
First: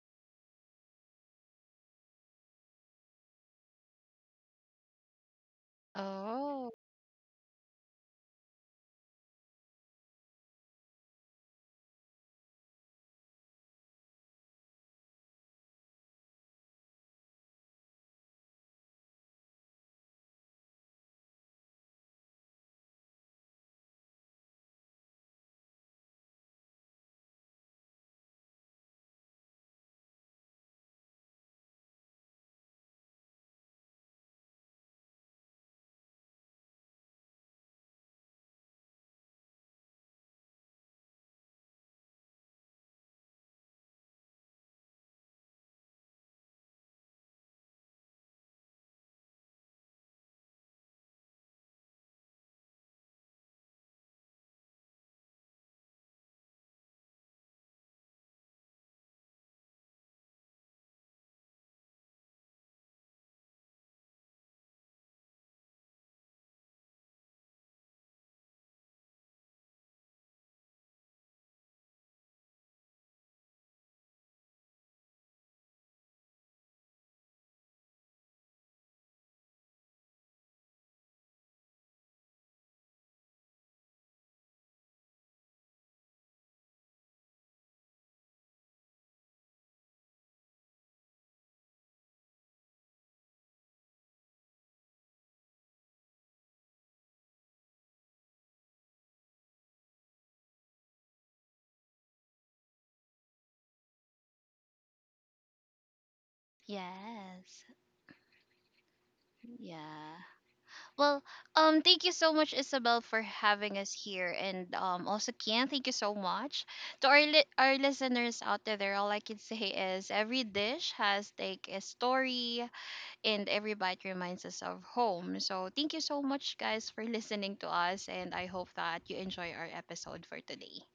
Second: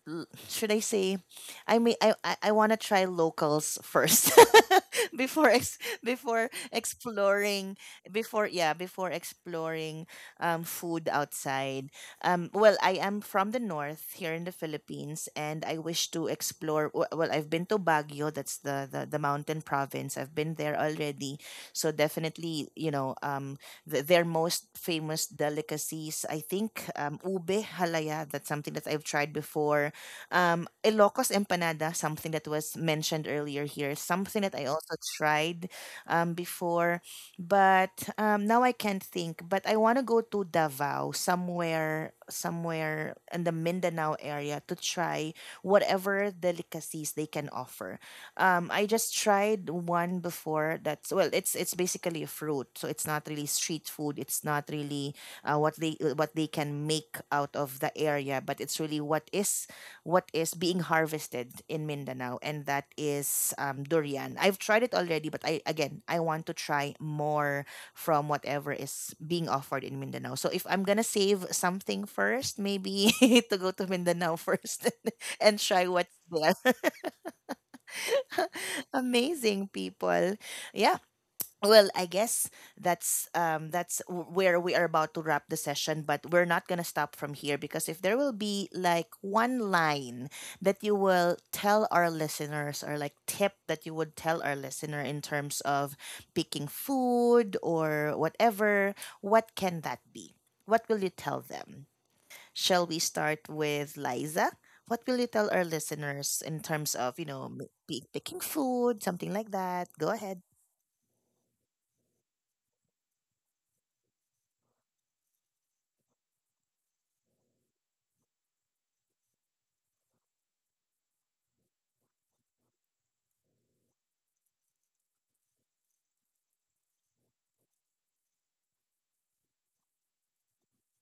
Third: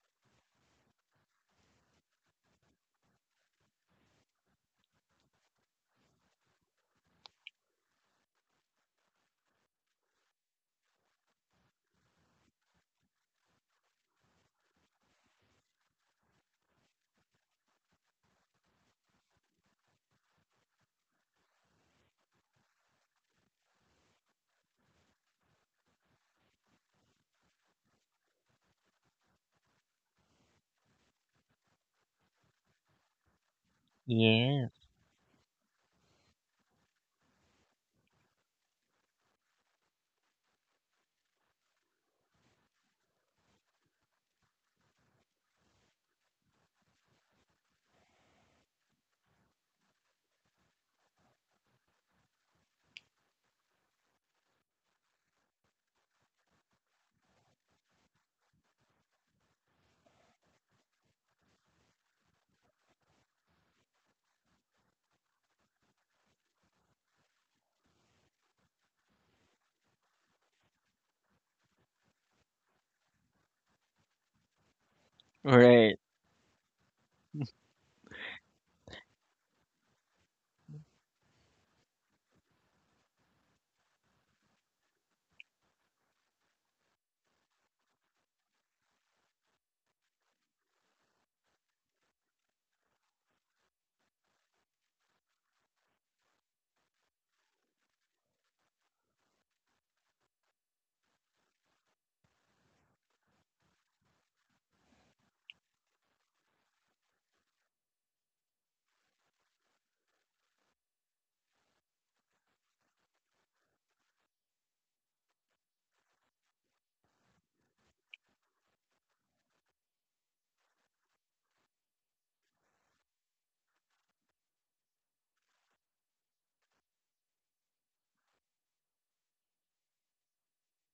should I say I mean, I want to try locals first before
Oh,
exploring before exploring food outside. Well, I am from the north here in the Philippines, and I wish to explore. Well, I've been to Baguio. That's the the mountain province. I've been there already, so definitely you know their most famous delicacies. I think ube halaya. That's something that I've tried before, Ilocos empanada, something that was mentioned earlier here, something that I
Yeah,
also tried before, but now I can't think. But I want to go to Davao, somewhere, in the Mindanao area to try whatever delicacies they can offer. I just tried one before that's well, it's basically a fruit, so it's not really street food. It's not really what they can make out of the area, but it's really what is being harvested in Mindanao, and that is durian. I've tried it already, but I want to try more from whatever is being offered in Mindanao. So if I'm gonna save something first, maybe to go to Mindanao first and try
right.
what's there. Amazing people, yeah. Well, I guess that's where we are about to wrap the session, but we're not going to stop from here because if there will be like one line that you will tell our listeners, or like tip that you would tell our listener in terms of picking food or whatever, what can that be? What will you tell them? Shall we start with Liza? What will you tell our listeners in terms of, you know,
yes.
picking food, something like that? Go
Yeah.
ahead.
Well, thank you so much, Isabel, for having us here, and also Kian, thank you so much to our our listeners out there. All I can say is every dish has like a story, and every bite reminds us of home. So thank you so much, guys, for listening to us, and I hope that you enjoy our episode for today.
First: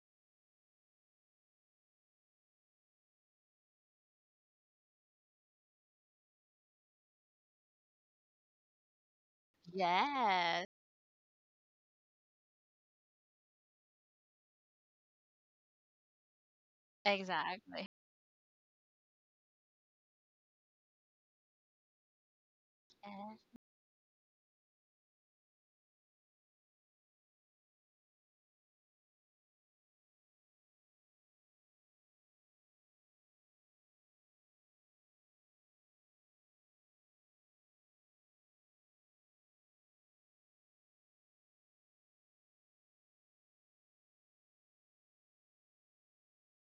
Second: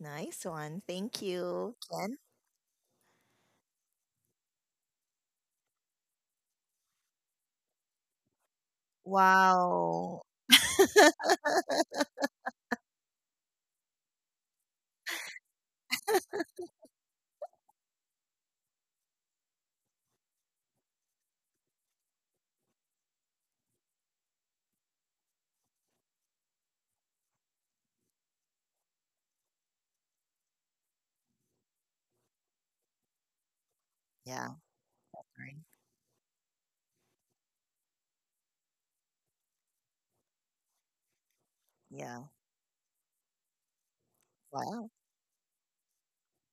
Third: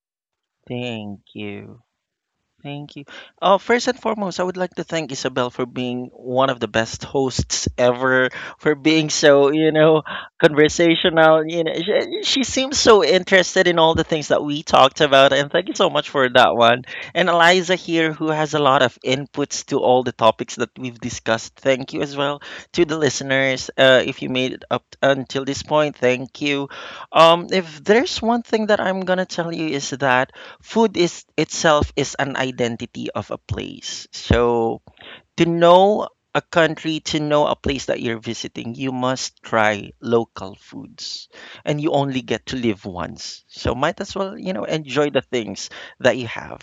Nice one.
Thank
Thank you,
you.
Ken.
Thank you. First and foremost, I would like to thank Isabel for being one of the best hosts ever, for being so, you know,
Wow.
Yes.
conversational. You know, she seems so interested in all the things that we talked about, and thank you so much for that one. And Eliza
Exactly.
here, who has a lot of inputs to all the topics that we've discussed. Thank you as well to the
Yes.
listeners. If you made it up until this point, thank you. If there's one thing that I'm gonna tell you is that food is itself is an identity of a place.
Yeah.
So to
Right.
know a country, to know a place that you're visiting, you must try local foods. And you only
Yeah.
get to live once. So might as well, you know,
Wow.
enjoy the things that you have.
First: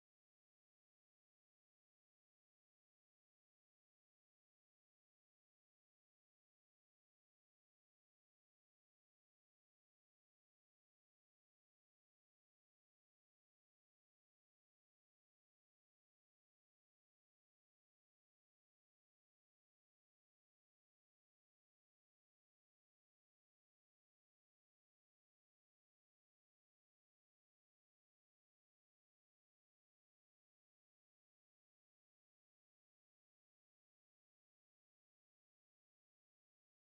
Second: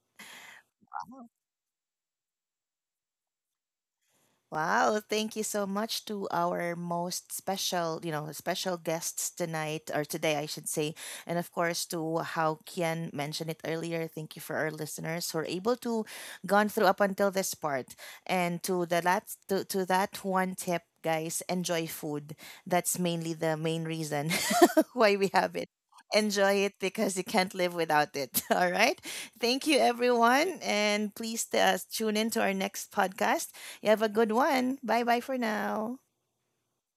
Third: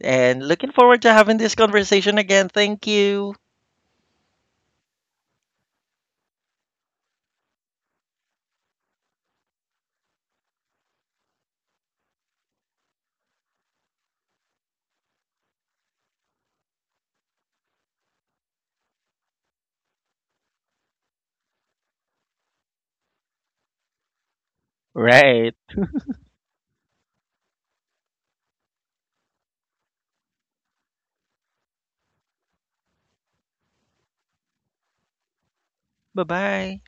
And looking forward to
Wow.
having this conversation again. Thank you.
Wow, thank you so much to our most special, you know, special guests tonight or today, I should say. And of course, to how Kian mentioned it earlier, thank you for our listeners who are able to gone through up until this part. And to the last, to that one tip, guys, enjoy food. That's mainly the main reason why we have
Right.
it. Enjoy it because you can't live without it. All right. Thank you, everyone. And please tune in to our next podcast. You have a good one. Bye bye for now.
Bye-bye.